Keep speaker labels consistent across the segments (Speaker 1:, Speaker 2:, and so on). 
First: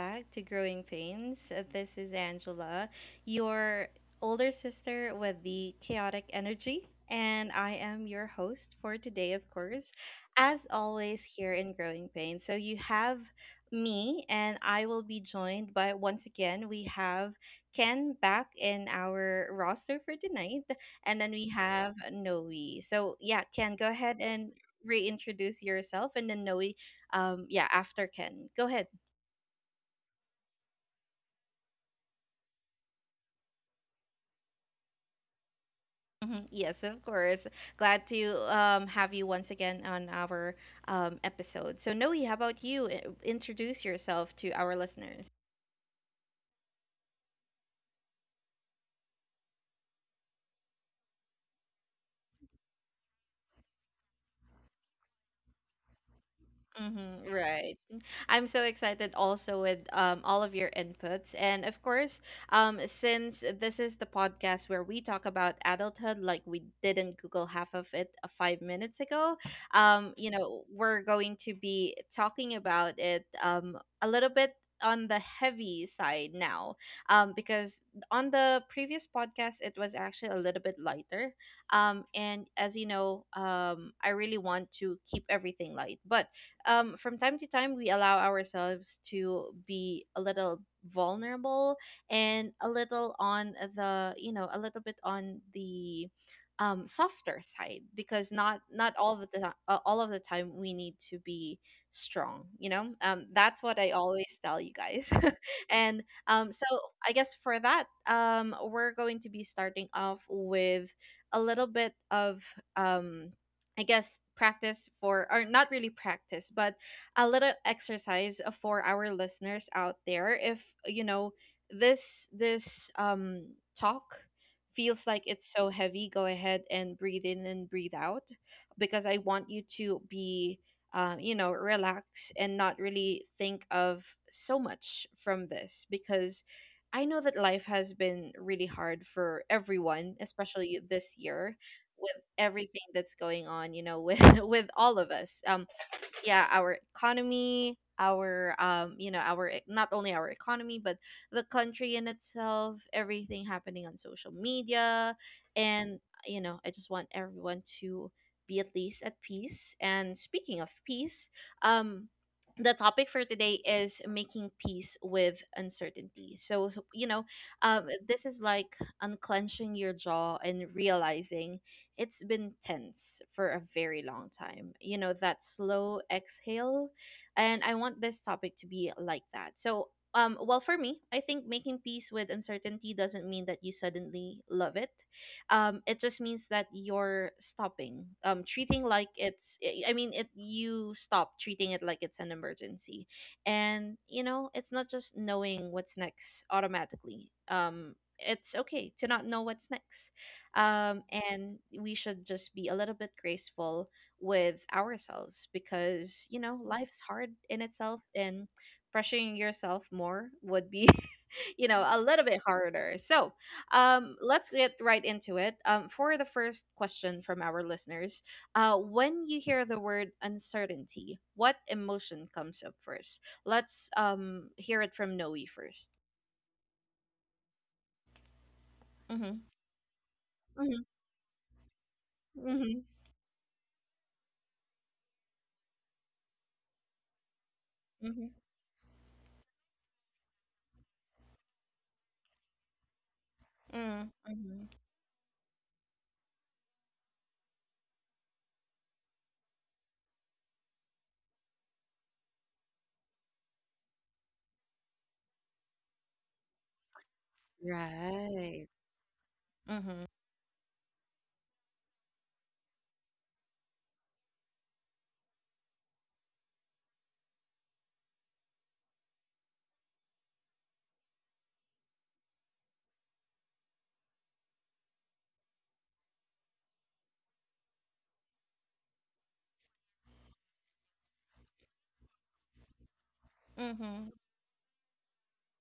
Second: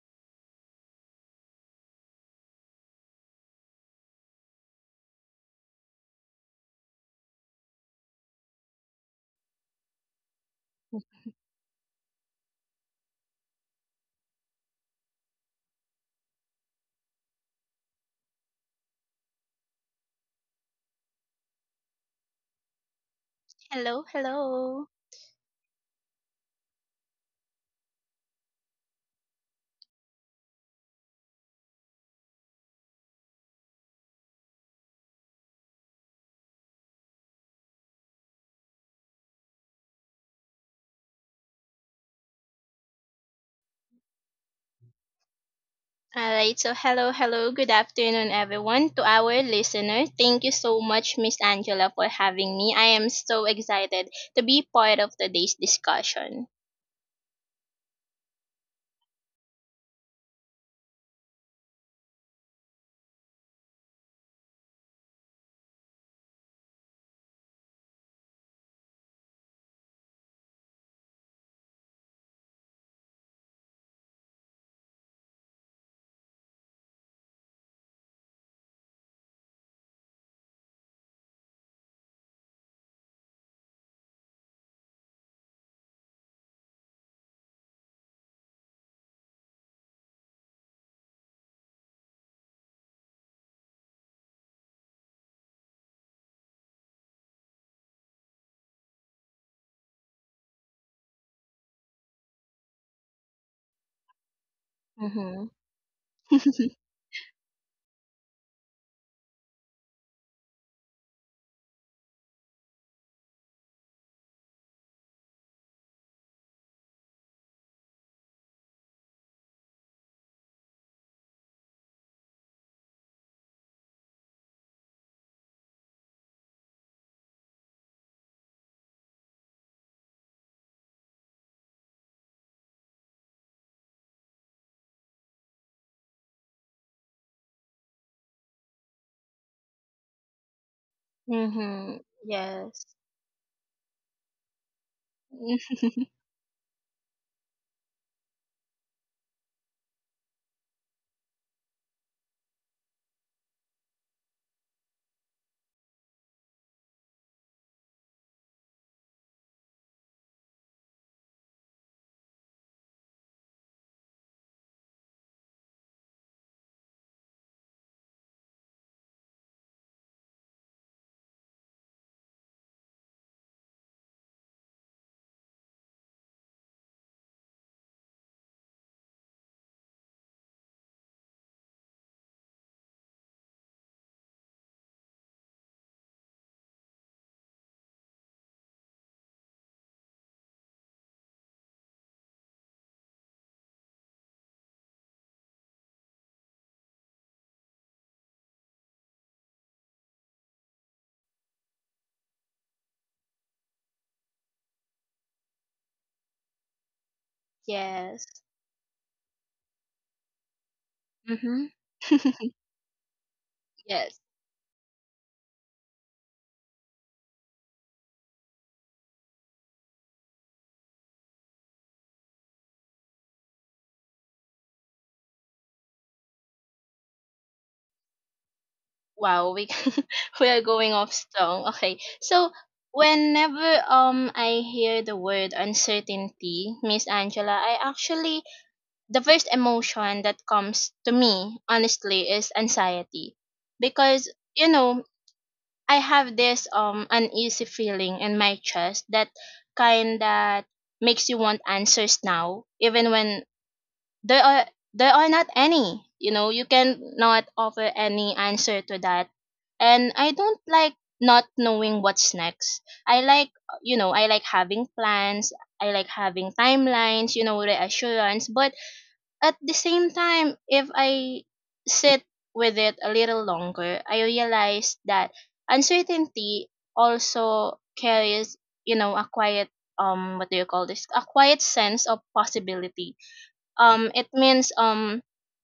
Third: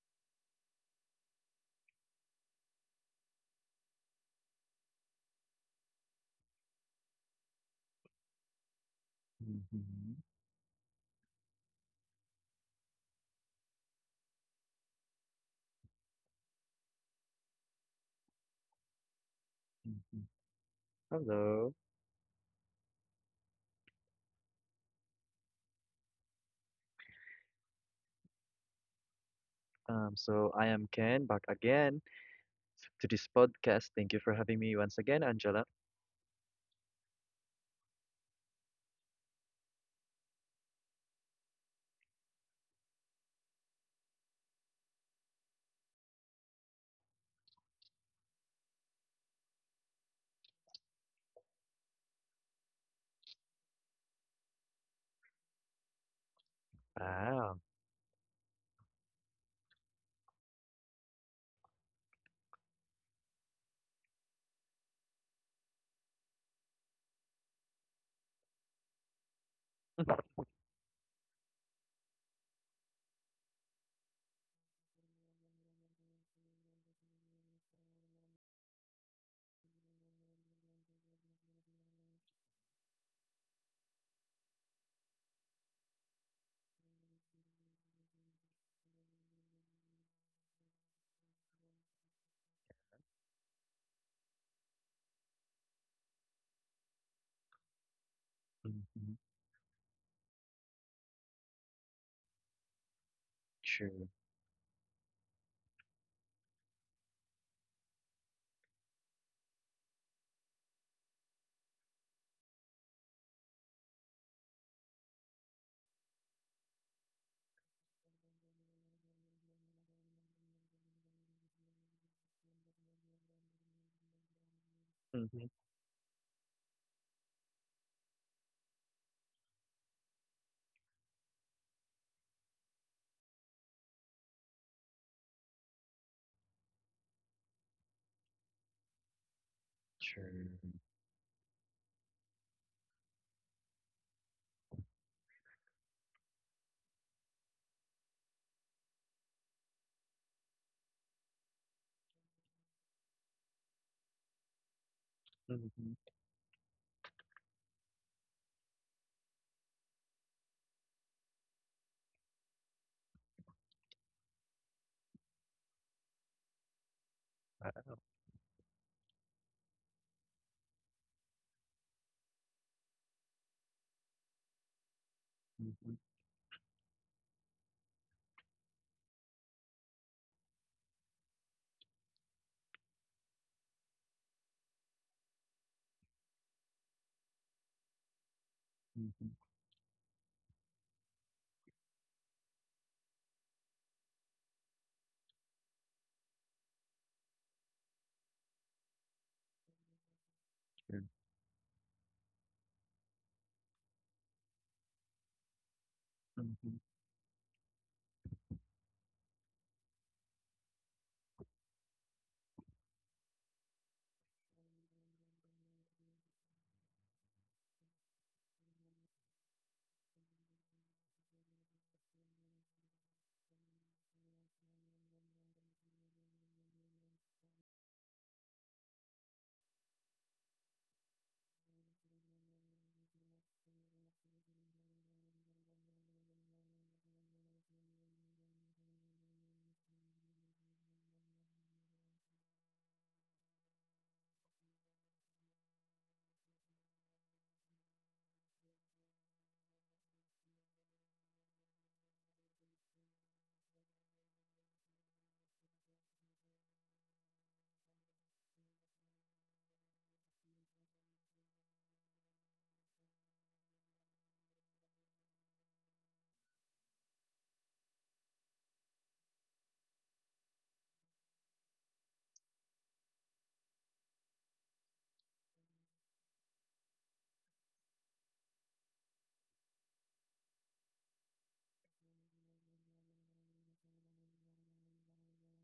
Speaker 1: back to Growing Pains. This is Angela, your older sister with the chaotic energy, and I am your host for today, of course,
Speaker 2: Mhm,
Speaker 1: as always, here in Growing Pains. So, you have me, and I will be joined by, once again, we have Ken back in our roster for
Speaker 2: mhm.
Speaker 1: tonight, and then we
Speaker 2: Hello.
Speaker 1: have Noe. So, yeah, Ken, go
Speaker 3: Hello,
Speaker 1: ahead and
Speaker 3: hello.
Speaker 1: reintroduce yourself, and then Noe, yeah after Ken go ahead.
Speaker 2: So I am Ken back again to this podcast. Thank you for having me once again, Angela.
Speaker 1: Mhm, yes of course, glad to have you once again on our episode. So Noe, how about you, introduce yourself to our listeners.
Speaker 3: All right, so hello, hello. Good afternoon, everyone. To our listener, thank you so much, Miss Angela, for having me. I am so excited to be part of today's discussion.
Speaker 1: Mm-hmm,
Speaker 2: Wow.
Speaker 1: right. I'm so excited also with all of your inputs. And of course, since this is the podcast where we talk about adulthood, like we didn't Google half of it 5 minutes ago, we're going to be talking about it a little bit on the heavy side now, because on the previous podcast it was actually a little bit lighter, and as you know, I really want to keep everything light, but from time to time we allow ourselves to be a little vulnerable, and a little on the, you know, a little bit on the softer side because not
Speaker 2: hmm
Speaker 1: all of the all of the time we need to be strong, you know. That's what I
Speaker 2: True.
Speaker 1: always tell you guys.
Speaker 3: Mhm.
Speaker 1: And
Speaker 3: Mhm.
Speaker 1: so I guess for that, we're going to be starting off with a little bit of um, I guess practice for, or not really practice, but a little exercise for our listeners out there. If you know this, this um talk feels like
Speaker 2: hmm
Speaker 1: it's so heavy, go ahead and breathe in and breathe out because I want you to be you know, relax and not really think of so much from this, because I know that life has been really hard for everyone,
Speaker 2: True.
Speaker 1: especially this year with everything
Speaker 3: Yes.
Speaker 1: that's going on, you know, with with all of us. Yeah, our economy, our, our not only our economy, but the country in itself, everything happening on social media,
Speaker 2: hmm
Speaker 1: and you know, I just want everyone to be at least at peace. And speaking of peace, um. the topic for today is making peace with uncertainty. So, you know,
Speaker 2: Wow.
Speaker 1: this is like unclenching your jaw and realizing it's been tense for a very long time. You know, that
Speaker 2: hmm
Speaker 1: slow exhale. And I want this topic to be like that. So, well, for me, I think making peace with uncertainty doesn't mean that you suddenly love it. It just means that you're stopping, treating like
Speaker 2: hmm
Speaker 1: it's, I mean, it, you stop treating it like it's an emergency, and you know, it's not just knowing what's next automatically. It's okay to not know what's next,
Speaker 2: True.
Speaker 1: and we should just be a little bit graceful with ourselves because, you know,
Speaker 2: hmm
Speaker 1: life's hard in itself
Speaker 3: Yes.
Speaker 1: and pressuring yourself more would be
Speaker 3: Mhm.
Speaker 1: you know, a little bit harder. So
Speaker 3: Yes.
Speaker 1: let's get right into it. For the first question from our listeners, when you hear the word uncertainty, what emotion comes up first? Let's hear it from Noe first. Mm-hmm.
Speaker 3: Wow, we we are
Speaker 1: Mm-hmm.
Speaker 3: going off strong. Okay. So
Speaker 1: Mm-hmm.
Speaker 3: whenever I hear the word uncertainty, Miss Angela, I
Speaker 1: Mm-hmm.
Speaker 3: actually. The first emotion that comes to me honestly is anxiety, because you
Speaker 1: Mm-hmm.
Speaker 3: know, I have this uneasy feeling in my chest, that makes you want answers now, even when there are there are not any. You know, you can not offer any
Speaker 1: Right.
Speaker 3: answer to that.
Speaker 1: Mhm.
Speaker 3: And I don't like not knowing what's next. I like, having plans. I like having timelines, reassurance. But at the same time, if I sit with it a little longer, I realize that uncertainty also carries, a quiet. What do you call this? A quiet sense of possibility. Um
Speaker 1: Mhm.
Speaker 3: it means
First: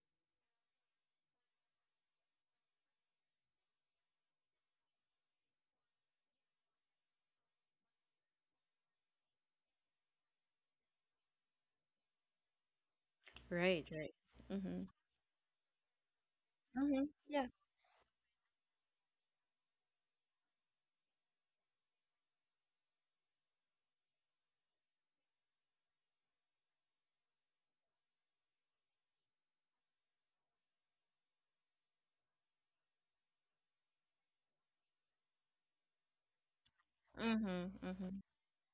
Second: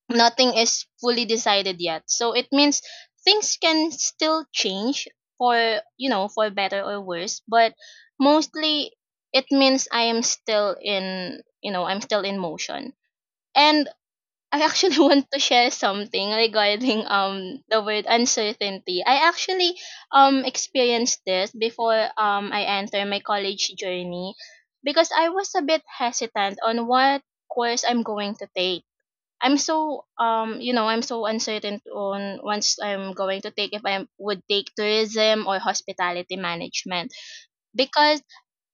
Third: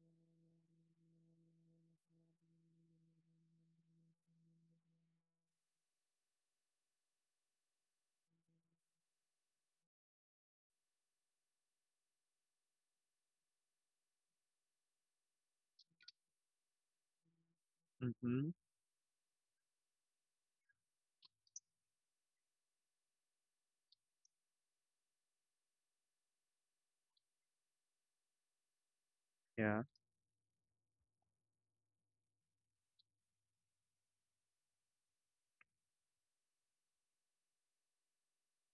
Speaker 3: nothing is fully decided yet. So it means things can still change for better or worse, but mostly it means I am still in, you know, I'm still in motion.
Speaker 1: Right,
Speaker 3: And
Speaker 1: right.
Speaker 3: I
Speaker 1: Mhm.
Speaker 3: actually want to share something regarding
Speaker 1: Mhm. Yeah.
Speaker 3: the word
Speaker 2: hmm
Speaker 3: uncertainty. I actually experienced this before I enter my college journey, because I was a bit hesitant on what course I'm going to take. I'm
Speaker 2: Yeah.
Speaker 3: so um you know I'm so uncertain on once I'm going to take, if I would take tourism or hospitality management.
Speaker 1: Mhm. Mhm.
Speaker 3: Because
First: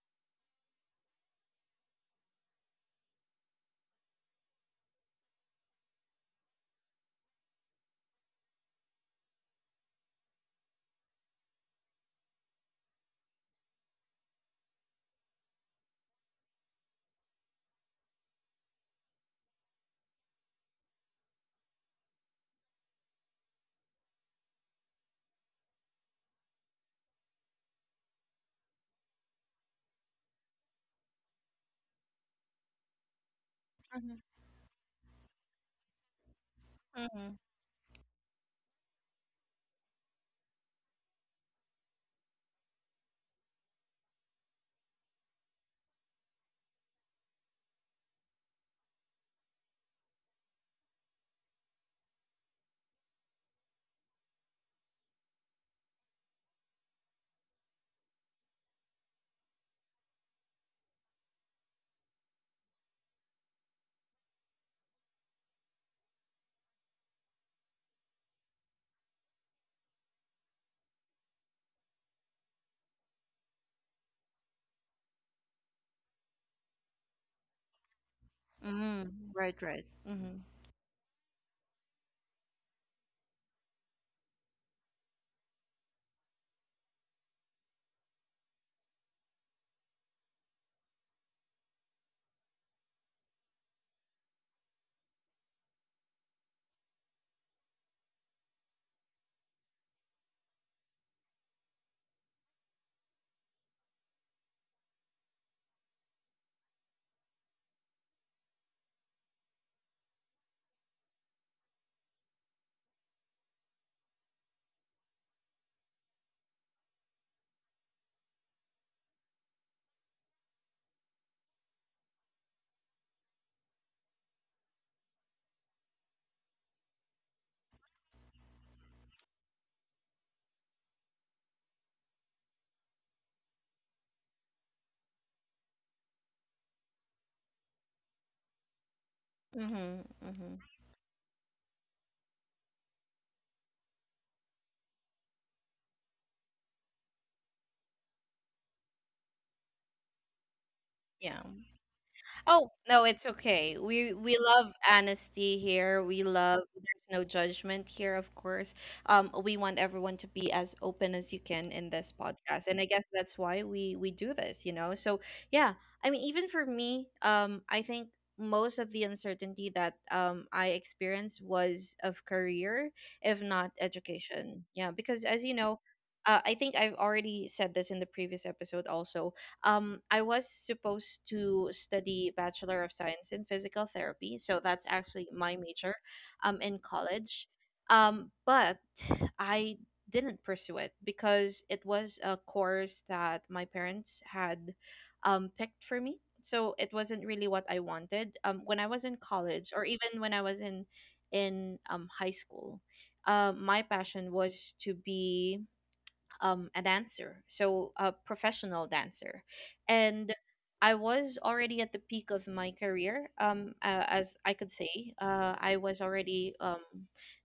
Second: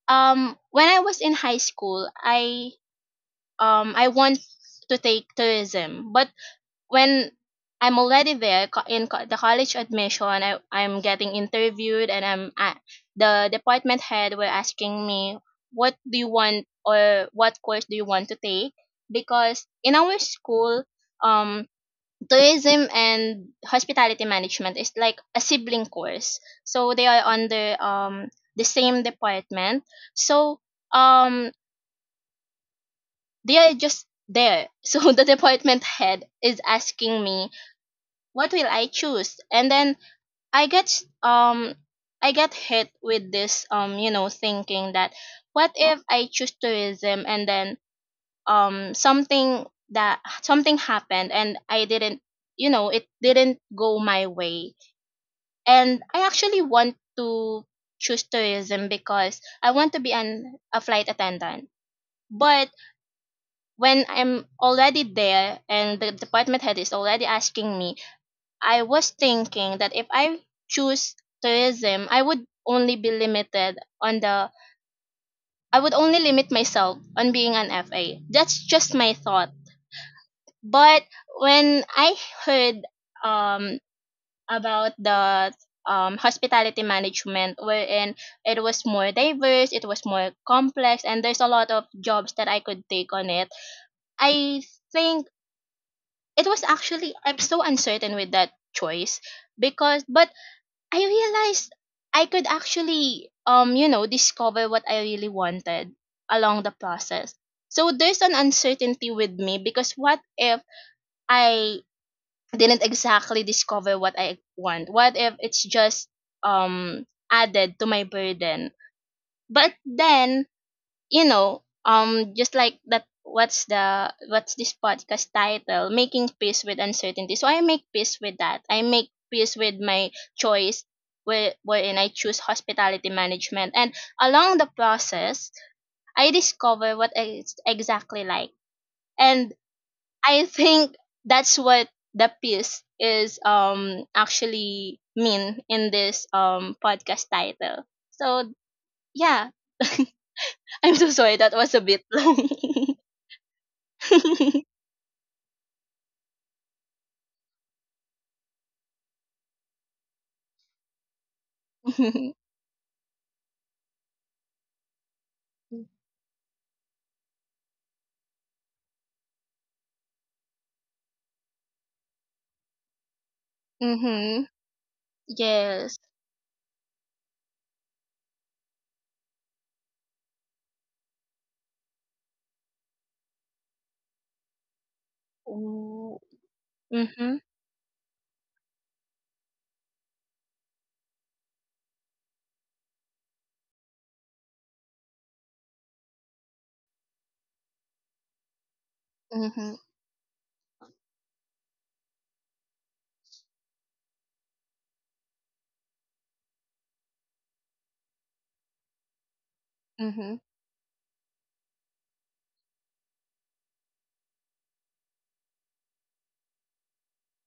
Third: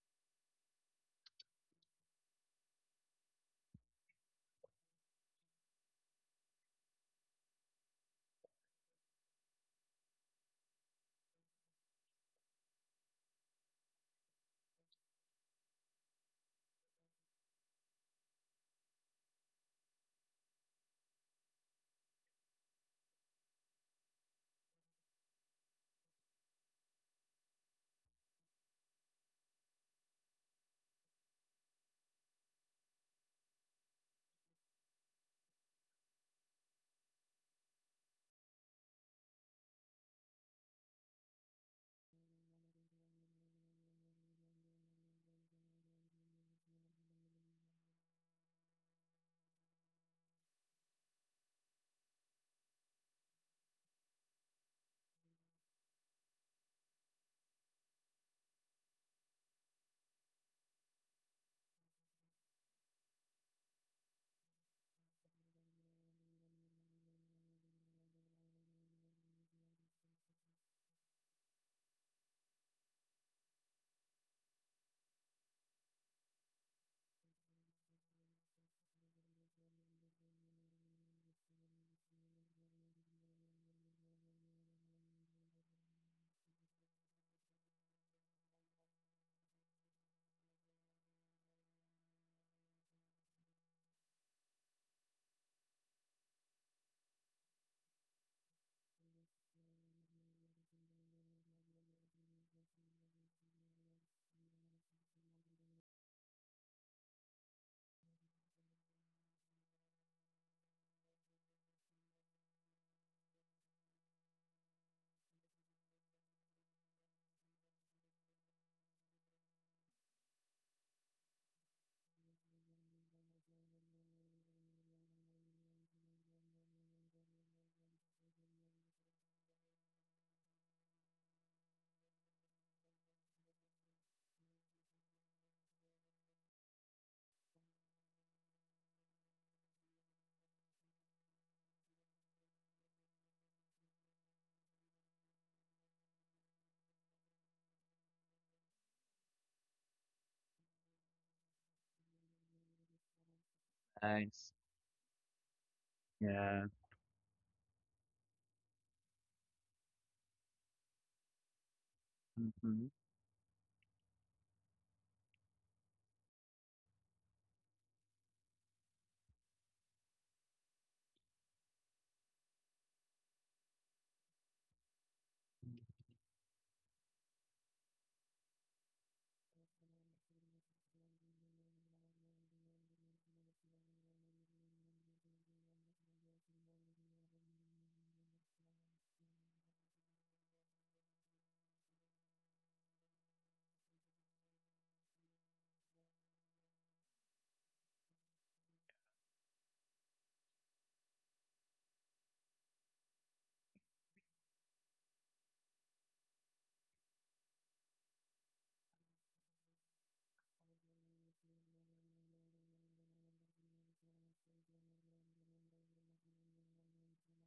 Speaker 3: when I was in high school, I want to take tourism. But when I'm already there, the college admission, I'm getting interviewed, and I'm at the department head were asking me, "What do you want, or what course do you want to take?" Because in our school, um, tourism and hospitality management is like a sibling course, so they are under the same department. So um, they are just
Speaker 1: Mhm.
Speaker 3: there. So the department head is asking
Speaker 1: Mhm.
Speaker 3: me, what will I choose? And then I get um I get hit with this thinking that, what if I choose tourism and then something happened, and I didn't you know it didn't go my way. And I actually want to choose tourism because I want to be an a flight attendant. But when I'm already there and the department head is already asking me, I was thinking that if I choose tourism, I would only limit myself on being an FA. That's just my
Speaker 1: Mm.
Speaker 3: thought.
Speaker 1: Right, right. Mhm.
Speaker 3: But when I heard um about the hospitality management, wherein it was more diverse, it was more complex, and there's a lot of jobs that I could take on it. I think it was actually, I'm so uncertain with that choice, because but I realized I could actually discover what I really wanted along the process. So there's an uncertainty with me, because what if I didn't exactly discover what I want? What if it's just um added to my burden? But then, just like that. What's this podcast title? Making peace with uncertainty. So I make peace with that. I make peace with my choice, wherein I choose hospitality management, and along the process, I discover what I exactly like. And
Speaker 1: Mhm.
Speaker 3: I
Speaker 1: Mhm.
Speaker 3: think that's what the peace is actually mean in this podcast title. So yeah, I'm so sorry
Speaker 1: Yeah.
Speaker 3: that was a bit long.
Speaker 1: Oh, no, it's okay. We
Speaker 2: Nice.
Speaker 1: love honesty here. We love,
Speaker 2: Yeah.
Speaker 1: there's no judgment here, of course. We want everyone to be as open as you can in this podcast. And
Speaker 2: hmm
Speaker 1: I guess that's why we do this, you know. So, yeah. I mean, even for me, I think most of the uncertainty that I experienced was of career, if not
Speaker 3: Mhm.
Speaker 1: education. Yeah, because as you know,
Speaker 3: Yes.
Speaker 1: I think I've already said this in the previous episode also. I was supposed to study Bachelor of Science in Physical Therapy, so that's actually my major
Speaker 3: Ooh.
Speaker 1: in
Speaker 3: Mhm.
Speaker 1: college. But I didn't pursue it because it was a course that my parents had picked for me. So it wasn't really what I wanted. When I was in college,
Speaker 3: Mhm.
Speaker 1: or even when I was in high school, my passion was to be a dancer, so a professional dancer. And
Speaker 3: Mhm.
Speaker 1: I was already at the peak of my career, as I could say. I was already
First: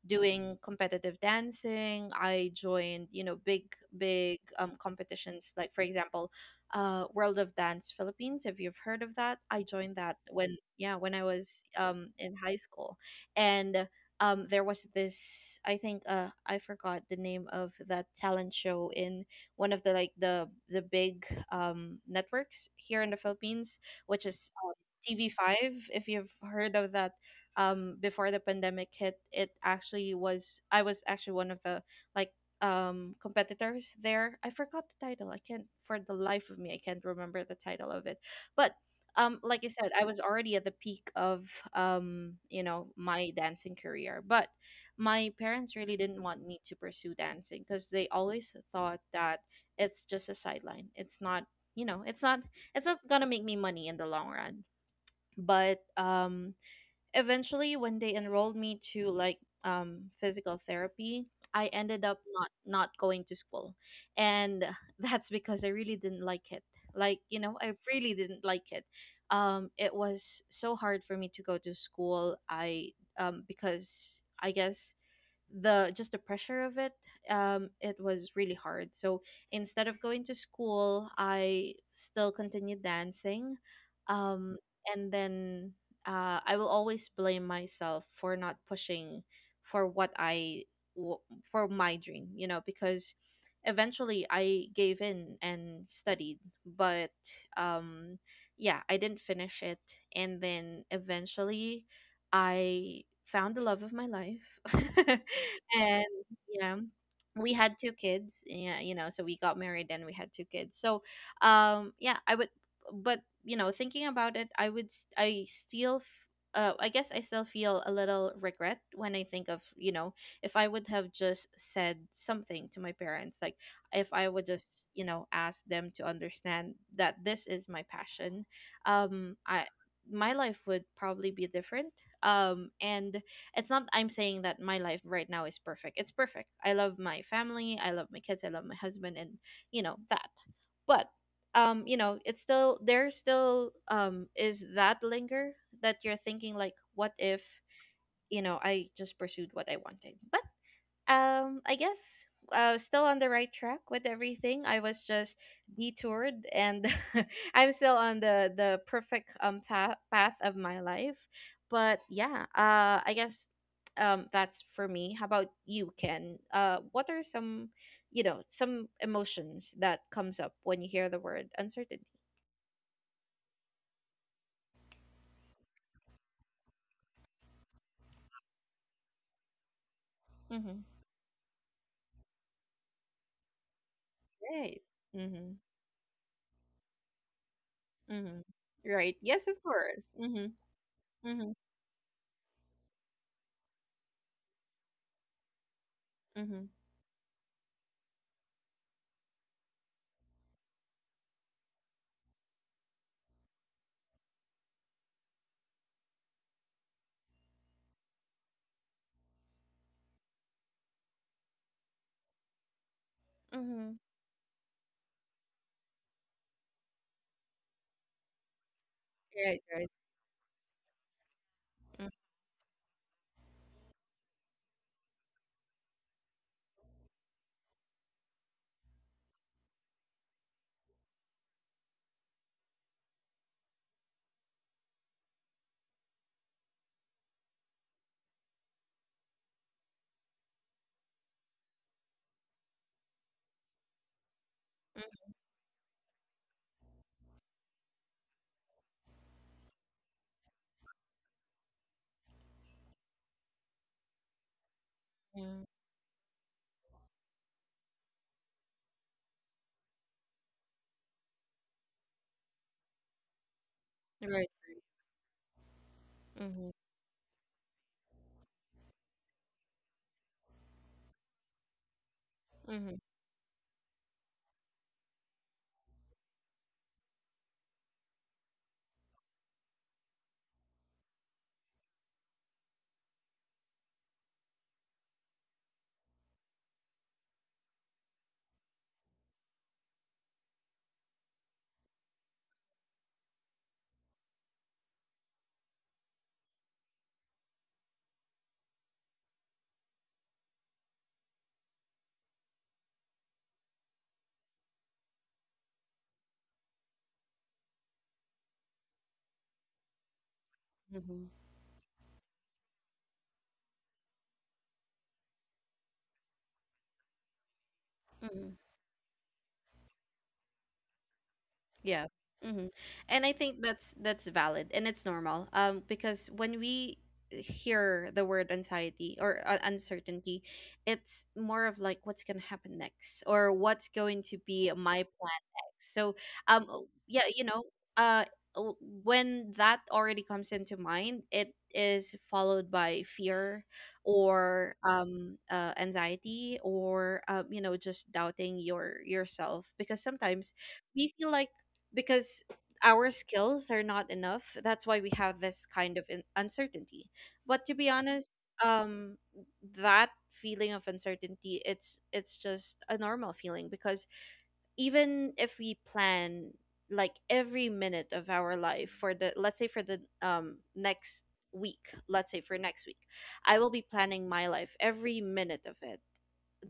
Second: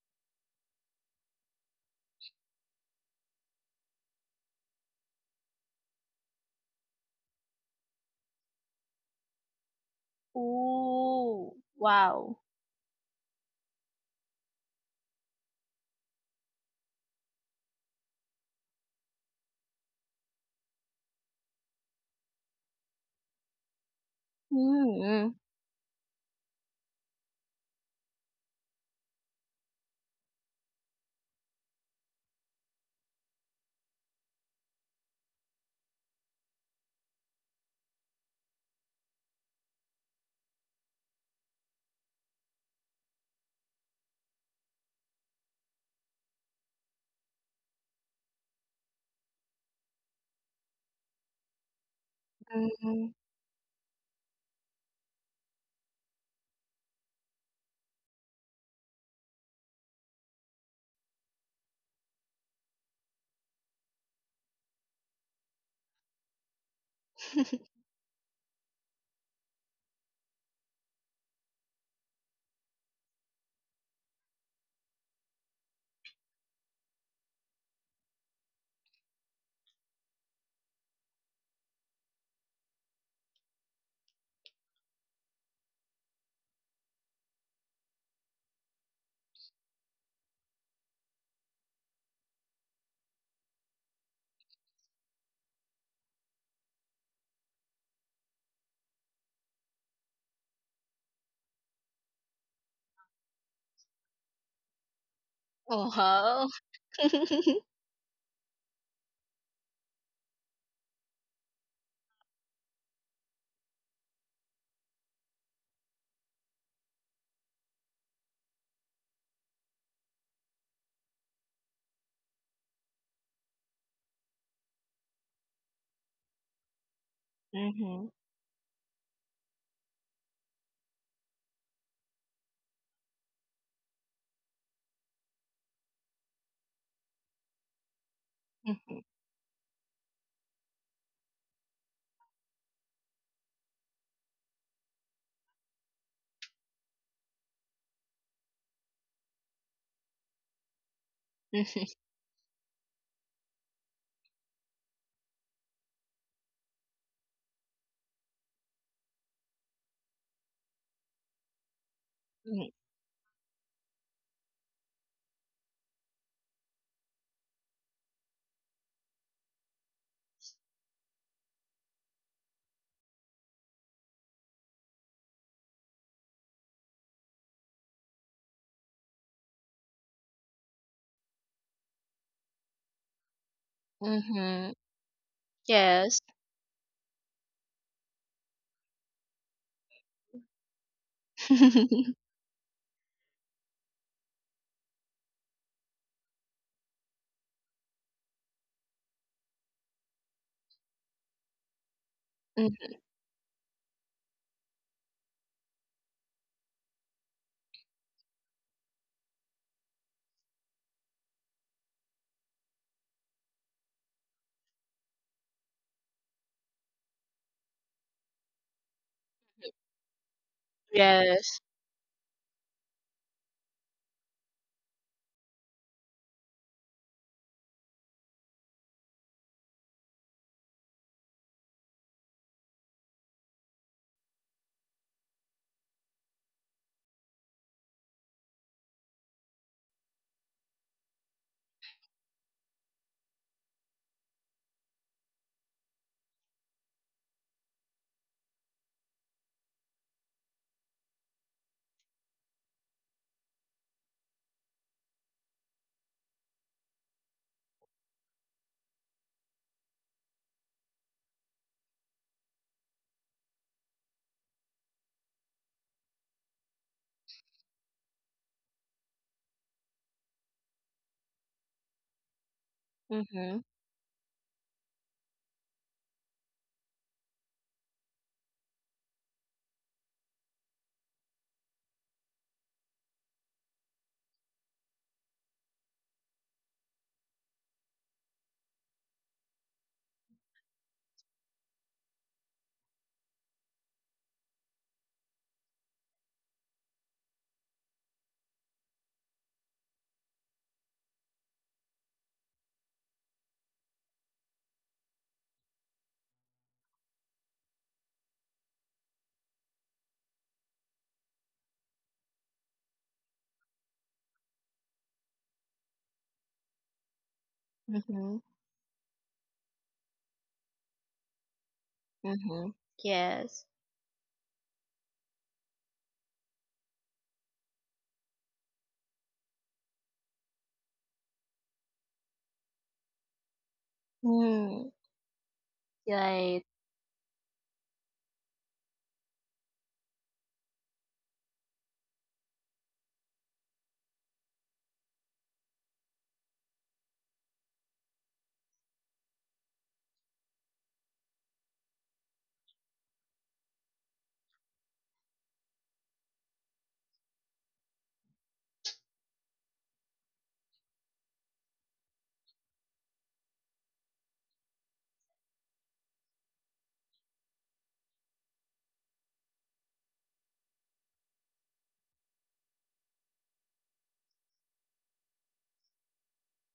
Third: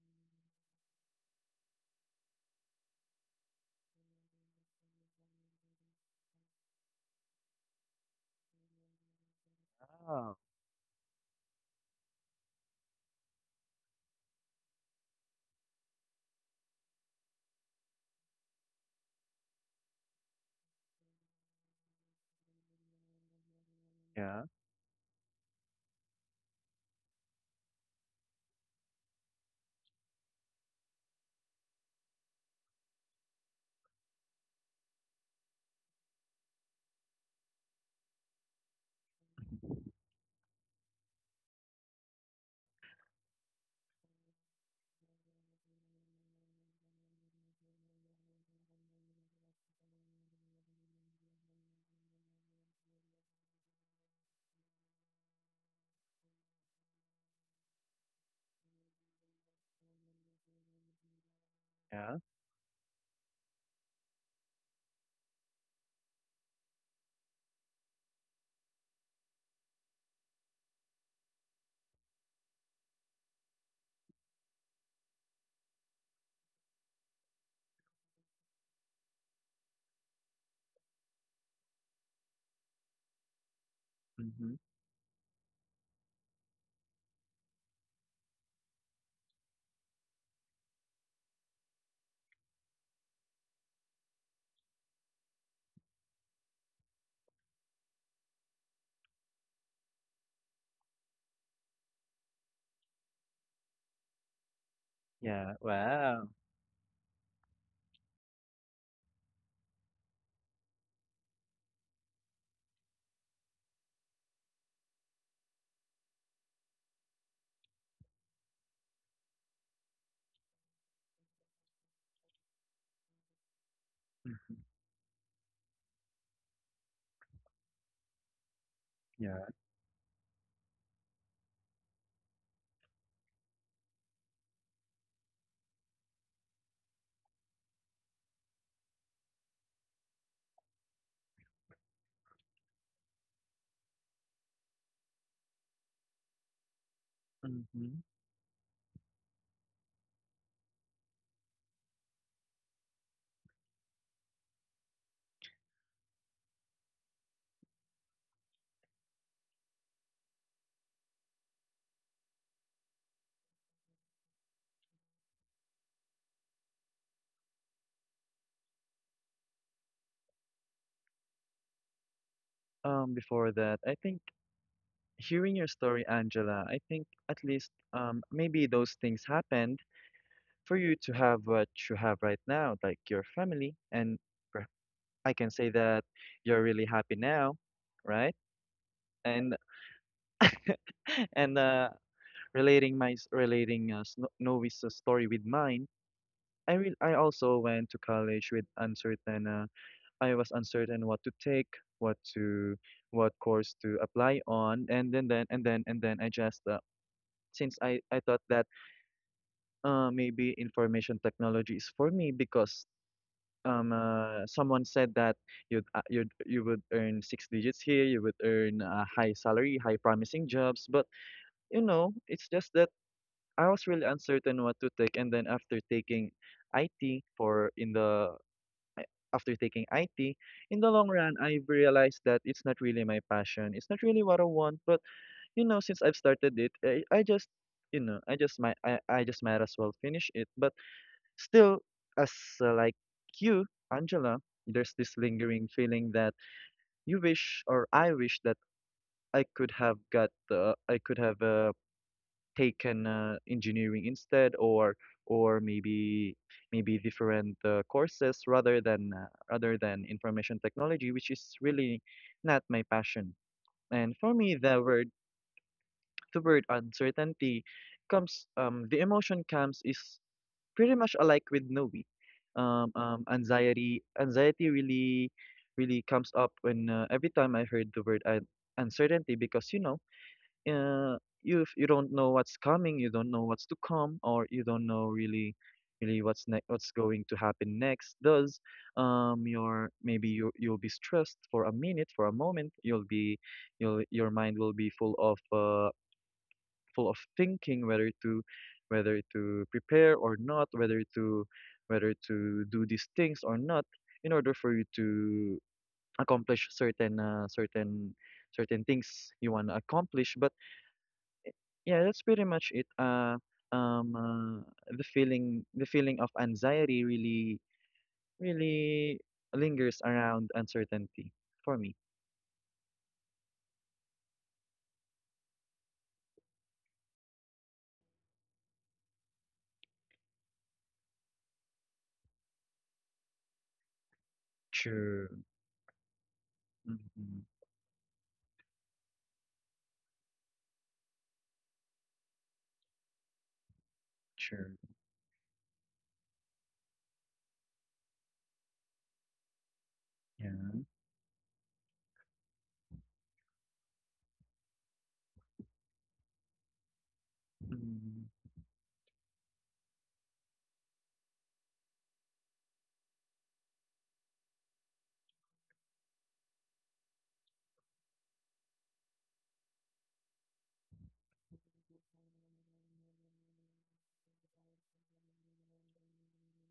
Speaker 1: doing competitive dancing. I joined, you know, big competitions, like, for example, World of Dance Philippines, if you've heard of that. I joined that
Speaker 2: Wow.
Speaker 1: when, yeah, when I was
Speaker 3: Ooh.
Speaker 1: in
Speaker 3: Wow.
Speaker 1: high school. And there was this, I think, I forgot the name of that talent show in one of the, like, the big networks here in the Philippines, which is
Speaker 2: Yeah.
Speaker 1: um,
Speaker 3: Mhm.
Speaker 1: TV5. If you've heard of that, before the pandemic hit, it actually was, I was actually one of the, like competitors there. I forgot the title. I can't for the life of me I can't remember the title of it. But like I said, I was already at the peak of you know, my dancing career, but my parents really didn't want me to pursue dancing because they always thought that it's just a sideline. It's not, you know, it's not
Speaker 3: Mhm.
Speaker 1: gonna make me money in the long run. But eventually when they enrolled me to, like, physical therapy, I ended
Speaker 2: Yeah.
Speaker 1: up not going to school, and that's because I really didn't like it. Like, you know, I really didn't like it. It was so hard for me to go to school. I Because I guess the just the pressure of it, it was really hard. So instead of going to school, I still continued dancing,
Speaker 2: hmm
Speaker 1: um and then I will always blame myself for not pushing for what I w- for my dream, you know, because eventually I gave in and studied, but um yeah, I didn't finish it. And then eventually I found the love of my life.
Speaker 2: Yeah.
Speaker 1: And
Speaker 2: Wow.
Speaker 3: Wow.
Speaker 1: yeah, we had two kids. Yeah, you know, so we got married and we had two kids. So, yeah, I would, but you know, thinking about it, I still. I guess I still feel a little regret when I think of, you know, if I would have just said something to my parents, like if I would just,
Speaker 2: hmm
Speaker 1: you know, ask them to understand that this is my
Speaker 3: Mhm.
Speaker 1: passion.
Speaker 2: Yeah.
Speaker 1: I My life would probably be different, and it's not, I'm saying that my life right now is perfect. It's perfect. I love my family, I love my kids, I love my
Speaker 3: Mhm.
Speaker 1: husband, and you know that. But you know, it's still there, still is that linger, that you're thinking, like, what if,
Speaker 2: hmm
Speaker 1: you know, I just pursued what I wanted. But I guess still on the right track with everything. I was just detoured, and I'm still on the perfect path of my life. But yeah,
Speaker 3: Mhm.
Speaker 1: I guess that's for me. How about you, Ken? What are some, you know, some emotions that comes up when you hear the word uncertainty?
Speaker 2: before that, I think. Hearing your story, Angela, I think at least maybe those things happened for
Speaker 1: Mm-hmm.
Speaker 2: you to have what you have right now, like your family. Per-
Speaker 3: Mhm.
Speaker 1: Right.
Speaker 2: I can
Speaker 1: Mm-hmm.
Speaker 2: say that
Speaker 3: Yes.
Speaker 2: you're really happy now, right?
Speaker 1: Mm-hmm. Right. Yes,
Speaker 2: And
Speaker 1: of course. Mm-hmm. Mm-hmm.
Speaker 2: and relating Novi's story with mine,
Speaker 1: Mm-hmm.
Speaker 2: I also went to college with uncertain. I was uncertain what to take, what to
Speaker 3: Mhm.
Speaker 2: what course to apply on, and then I just since I thought that maybe information technology is for me because
Speaker 1: Mm-hmm.
Speaker 2: someone said that you would earn six digits here, you would earn a high
Speaker 1: Right.
Speaker 2: salary,
Speaker 1: Right.
Speaker 2: high promising jobs, but
Speaker 3: Yes.
Speaker 2: you know, it's just that I was really uncertain what to take, and then after taking IT for in the I- after taking IT, in the long run, I've realized that it's not really my passion. It's not really what I want. But you know, since I've started it, I just you know, I just might as well finish it. But still, as like you, Angela, there's this lingering feeling that you wish, or I wish, that I could have taken engineering instead, or or
Speaker 1: Mm-hmm.
Speaker 2: maybe maybe different courses rather than information technology, which is really not my passion. And for
Speaker 1: Right.
Speaker 2: me, the word
Speaker 1: Mhm,
Speaker 2: uncertainty comes the emotion comes is pretty much alike with Novi.
Speaker 1: mhm,
Speaker 3: Mhm.
Speaker 2: Anxiety really, really comes up when every time I heard uncertainty because you know, uh, you if you don't know what's coming, you don't know what's to come, or you don't know really, really what's going to happen next. Thus, your maybe you you'll be stressed for a minute, for a moment. You'll be, you'll your mind will be full of thinking whether to prepare or not, whether to do these things or not, in order for you to accomplish certain certain things you want to accomplish. But
Speaker 1: mhm,
Speaker 2: yeah, that's pretty much it. The feeling of anxiety really
Speaker 3: Mhm.
Speaker 1: mhm.
Speaker 2: really lingers around uncertainty for me.
Speaker 1: Yeah. Hmm.
Speaker 3: Mhm.
Speaker 1: And I
Speaker 3: Yes.
Speaker 1: think that's valid and it's normal. Because when we hear the word anxiety or uncertainty, it's more of like what's gonna happen next, or what's going to be
Speaker 3: Mm.
Speaker 1: my
Speaker 2: True.
Speaker 1: plan next. So,
Speaker 3: Right.
Speaker 1: yeah,
Speaker 2: Mm-hmm.
Speaker 1: you know, uh, o- when that already comes into mind, it is followed by fear or
Speaker 2: True.
Speaker 1: anxiety, or you know, just doubting yourself, because sometimes
Speaker 2: Yeah.
Speaker 1: we feel like, because our skills are not enough. That's why we have this kind of uncertainty. But to be
Speaker 2: mm
Speaker 1: honest, um, that feeling of uncertainty, it's just a normal feeling because even if we plan, like, every minute of our life for the, let's say for the next week, let's say for next week, I will be planning my life every minute of it,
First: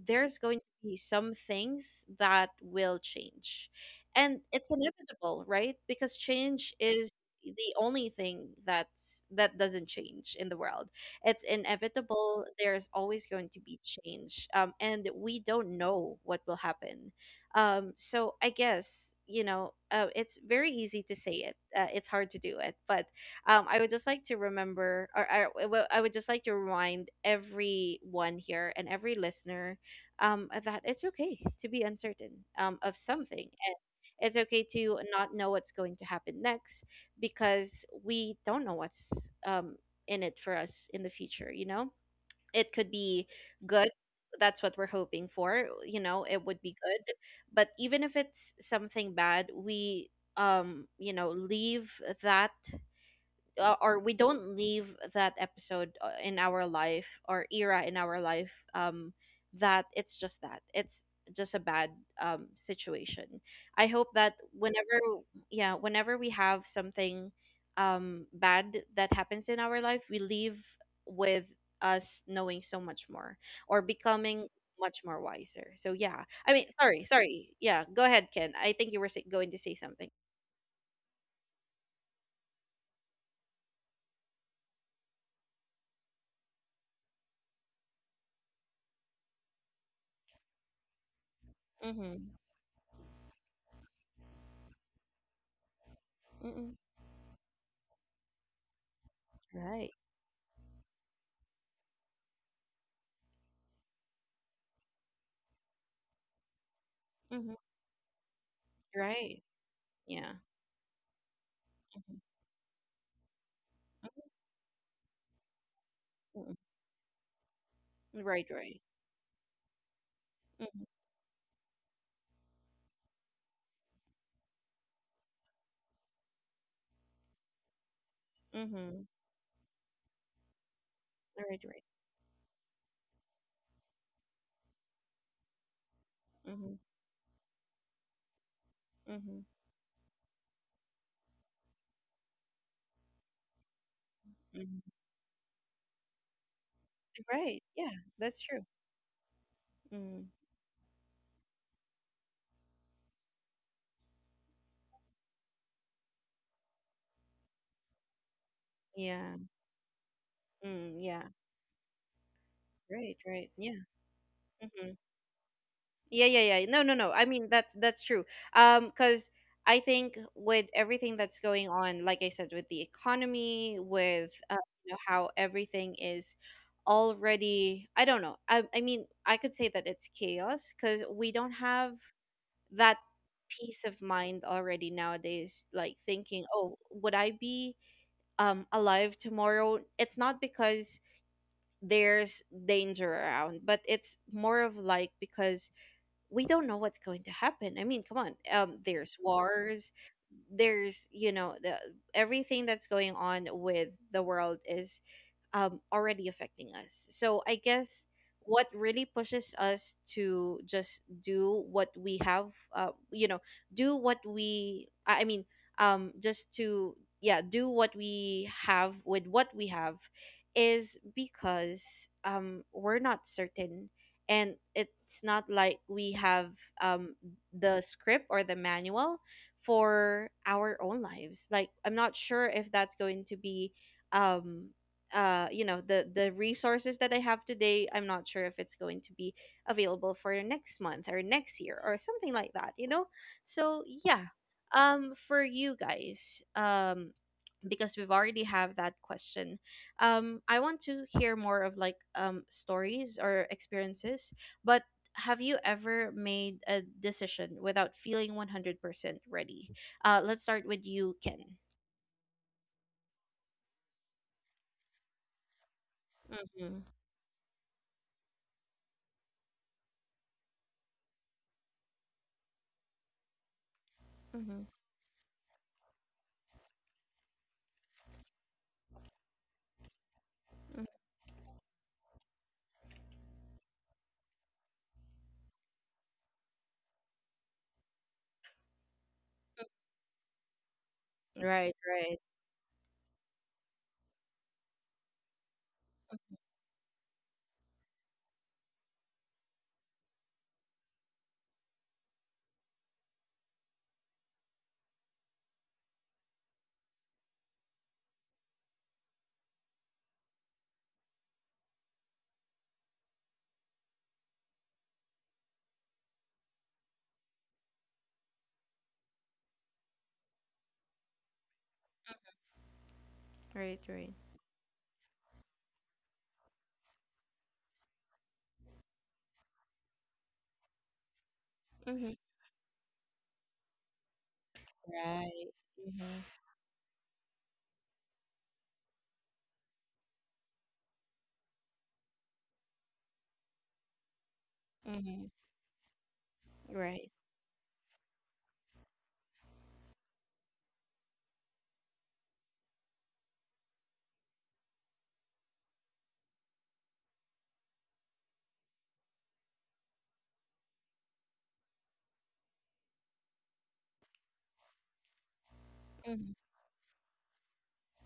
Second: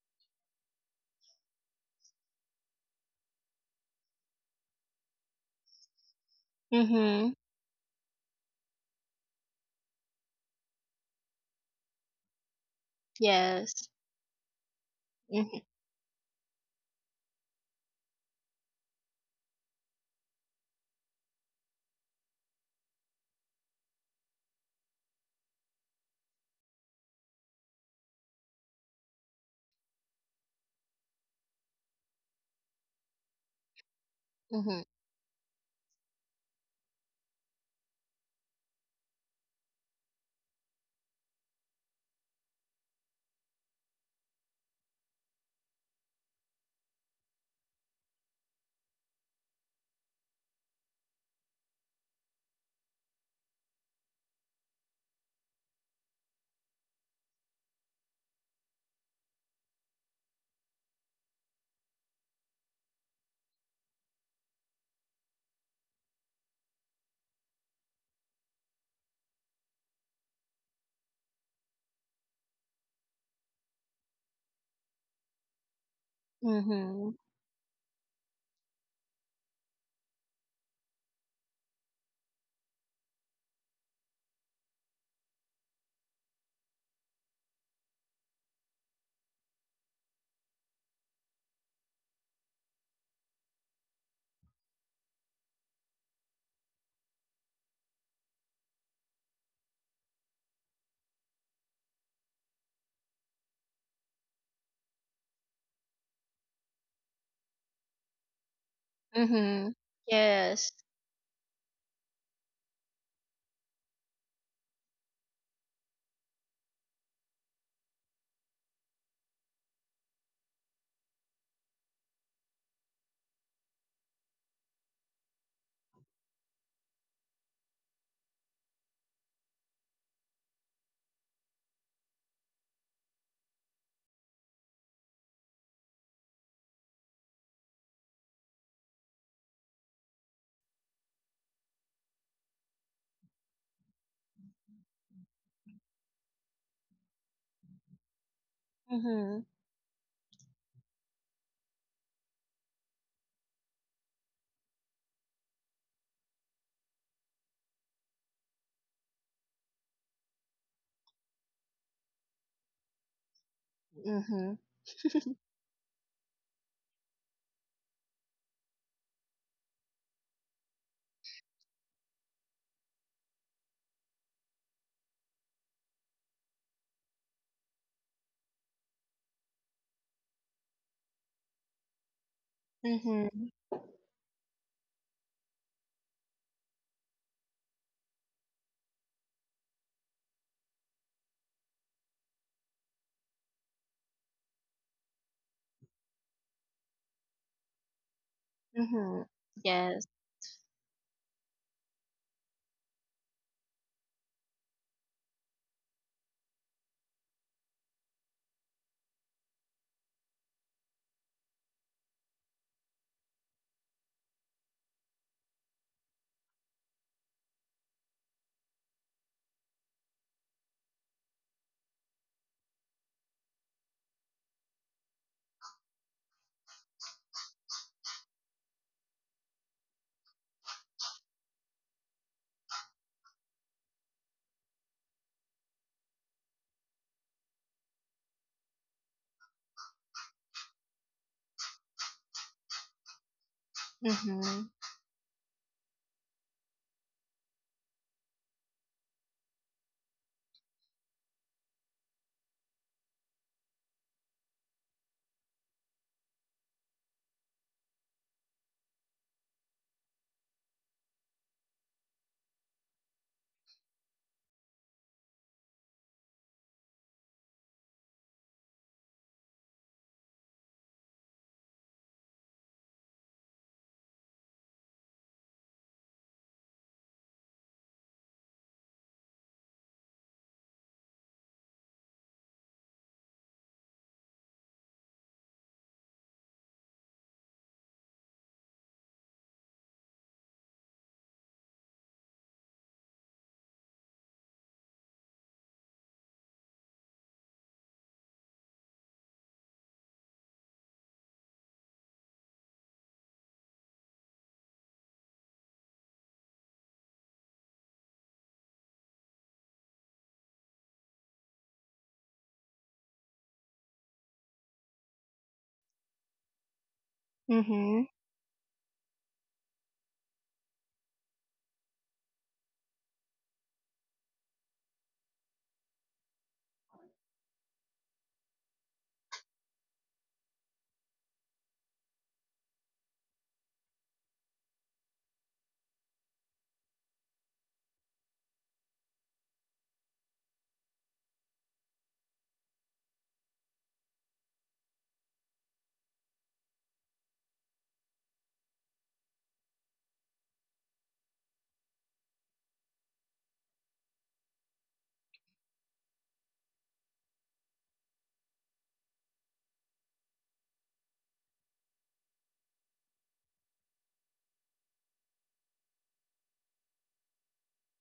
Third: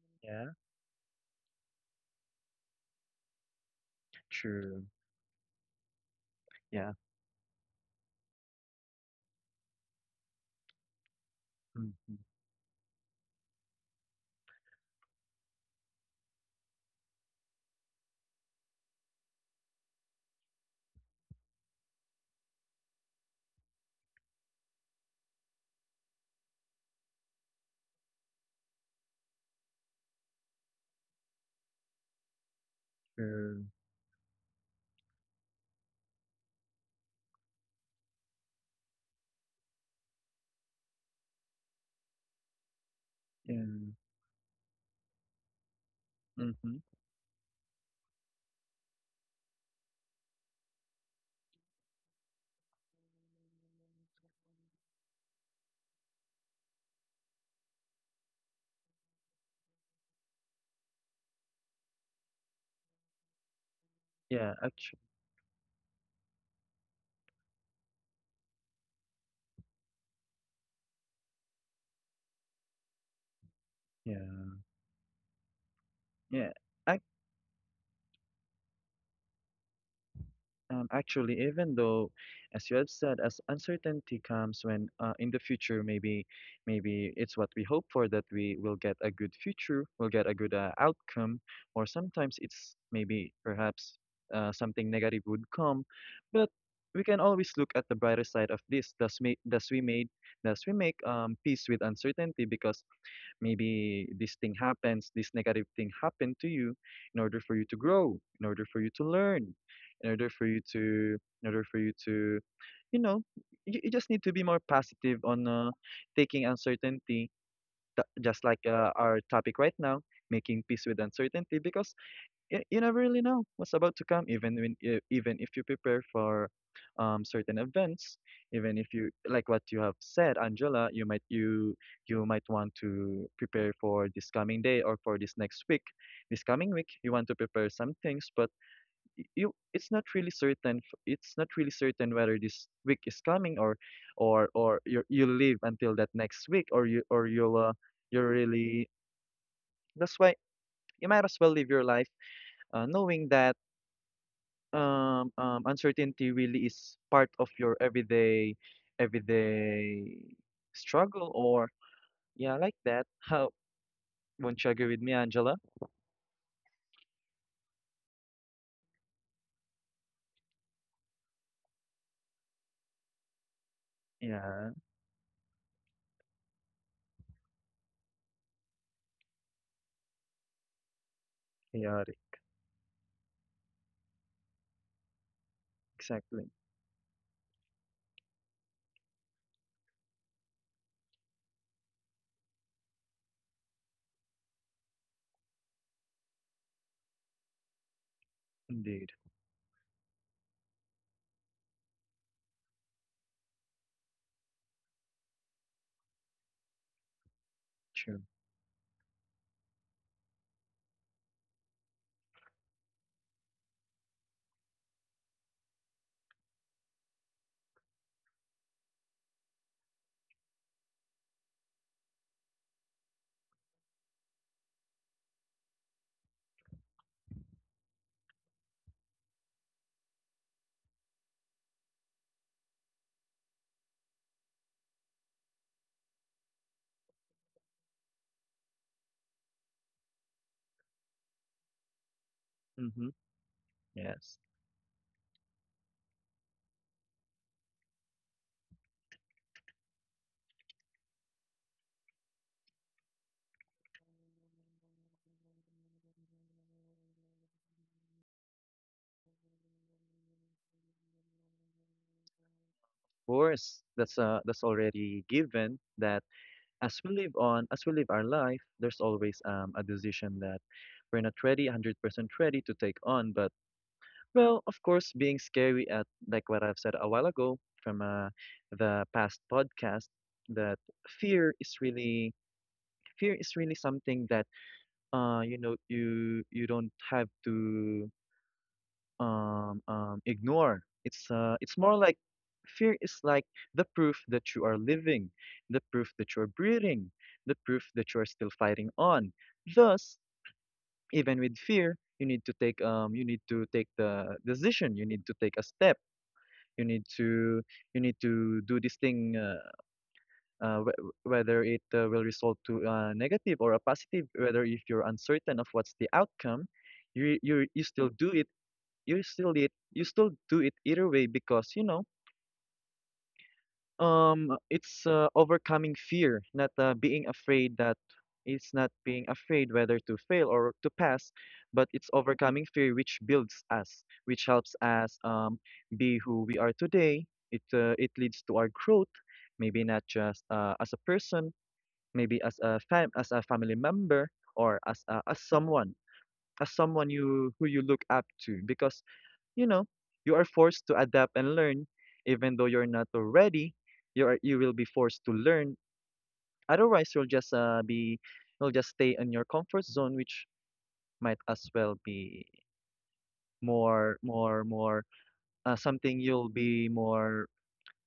Speaker 1: there's
Speaker 2: Yeah.
Speaker 1: going to be some things that will change. And it's
Speaker 2: True.
Speaker 1: inevitable, right? Because change
Speaker 2: Yeah.
Speaker 1: is
Speaker 3: Mhm.
Speaker 1: the only thing that's that doesn't change in the world. It's
Speaker 2: mm
Speaker 1: inevitable. There's always going to be
Speaker 3: Yes.
Speaker 1: change. And we
Speaker 3: Mhm.
Speaker 1: don't know what will happen. So I guess, you know, it's very easy to say it. It's hard to do it. But I would just like to remember, or I would just like to remind everyone here and every listener that it's okay to be uncertain of something.
Speaker 2: True.
Speaker 1: And it's okay
Speaker 3: Mhm.
Speaker 1: to not know what's going to happen next because we don't know what's um, in it for us in the future, you know? It could be good.
Speaker 2: Yeah.
Speaker 1: That's what we're hoping for. It would be
Speaker 2: Mm-hmm.
Speaker 1: good. But even if it's something bad, we — leave that or we don't leave that episode, in our life or era in our life, that it's just a bad, situation. I hope that
Speaker 2: Yeah, actually,
Speaker 1: whenever, yeah, whenever we have something, bad that happens in our life, we leave with us knowing so much more, or
Speaker 2: yeah,
Speaker 1: becoming much more wiser. So yeah, I
Speaker 2: yeah.
Speaker 1: mean,
Speaker 2: Ac
Speaker 1: sorry,
Speaker 3: Mhm.
Speaker 1: sorry. Yeah, go ahead, Ken. I think you were going to say something.
Speaker 2: Even though, as you have said, as uncertainty comes when in the future, maybe, maybe it's what we hope for that we will get a good future, we'll get a good outcome, or
Speaker 1: Mm-hmm.
Speaker 2: sometimes it's maybe perhaps something negative would come, but
Speaker 1: Mm-hmm.
Speaker 2: we can always look at the brighter side of this. Thus, may thus we
Speaker 1: Right.
Speaker 2: made, Thus we make peace with uncertainty because maybe this thing happens, this negative thing happened to you in order
Speaker 1: Mm-hmm.
Speaker 2: for you to grow, in order for you to
Speaker 1: Right.
Speaker 2: learn,
Speaker 3: Mhm.
Speaker 2: in order
Speaker 1: Yeah.
Speaker 2: for you
Speaker 3: Yes.
Speaker 2: to, in order for you
Speaker 1: Mhm.
Speaker 2: to, you know, you just need
Speaker 1: Mhm.
Speaker 2: to be more positive on taking
Speaker 1: Mhm.
Speaker 2: uncertainty, just
Speaker 1: Right,
Speaker 2: like
Speaker 1: right.
Speaker 2: our topic right now, making
Speaker 1: Mhm.
Speaker 2: peace with uncertainty, because you never really know what's about to come even when even if you prepare for certain events, even if
Speaker 1: Mhm.
Speaker 2: you like what you have said, Angela,
Speaker 1: Right, right.
Speaker 2: you might want to prepare for this coming day or for this next week, this coming
Speaker 1: Mhm.
Speaker 2: week, you want to prepare some things, but
Speaker 1: Mhm.
Speaker 2: you it's not really certain it's not really certain whether this week is coming or
Speaker 1: Mhm.
Speaker 2: you you live until that next week, or you'll
Speaker 1: Right. Yeah,
Speaker 2: you're
Speaker 1: that's true.
Speaker 2: really
Speaker 3: Mhm.
Speaker 2: that's
Speaker 1: Mm.
Speaker 2: why you might as well live your life knowing that uncertainty really is part of your
Speaker 1: Yeah.
Speaker 2: everyday
Speaker 1: Mm, yeah.
Speaker 2: struggle or yeah, like that.
Speaker 1: Right, right.
Speaker 2: How
Speaker 1: Yeah.
Speaker 3: Mhm.
Speaker 2: won't you agree
Speaker 1: Mhm.
Speaker 2: with me, Angela?
Speaker 1: Yeah, yeah, yeah. No, no, no. I mean that's true. 'Cause I think with everything that's going on, like I said, with the economy, with
Speaker 2: Yeah,
Speaker 1: how everything is already, I don't know. I mean, I could say that it's chaos 'cause we don't have
Speaker 2: chaotic.
Speaker 1: that
Speaker 3: Mhm.
Speaker 1: peace of mind already nowadays, like thinking,
Speaker 2: Exactly.
Speaker 1: oh, would I be alive tomorrow? It's not because there's danger around, but it's more of like, because we don't know what's going to happen. I mean, come on, there's
Speaker 2: Indeed.
Speaker 3: Mhm.
Speaker 1: wars,
Speaker 3: Yes.
Speaker 1: there's, you know the everything that's going on with the world is already affecting us. So I guess
Speaker 2: True.
Speaker 1: what really pushes us to just do what we have, uh, you know, do what we, I mean, just to, yeah, do what we have with what we have is because, we're not certain, and it's not like we have um, the script or the manual for our own lives. Like, I'm not sure if that's going to be — um the resources that I have today, I'm not sure if it's going to be available for next month or next year or something like that.
Speaker 2: Mm-hmm.
Speaker 1: So yeah,
Speaker 2: Yes.
Speaker 3: Mhm.
Speaker 1: for you guys, um because we've already have that question, I want to hear more of, like, stories or experiences. But have you ever made a decision without feeling 100% ready? Let's start with you, Ken.
Speaker 2: Of course, that's already given that
Speaker 1: Mm-hmm.
Speaker 2: as we live on, as we live our life, there's always a decision that we're not ready, 100% ready to take on, but well,
Speaker 1: Mm-hmm.
Speaker 2: of course, being scary at like what I've said a while ago from the past podcast that fear is really fear is really something that you know you don't have to ignore.
Speaker 1: Right.
Speaker 2: It's more like
Speaker 1: Right.
Speaker 2: fear is like the proof that you are living, the proof that you are breathing, the proof that you are still fighting on. Thus, even with fear, you need to take you need to take the decision, you need to take a step, you need to you need to do this thing uh, wh- whether it will result to a negative or a positive, whether if you're uncertain of what's the outcome, you still
Speaker 3: Mhm.
Speaker 2: do it, you still do it either way because you know
Speaker 1: Right, right.
Speaker 2: it's overcoming fear, not being afraid that it's not being afraid whether to fail or to pass, but it's
Speaker 1: Mm-hmm.
Speaker 2: overcoming fear which builds us, which helps us
Speaker 1: Right.
Speaker 2: be
Speaker 1: Mm-hmm.
Speaker 2: who we are today. It it leads to our growth, maybe not just as a person, maybe as a family member or as a,
Speaker 1: Mm-hmm.
Speaker 2: as
Speaker 1: Right.
Speaker 2: someone you who you look up to, because you know, you are forced to adapt and learn, even though you're not already. You will be forced to learn. Otherwise, you'll just be you'll just stay in your comfort zone, which might as well be more something
Speaker 1: Mm-hmm.
Speaker 2: you'll be more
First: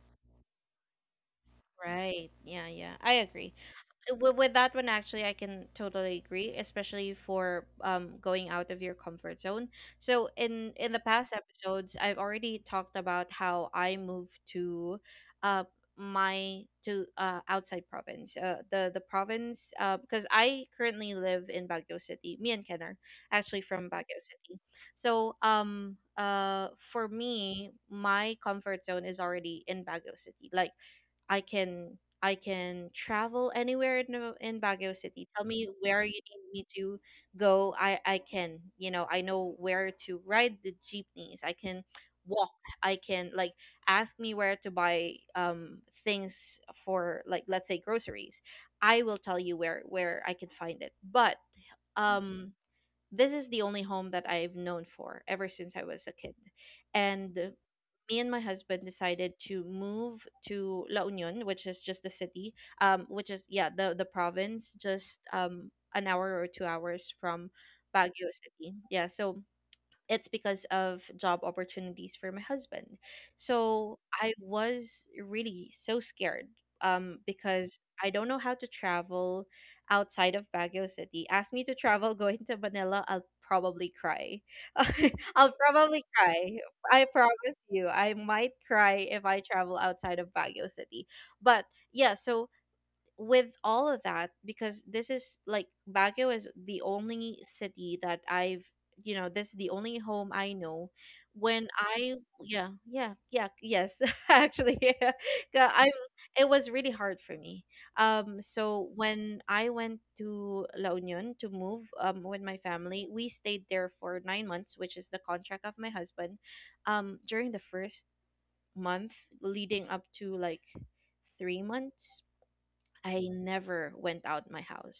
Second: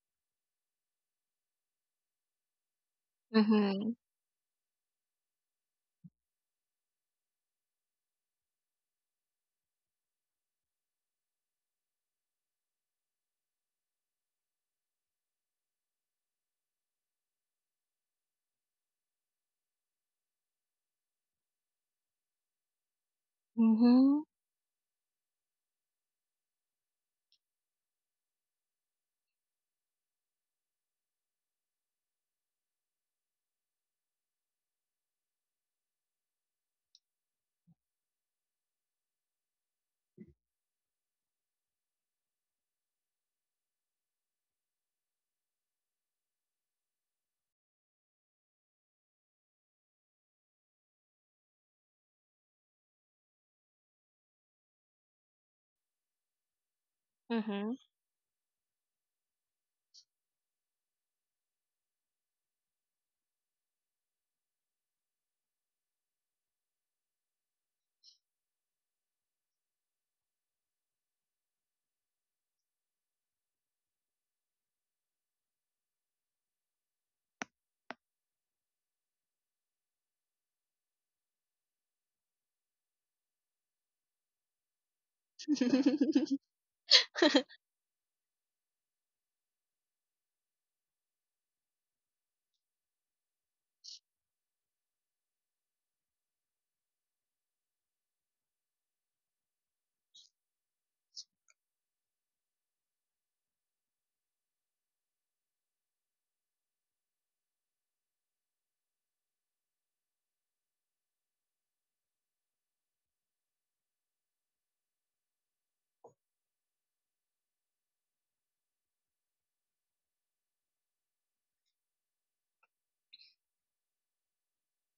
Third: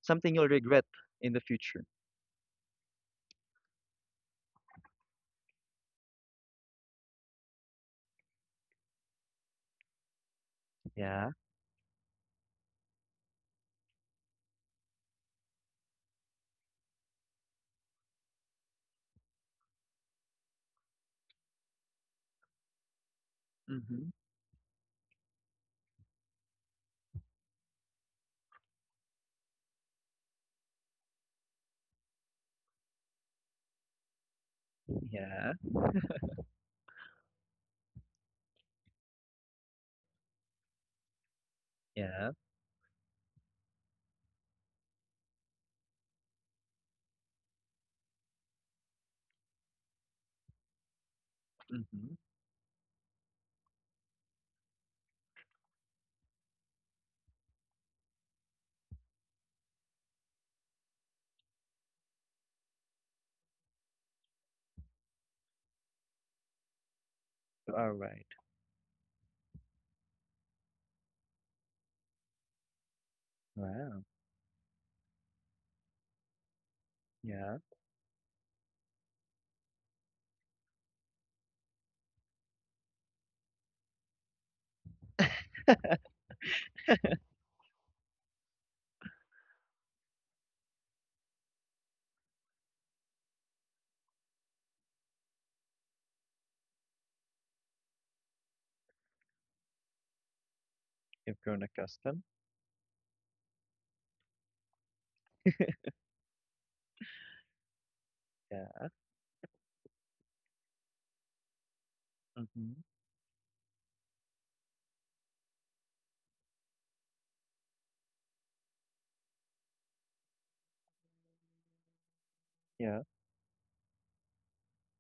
Speaker 2: something you'll regret in the future.
Speaker 1: Right. Yeah, yeah. I agree,
Speaker 3: Mhm.
Speaker 1: with that one, actually, I can totally agree, especially for going out of your comfort zone. So in the past
Speaker 2: Yeah.
Speaker 1: episodes, I've already talked about how I moved to, uh my, to, outside province, the province, because I currently live in Baguio City. Me and Ken are actually from
Speaker 2: Mm-hmm.
Speaker 1: Baguio
Speaker 3: Mhm.
Speaker 1: City. So for me, my comfort zone is already in Baguio City. Like, I can travel anywhere in Baguio City. Tell
Speaker 2: Yeah.
Speaker 1: me where you need me to go. I can, you know, I know where to ride the jeepneys. I can
Speaker 2: Yeah.
Speaker 1: walk. I can, like — ask me where to buy things for, like, let's say, groceries. I will tell you where I can find it. But
Speaker 2: Mm-hmm.
Speaker 1: um this is the only home that I've known for ever since I was a kid. And
Speaker 3: Mhm.
Speaker 1: me and my husband decided to move to La Union, which is just the city, which is, yeah, the province, just an hour or 2 hours from
Speaker 2: You are right.
Speaker 1: Baguio City. Yeah, so it's because of job opportunities for my husband. So
Speaker 2: Wow.
Speaker 1: I was really so scared,
Speaker 2: Yeah.
Speaker 1: because I don't know how to travel outside of Baguio City. Ask me to travel going to Manila, I'll probably cry. I'll probably cry. I promise you, I might cry if I travel outside of Baguio City. But yeah, so with all of that, because this is like Baguio is the only city that I've you know this is the only home I know
Speaker 2: You've grown
Speaker 1: when I —
Speaker 2: accustomed.
Speaker 1: yeah, yeah, yeah, yes, actually, yeah. I It was really hard for me.
Speaker 2: Yeah.
Speaker 1: So when I went to La Union to move, with my
Speaker 2: Mm-hmm.
Speaker 1: family, we stayed there for 9 months, which is the contract of my husband. During the first month, leading up to like 3 months,
Speaker 2: Yeah.
Speaker 1: I never went out my house.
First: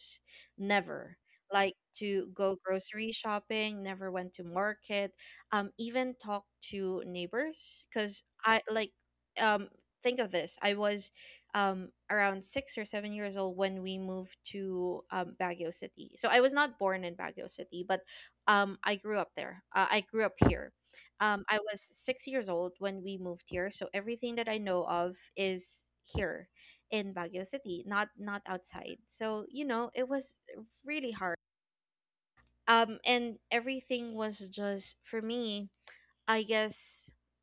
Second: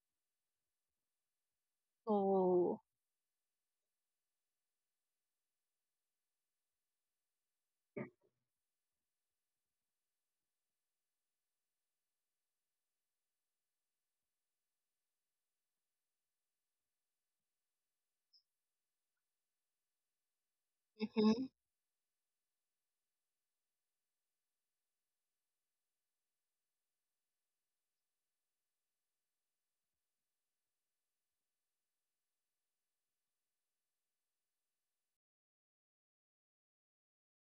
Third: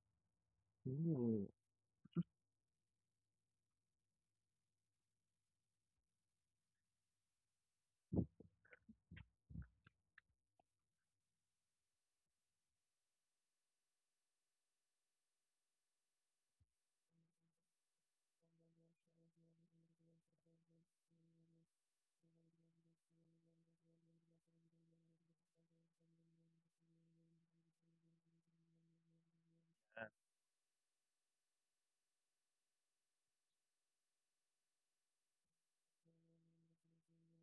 Speaker 1: Never.
Speaker 2: Ooh.
Speaker 1: Like, to go
Speaker 3: Oh.
Speaker 1: grocery shopping, never went to market, even talk to neighbors, cuz I, like, um think of this. I was, around 6 or 7 years old when we moved to Baguio City. So I was not born in Baguio City, but I grew up there. I grew up here.
Speaker 3: Mhm.
Speaker 1: I was 6 years old when we moved here, so everything that I know of is here in Baguio City, not outside. So, you know, it was really hard. And everything was just for me, I guess.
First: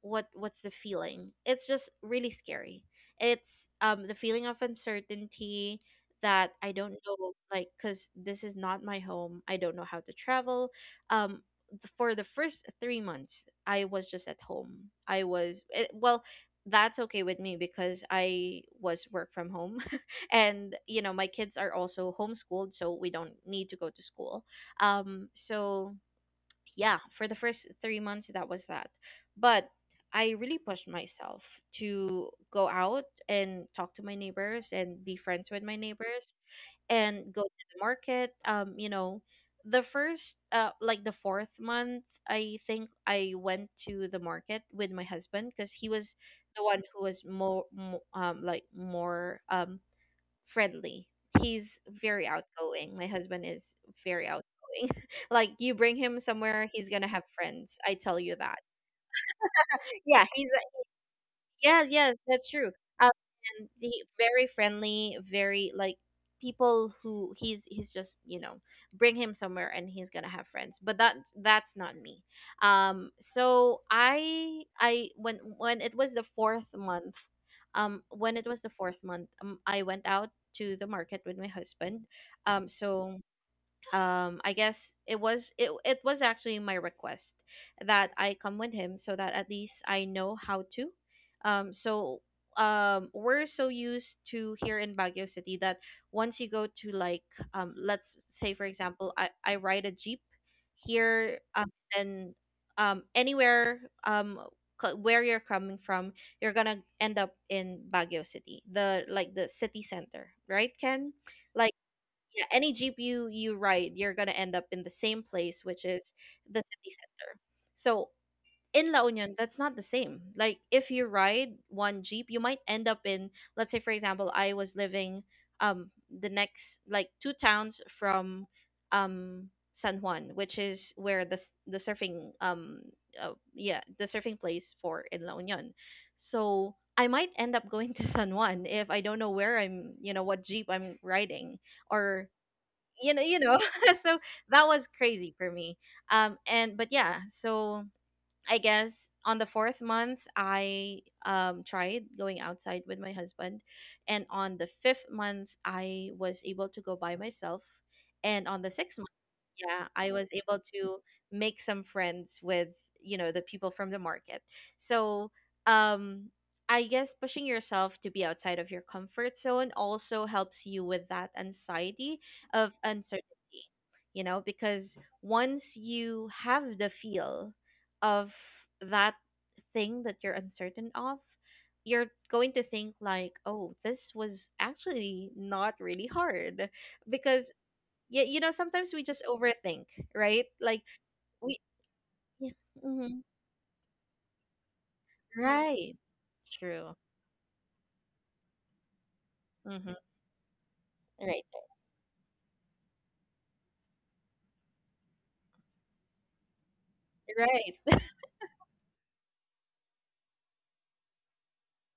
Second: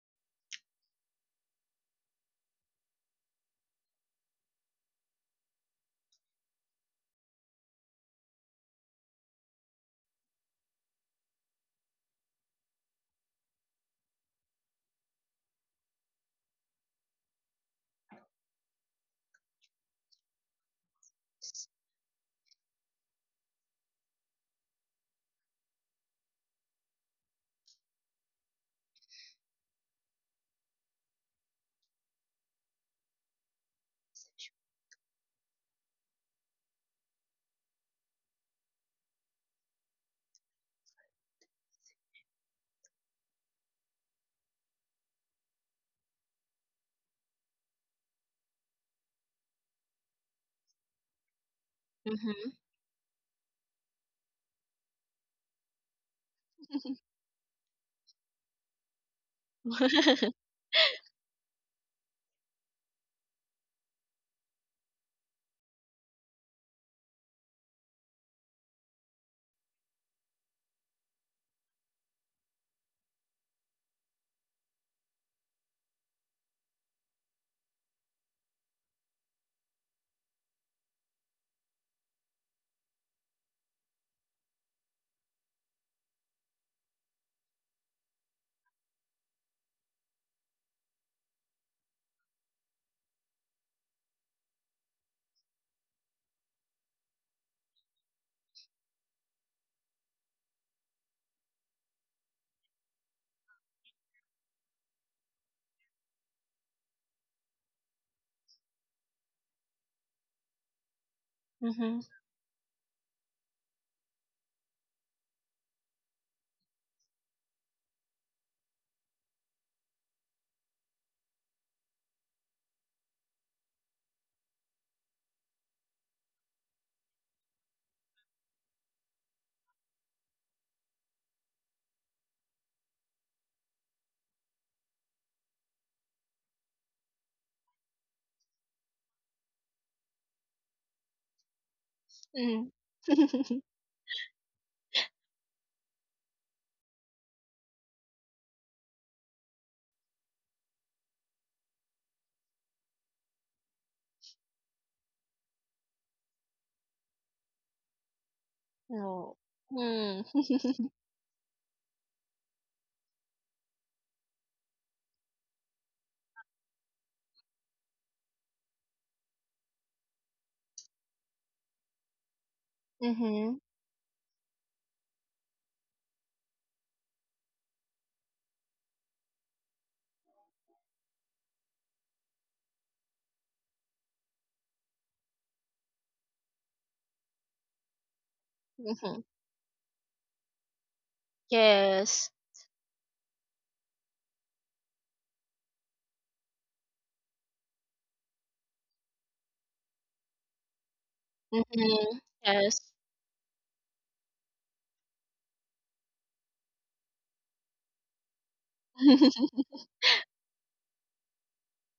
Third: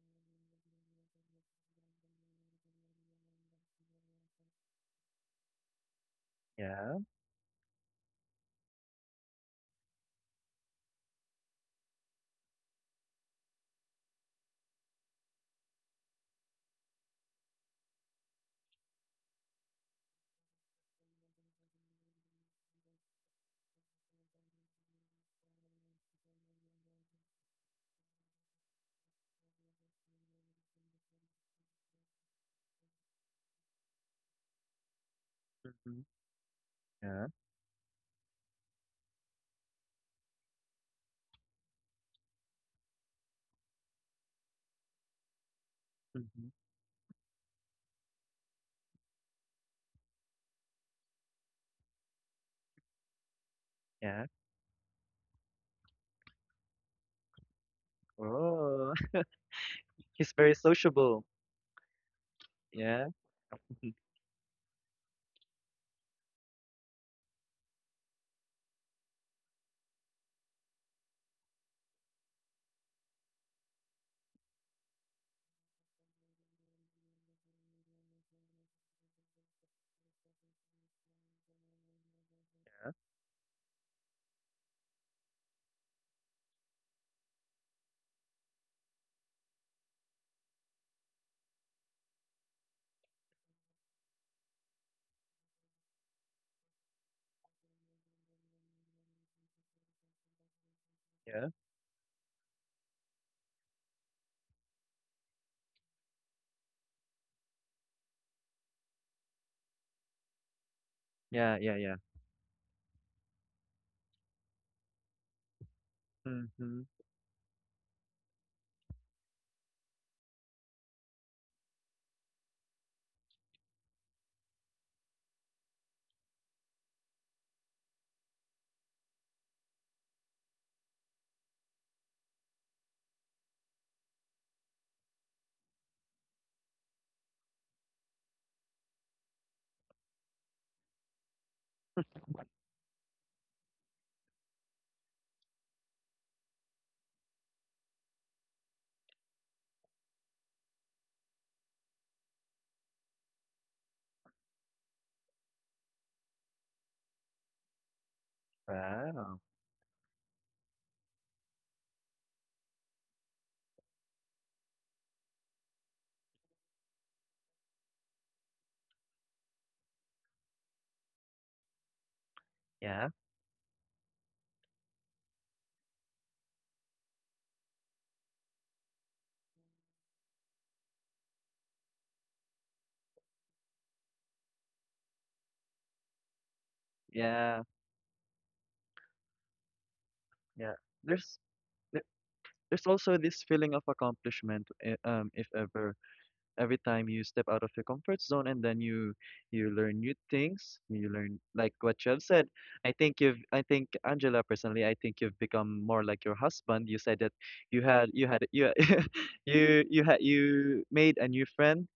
Speaker 1: What's the feeling? It's just really scary. It's, the feeling of uncertainty, that I don't
Speaker 2: Yeah.
Speaker 1: know, like, cuz this is not my home. I don't know how to travel. Um for the first 3 months, I was just at home. I was — it, well, that's okay with me because I was work from home, and you know, my kids are also homeschooled, so we don't need to go to school. So yeah, for the first 3 months, that was that. But I really pushed myself to go out and talk to my neighbors and be friends with my
Speaker 2: Mm-hmm.
Speaker 1: neighbors
Speaker 2: Yeah.
Speaker 1: and go to the market. You know, the first, like the fourth month, I think I went to the market with my husband because he was
Speaker 2: Mm-hmm.
Speaker 1: the one who was more — like, more, friendly. He's very
Speaker 3: Mhm.
Speaker 1: outgoing. My husband is
Speaker 2: Yeah.
Speaker 1: very outgoing. Like, you bring him somewhere, he's gonna have friends. I tell you that.
Speaker 2: Oh,
Speaker 3: Mhm.
Speaker 1: Yeah,
Speaker 2: he's
Speaker 1: he's —
Speaker 2: very sociable.
Speaker 1: yeah, yeah, that's true.
Speaker 2: Yeah.
Speaker 1: Um, and he very friendly, very, like, people who he's just, you know, bring him somewhere and he's gonna have friends. But that's not me. So I when it was the fourth month, when it was the fourth month, I went out to the market with my husband. So I guess it was actually my request that I come with him so that at least I know how to — um so we're so used to here in Baguio City that once you go to, like, let's say for example, I ride a jeep here,
Speaker 2: Yeah.
Speaker 1: and, anywhere, um where you're coming from, you're gonna end up in Baguio City, the like, the city center, right, Ken?
Speaker 2: Yeah,
Speaker 1: Like,
Speaker 2: yeah, yeah.
Speaker 3: Mm.
Speaker 1: yeah, any GPU you ride, you're gonna end up in the same place, which is the
Speaker 2: Mm-hmm.
Speaker 1: city center. So in La Union, that's not the same. Like, if you ride one jeep, you might end up in — let's say for example, I was living um the next, like, 2 towns from um San Juan, which is where the surfing — yeah, the surfing place for in La Union. So I might end up going to San Juan if I don't know where I'm, you know, what jeep I'm riding or — you know you know so that was crazy for me. And But yeah, so I guess on the fourth month, I tried going outside with my husband, and on the fifth month, I was able to go by myself, and on the sixth —
Speaker 3: No.
Speaker 2: Wow.
Speaker 1: yeah, I
Speaker 3: Mm.
Speaker 1: was able to make some friends with, you know, the people from the market. So, um I guess pushing yourself to be outside of your comfort zone also helps you with that anxiety of
Speaker 2: Yeah.
Speaker 3: Mhm.
Speaker 1: uncertainty,
Speaker 3: Mhm.
Speaker 1: you know, because once you have the feel of that thing that you're uncertain of, you're going to think, like, oh, this was actually not really hard, because,
Speaker 2: Yeah.
Speaker 1: yeah, you know, sometimes we just overthink, right?
Speaker 2: Yeah.
Speaker 1: Like,
Speaker 2: There's
Speaker 1: we —
Speaker 2: there-
Speaker 3: Yes.
Speaker 1: yeah.
Speaker 2: there's also
Speaker 1: Mhm.
Speaker 2: this feeling of accomplishment, if
Speaker 1: Right?
Speaker 2: ever, every
Speaker 1: True.
Speaker 2: time you step out of your comfort zone and then you
Speaker 1: Mm-hmm.
Speaker 2: learn new things, you learn
Speaker 1: Right.
Speaker 2: like what you
Speaker 3: Mhm.
Speaker 2: have said.
Speaker 3: Yes.
Speaker 2: I think, Angela, personally, I think you've become more like your husband. You said that you
Speaker 1: Right.
Speaker 2: had you had you you made a new friend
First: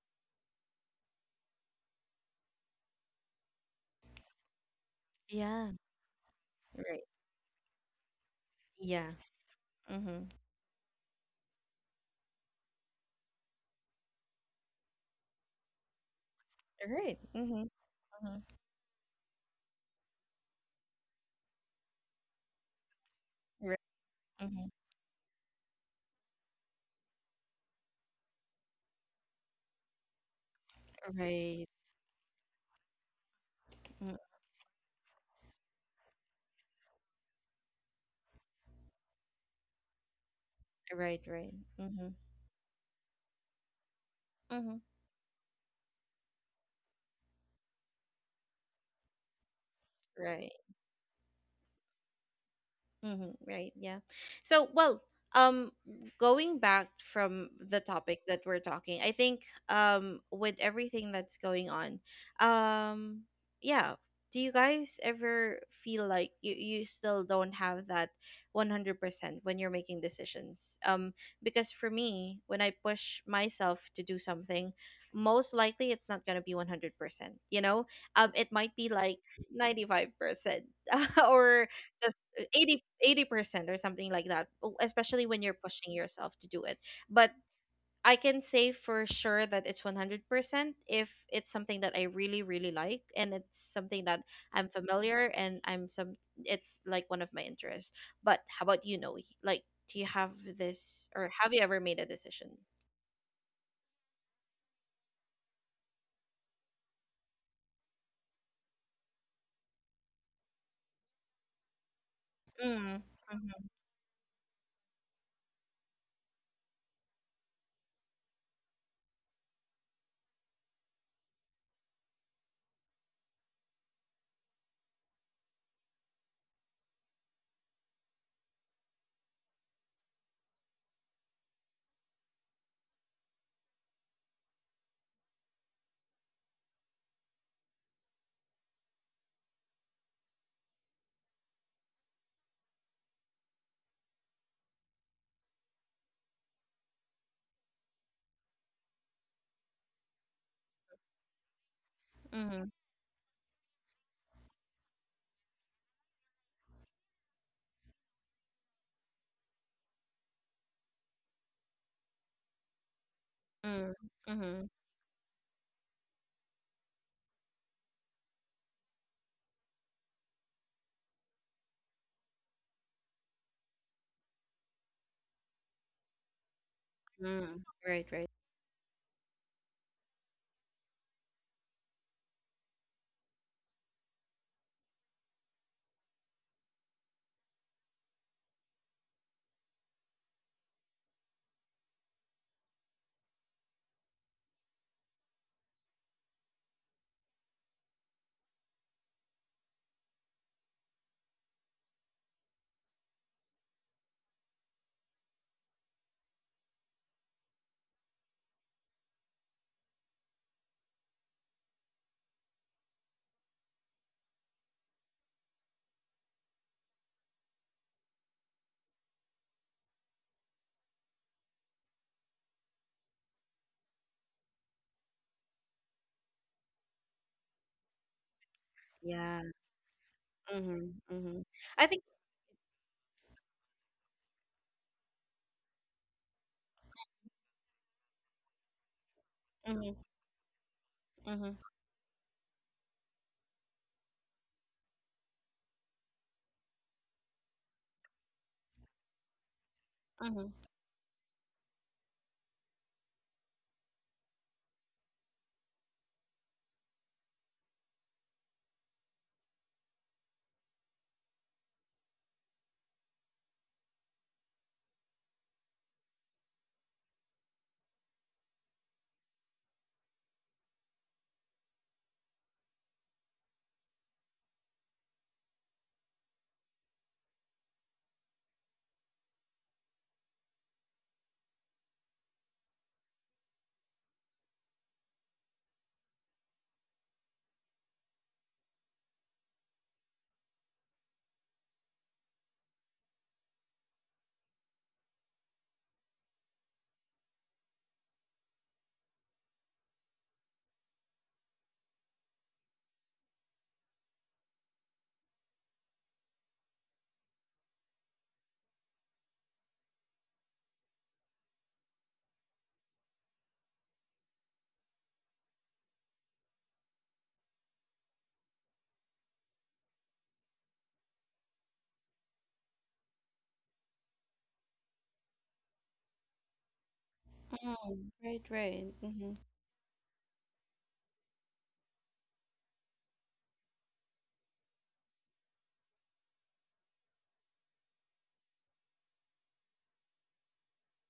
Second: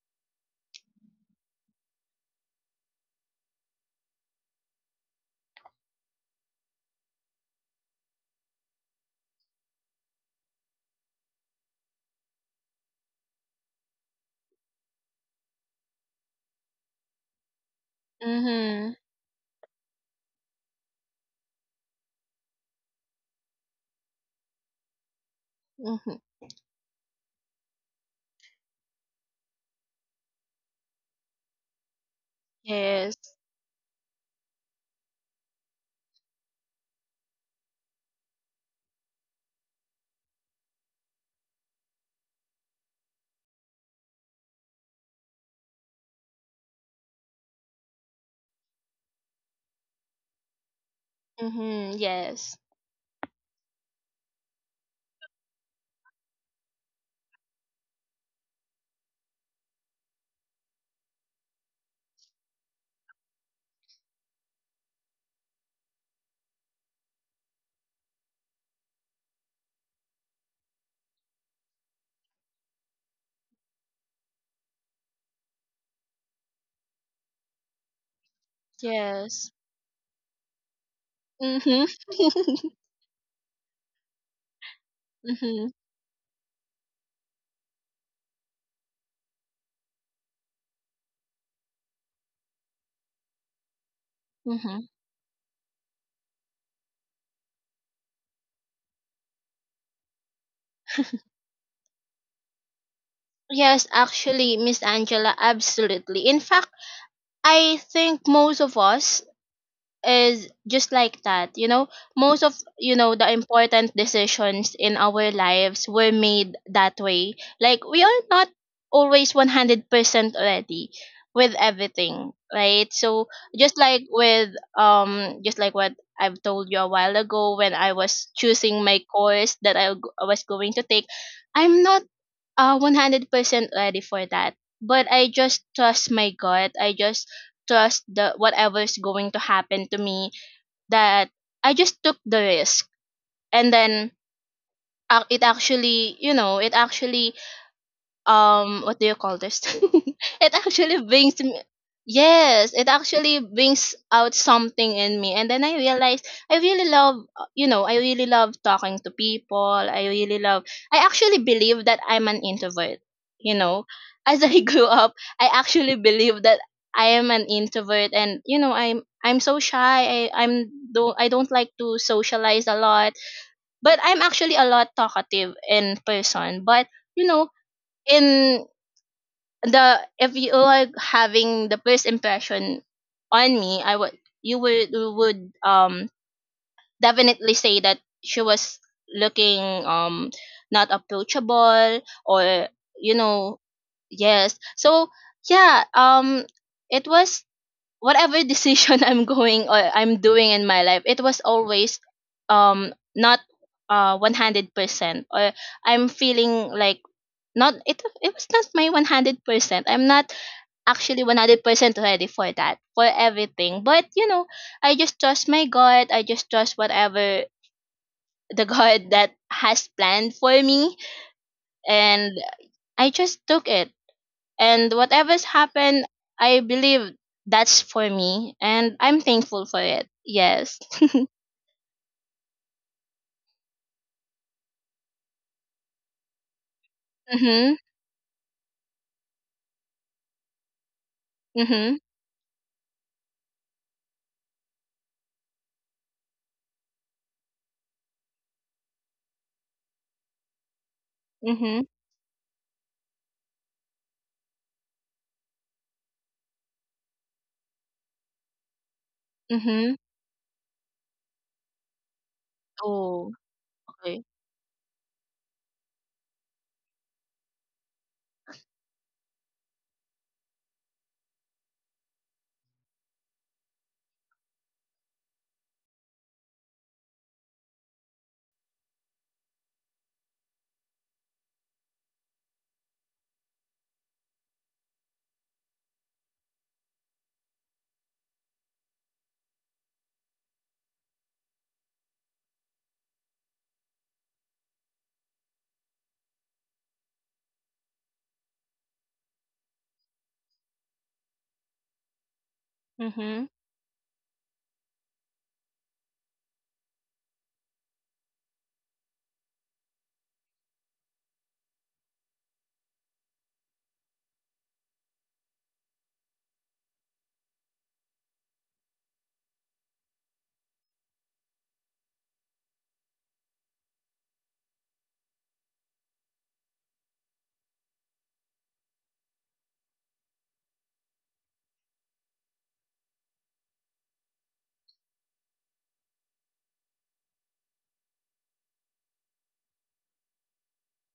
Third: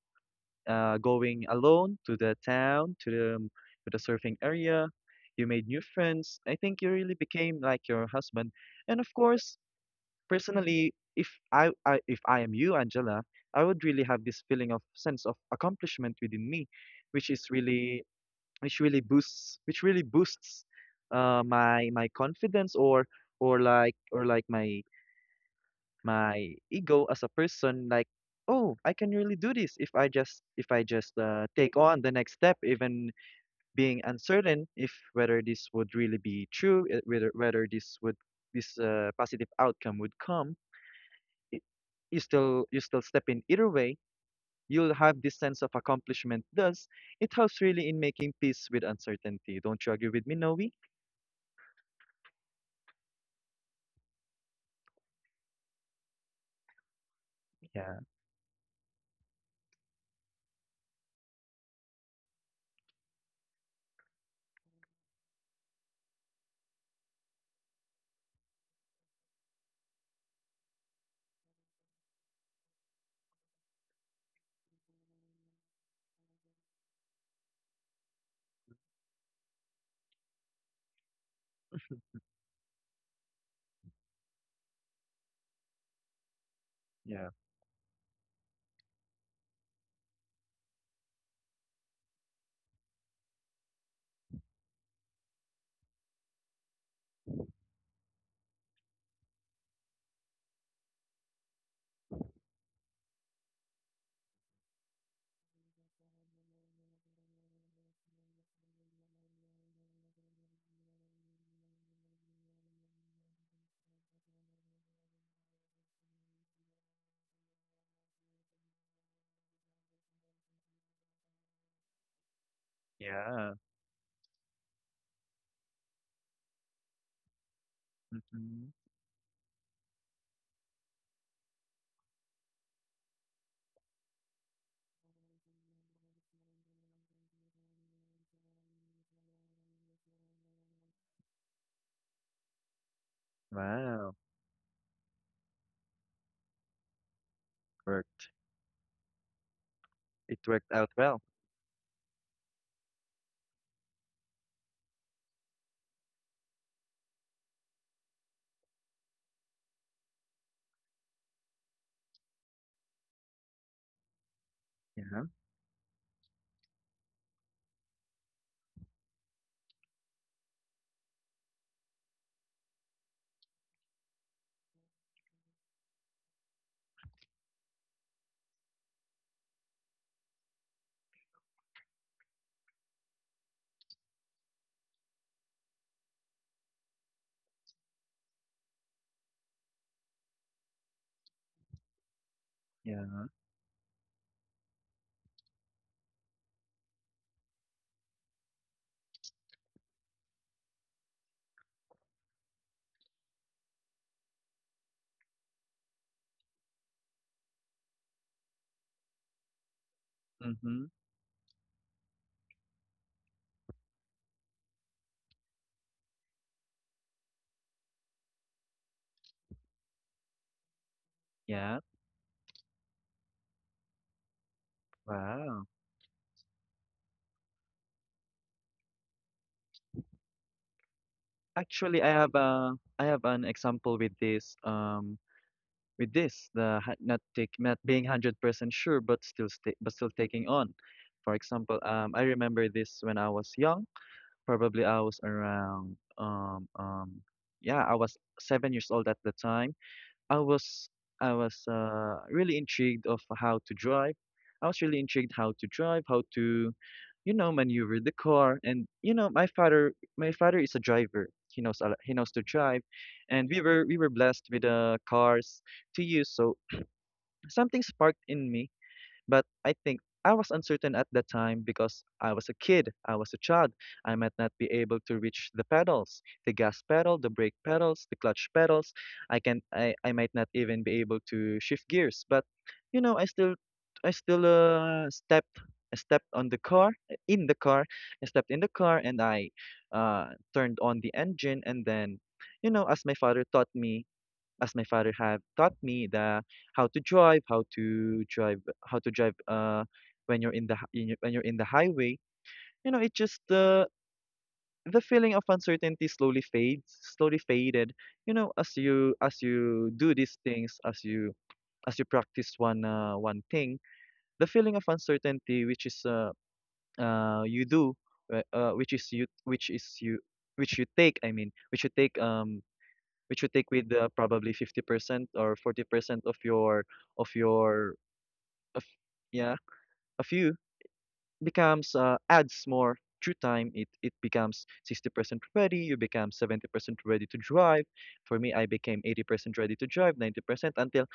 Speaker 2: going alone to the town, to the surfing area. You made
Speaker 1: Yeah.
Speaker 2: new friends. I think you
Speaker 1: Right.
Speaker 2: really became like your husband. And of
Speaker 1: Yeah.
Speaker 2: course,
Speaker 1: Mm-hmm.
Speaker 2: personally, if I am you, Angela, I would really have this feeling of sense of accomplishment within me,
Speaker 1: Right.
Speaker 2: which is
Speaker 1: Mm-hmm.
Speaker 2: really
Speaker 1: Mm-hmm.
Speaker 3: Mhm.
Speaker 2: which really boosts my my confidence or
Speaker 1: Right.
Speaker 2: or like
Speaker 1: Mm-hmm.
Speaker 3: Mhm.
Speaker 2: my ego as a person like, oh, I can really do this if I just
Speaker 1: Right.
Speaker 2: take on the next step, even
Speaker 3: Yes.
Speaker 2: being
Speaker 1: Mm.
Speaker 2: uncertain if whether this would really be true, whether this would this positive outcome would come,
Speaker 1: Right. Right.
Speaker 2: i-
Speaker 1: Mm-hmm.
Speaker 2: you still step in either way,
Speaker 1: Mm-hmm.
Speaker 2: you'll have this sense of accomplishment, thus it helps really in making peace with uncertainty. Don't you agree with me,
Speaker 1: Right.
Speaker 2: Novi?
Speaker 3: Mm-hmm. Yes.
Speaker 1: Mm-hmm, right, yeah. So, well, um, going back from the
Speaker 2: Yeah,
Speaker 1: topic that we're talking, I think with everything that's going on, um, yeah, do you guys ever feel like you still don't have that 100% when you're making decisions? Um, because for me, when I push myself to do something, most likely it's not gonna be 100%, you know? It might be like
Speaker 3: Yes.
Speaker 1: 95% or
Speaker 3: Mm-hmm.
Speaker 1: eighty percent or something like that, especially when you're
Speaker 3: Mm-hmm.
Speaker 1: pushing yourself to do it.
Speaker 2: yeah,
Speaker 1: But I can say for sure that it's 100% if it's something that I really really like and it's something that I'm
Speaker 3: Mm-hmm.
Speaker 1: familiar, and I'm some it's like one of my interests. But how about, like, do you have this or have you ever made a decision?
Speaker 3: Yes, actually, Miss Angela, absolutely. In fact, I think most of us is just like that. You know, most of
Speaker 1: Mm.
Speaker 3: the
Speaker 1: Mm-hmm.
Speaker 3: important decisions in our lives were made that way, like we are not always 100% ready with everything, right? So
Speaker 2: yeah.
Speaker 3: just like with just like what I've told you a while ago when I was
Speaker 2: hmm
Speaker 3: choosing my course, that I was going to take. I'm not 100% ready for that, but I just trust my gut. I just trust the whatever's going to happen to me, that I just took the risk. And then,
Speaker 2: wow,
Speaker 3: it actually, you know, it actually.
Speaker 2: worked
Speaker 3: What do you call this?
Speaker 2: it
Speaker 3: It
Speaker 2: worked out
Speaker 3: actually
Speaker 2: well.
Speaker 3: brings me.
Speaker 1: Mm-hmm.
Speaker 3: Yes, it actually brings out something in me. And then I realized I really love, I really love talking to people. I really love. I actually believe that I'm an introvert, you know,
Speaker 1: Mm.
Speaker 3: as I
Speaker 1: Mm-hmm.
Speaker 3: grew up.
Speaker 2: Yeah,
Speaker 3: I actually believe that I am an introvert. And you know, I'm so shy, I don't like to socialize a lot. But I'm actually a lot talkative in person. But you know
Speaker 1: Mm. Right, right.
Speaker 3: in the if you are having the first impression on me, I would you would you would definitely say that she was looking not approachable, or
Speaker 2: yeah.
Speaker 3: you know. Yes, so yeah, it was whatever decision I'm going or I'm doing in my life, it was always not 100%, or I'm feeling like not, it was not my 100%. I'm not
Speaker 2: Mm-hmm.
Speaker 3: actually 100% ready for that, for everything. But, I just trust my God. I just trust whatever the God that has planned for me.
Speaker 2: Yeah.
Speaker 3: And I just took it. And whatever's
Speaker 2: Wow.
Speaker 3: happened, I believe that's for me. And I'm
Speaker 1: Yeah.
Speaker 3: thankful for it. Yes.
Speaker 1: Mm-hmm. Mm-hmm. I
Speaker 2: Actually,
Speaker 1: think.
Speaker 2: I have a I have an example with this not take not
Speaker 3: Mm-hmm.
Speaker 2: being 100% sure but but
Speaker 1: Mm-hmm.
Speaker 2: still taking on. For
Speaker 1: Mm-hmm.
Speaker 2: example,
Speaker 3: Mm-hmm.
Speaker 2: I remember this when I was young. Probably I was around yeah I was 7 years old at the time. I was I was
Speaker 3: Mm-hmm.
Speaker 2: really intrigued of how to drive. I was really intrigued how to drive, you know, maneuver the car. And you know,
Speaker 3: Mm-hmm.
Speaker 2: my father is a driver. He knows he knows to drive,
Speaker 3: Oh,
Speaker 2: and we were
Speaker 3: okay.
Speaker 2: blessed with cars to use. So something sparked in me, but I think I was uncertain at that time because I was a kid, I was a child. I might not be able to reach the pedals, the gas pedal, the brake pedals, the clutch pedals. I might not even be able to shift gears. But you know, I still stepped I stepped on the car in the car. I stepped in the car and I turned on the engine and then you know, as my father taught me, as my father have taught me the how to drive, how to drive when you're in the hi- in your, when you're in the highway. You know, it just
Speaker 3: Mm-hmm.
Speaker 2: the feeling of uncertainty slowly faded. You know, as you do these things, as you practice one thing, the feeling of uncertainty, which is you do, which is you, which is you, which you take. I mean, which you take with probably 50% or 40% of your of your
Speaker 1: Mm, right,
Speaker 2: of,
Speaker 1: right. Mm-hmm.
Speaker 2: yeah of you becomes adds more through time. It becomes 60% ready, you become 70% ready to drive. For me, I became 80% ready to drive, 90%,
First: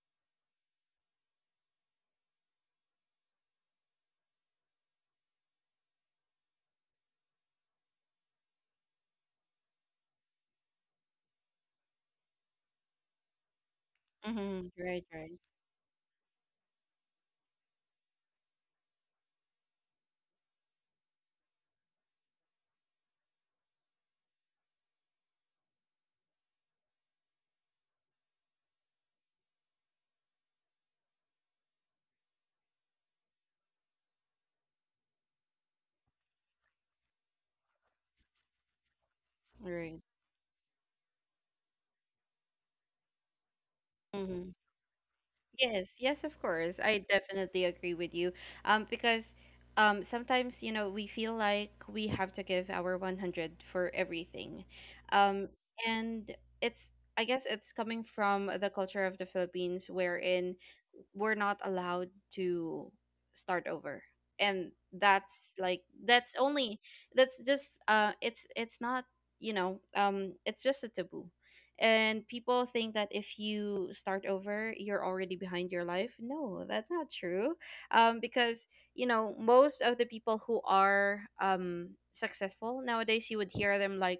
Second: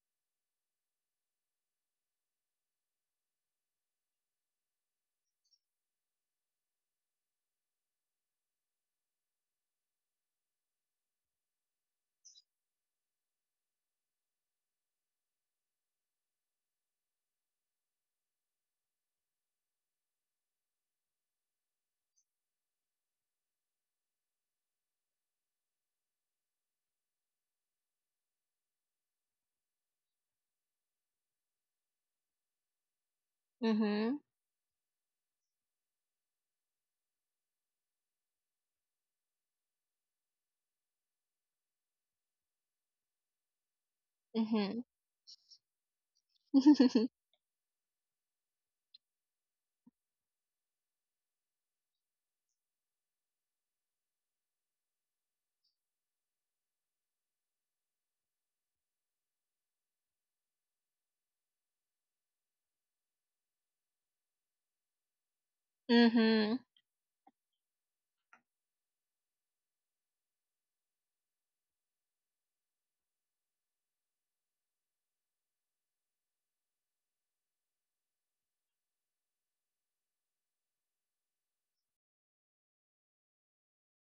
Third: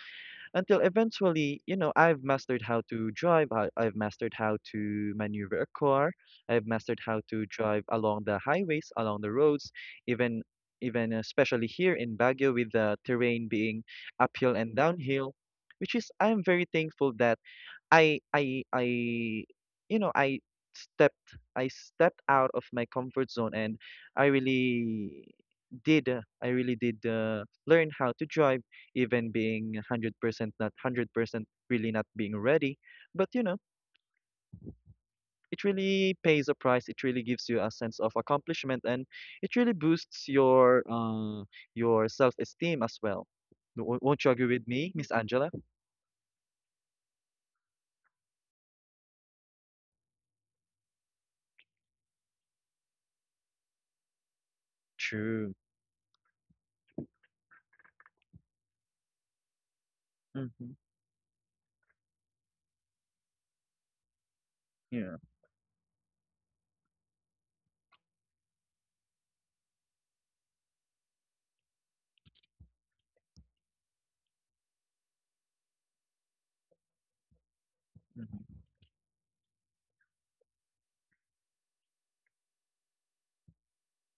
Speaker 2: until eventually, you know, I've mastered how to drive. I've mastered how to maneuver a car, I've mastered how to drive along the highways, along the roads, even especially here in Baguio, with the terrain being uphill
Speaker 1: Mm-hmm.
Speaker 2: and
Speaker 1: Right, right.
Speaker 2: downhill, which, is I'm very thankful that I you know, I stepped out of my comfort zone. And I really did learn how to drive, even being 100% not 100%, really not being ready. But you know,
Speaker 3: Mm-hmm.
Speaker 2: it really pays a price, it really gives you a sense of accomplishment, and it really
Speaker 1: Right.
Speaker 2: boosts your self-esteem as well. W- won't you
Speaker 1: Mm-hmm.
Speaker 2: agree with
Speaker 3: Mm-hmm.
Speaker 2: me, Miss Angela?
Speaker 1: Yes, yes, of course. I
Speaker 3: Mm-hmm.
Speaker 1: definitely agree with you. Because, sometimes, we feel like we have to give our 100 for everything. Um,
Speaker 2: True.
Speaker 1: and it's, I guess it's coming from the culture of the Philippines wherein
Speaker 2: Hmm.
Speaker 1: we're not allowed to start over. And
Speaker 2: Yeah.
Speaker 1: that's like, that's only, that's just, it's not, it's just a taboo, and people think that if you start over you're already behind your life. No, that's not true, because
Speaker 2: Hmm.
Speaker 1: most of the people who are successful nowadays you would hear them like,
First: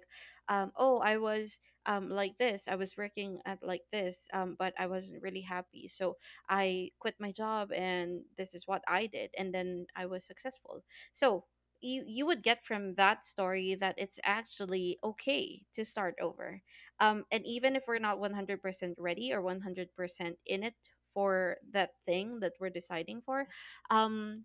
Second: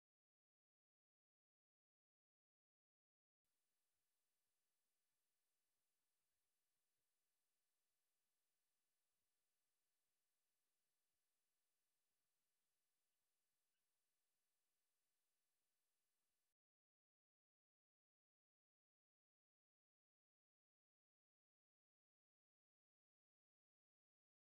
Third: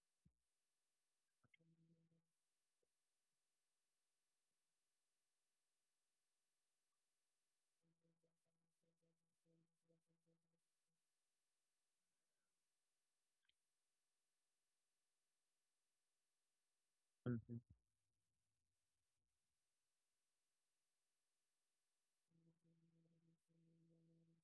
Speaker 1: oh, I was like this, I was working at like this, but I wasn't really happy. So I quit my job and this is what I did, and then I was successful. So you would get from that story that it's actually okay to start over. And
Speaker 2: Hmm.
Speaker 1: even if we're not 100% ready or 100% in it for that thing that we're deciding for, um,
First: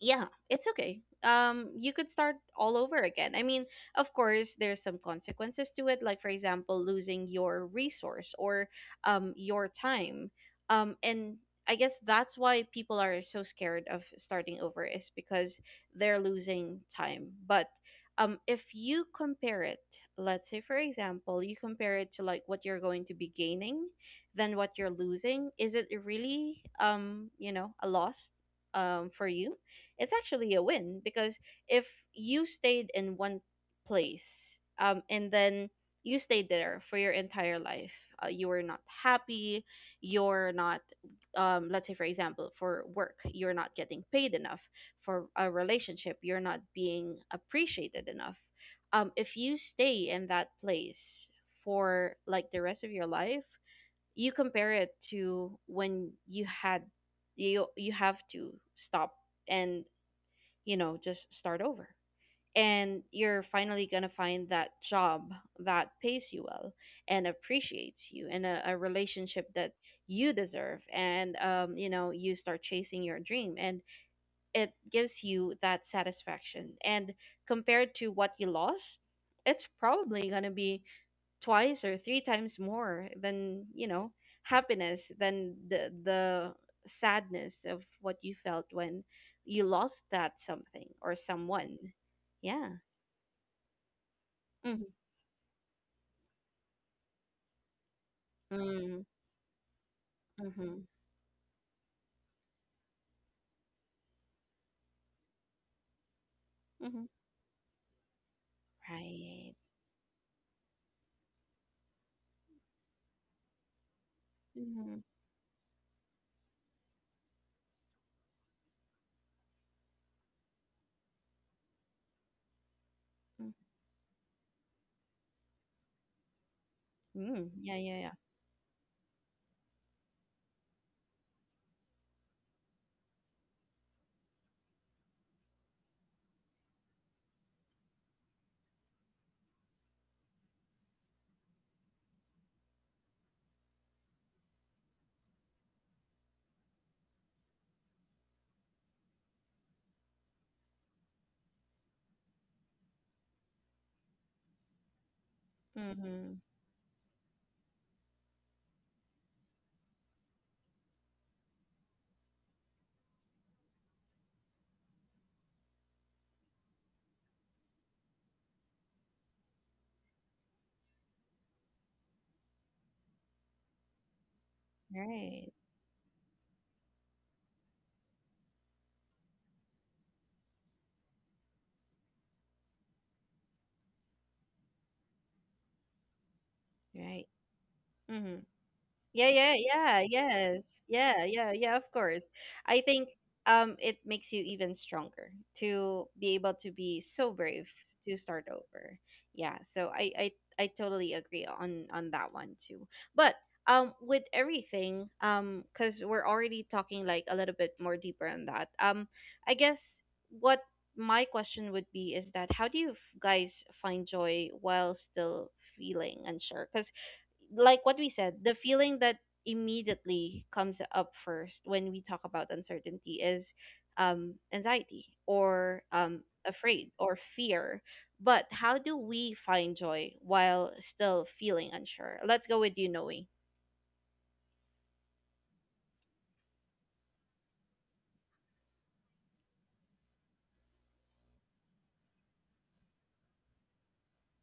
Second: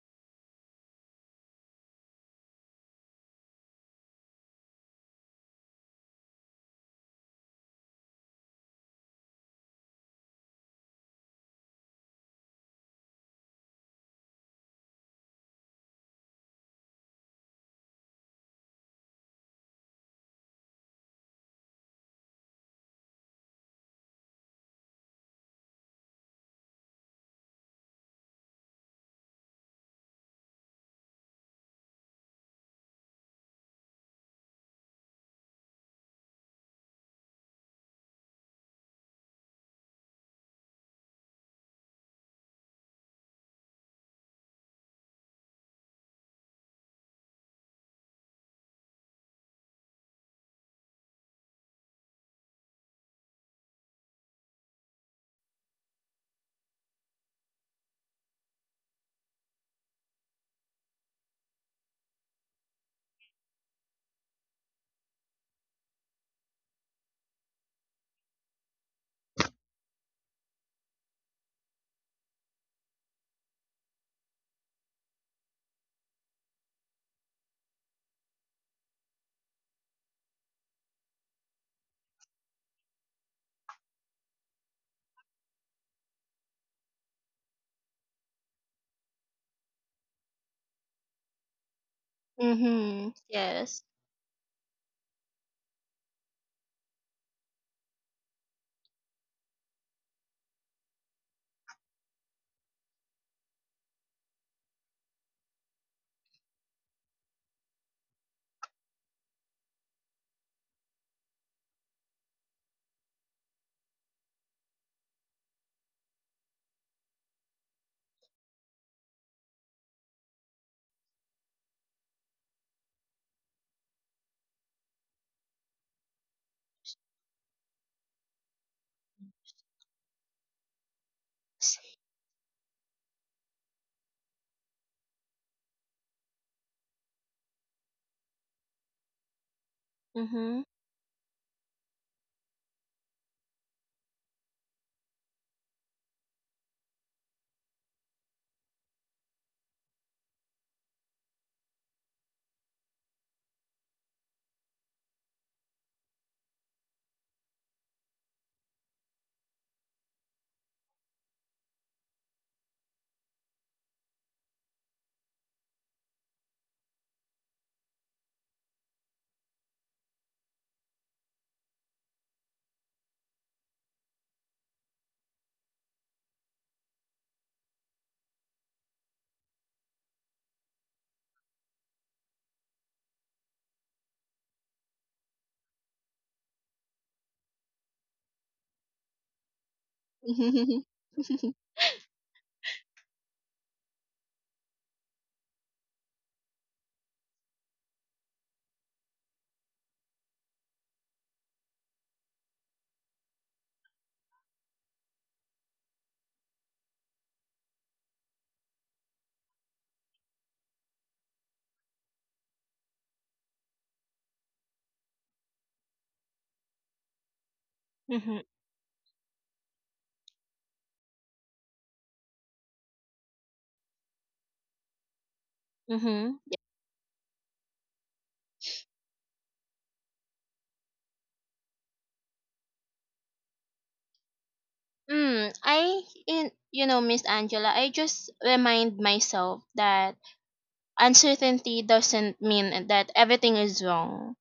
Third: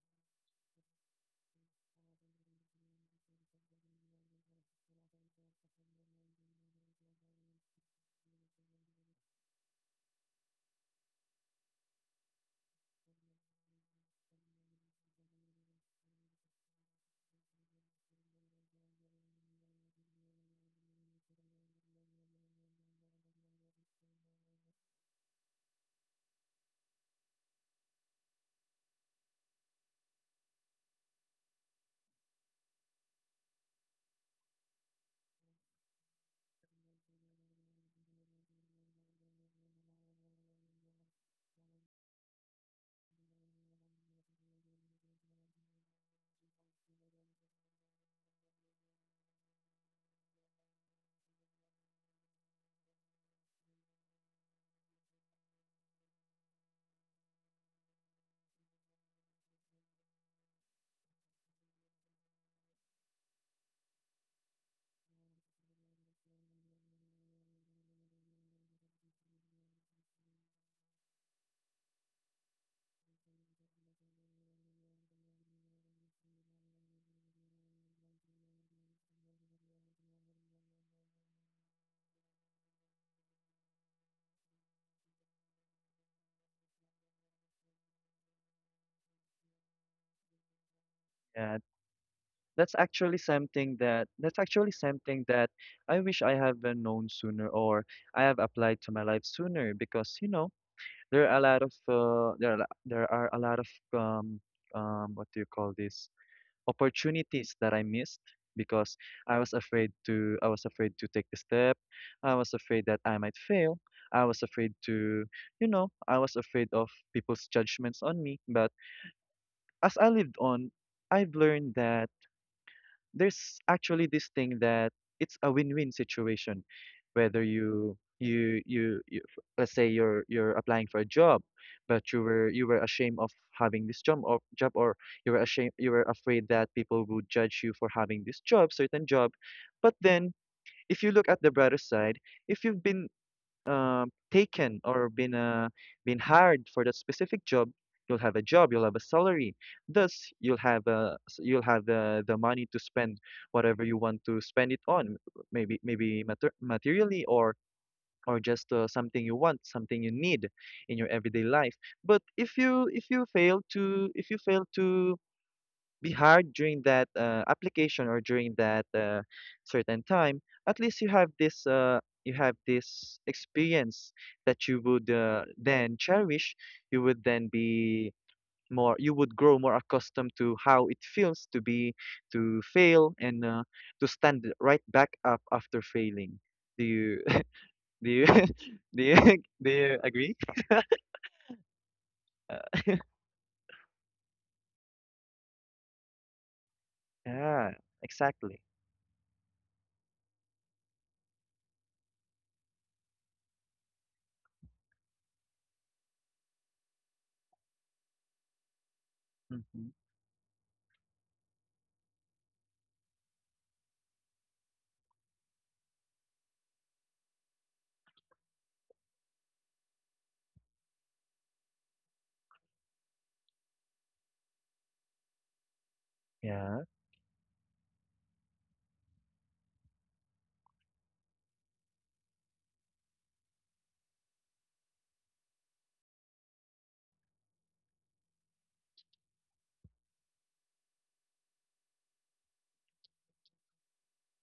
Speaker 1: yeah, it's okay. You could start all over again. I mean, of course there's some consequences to it, like, for example, losing your resource or your time. And I guess that's why people are so scared of starting over is because they're losing time. But if you compare it, let's say, for example, you compare it to like what you're going to be gaining, then what you're losing, is it really, a loss for you? It's actually a win, because if you stayed in one place, and then you stayed there for your entire life, you were not happy, you're not, let's say, for example, for work you're not getting paid enough, for a relationship you're not being appreciated enough. If you stay in that place for like the rest of your life, you compare it to when you have to stop and, just start over. And you're finally going to find that job that pays you well and appreciates you, and a relationship that you deserve. And, you start chasing your dream and it gives you that satisfaction. And compared to what you lost, it's probably going to be twice or three times more than happiness than the sadness of what you felt when you lost that something or
Speaker 2: Yeah.
Speaker 1: someone. Yeah.
Speaker 3: Mhm. Yes.
Speaker 2: That's actually
Speaker 1: Mm-hmm.
Speaker 2: something that I wish I have been known sooner, or I have applied to
Speaker 1: Mm-hmm.
Speaker 2: my life sooner, because you know,
Speaker 1: Mm-hmm.
Speaker 2: there are a lot of there are a lot of what do you call this,
Speaker 1: Mm-hmm.
Speaker 2: opportunities that I missed because
Speaker 1: Right.
Speaker 2: I was afraid to take the step, I was afraid that I might fail, I was afraid
Speaker 1: Mm-hmm.
Speaker 2: to, you know, I was afraid of people's judgments on me. But as I lived on, I've learned that there's actually this thing that it's a win-win situation. Whether
Speaker 1: Mm-hmm. Yeah, yeah, yeah.
Speaker 2: let's say you're applying for a job but you were ashamed of having this job or job or you were ashamed, you were afraid that people would judge you for having this job certain job. But then,
Speaker 3: Mhm.
Speaker 2: if you look at the brighter side, if you've been taken, or been hired for that specific job, you'll have a job, you'll have a salary. Thus, you'll have the money to spend whatever you want to spend it on. Maybe
Speaker 1: Mm-hmm.
Speaker 2: materially, or just something you want, something you need in your everyday life. But if you fail to be hard during that application, or during that certain time, at least you have this experience that you would
Speaker 1: Right,
Speaker 2: then cherish. You would then be more you would grow more accustomed to how it feels to be to fail, and to stand right back up after failing. Do you
Speaker 1: right.
Speaker 2: do you
Speaker 1: Mm-hmm.
Speaker 2: do you
Speaker 1: Yeah, yeah,
Speaker 2: do
Speaker 1: yeah,
Speaker 2: you agree?
Speaker 1: yes.
Speaker 3: Mhm.
Speaker 1: Yeah, yeah, yeah, of course.
Speaker 2: Uh,
Speaker 1: I think it makes you even stronger to be able to be so brave
Speaker 2: yeah,
Speaker 1: to start
Speaker 2: exactly.
Speaker 1: over. Yeah, so I totally agree on that one too. But with everything, cuz we're already talking like a little bit more deeper on that. I guess
Speaker 2: Hmm.
Speaker 1: what my question would be is that how do you guys find joy while still feeling unsure? Cuz like what we said, the feeling that immediately comes up first when we talk about uncertainty is, anxiety or,
Speaker 3: Mhm. Yeah.
Speaker 2: Yeah,
Speaker 1: afraid or fear. But how do we find joy while still feeling unsure? Let's go with you, Noe.
Speaker 3: Mm, I in you know, Miss Angela, I just remind myself that uncertainty doesn't mean that everything is wrong.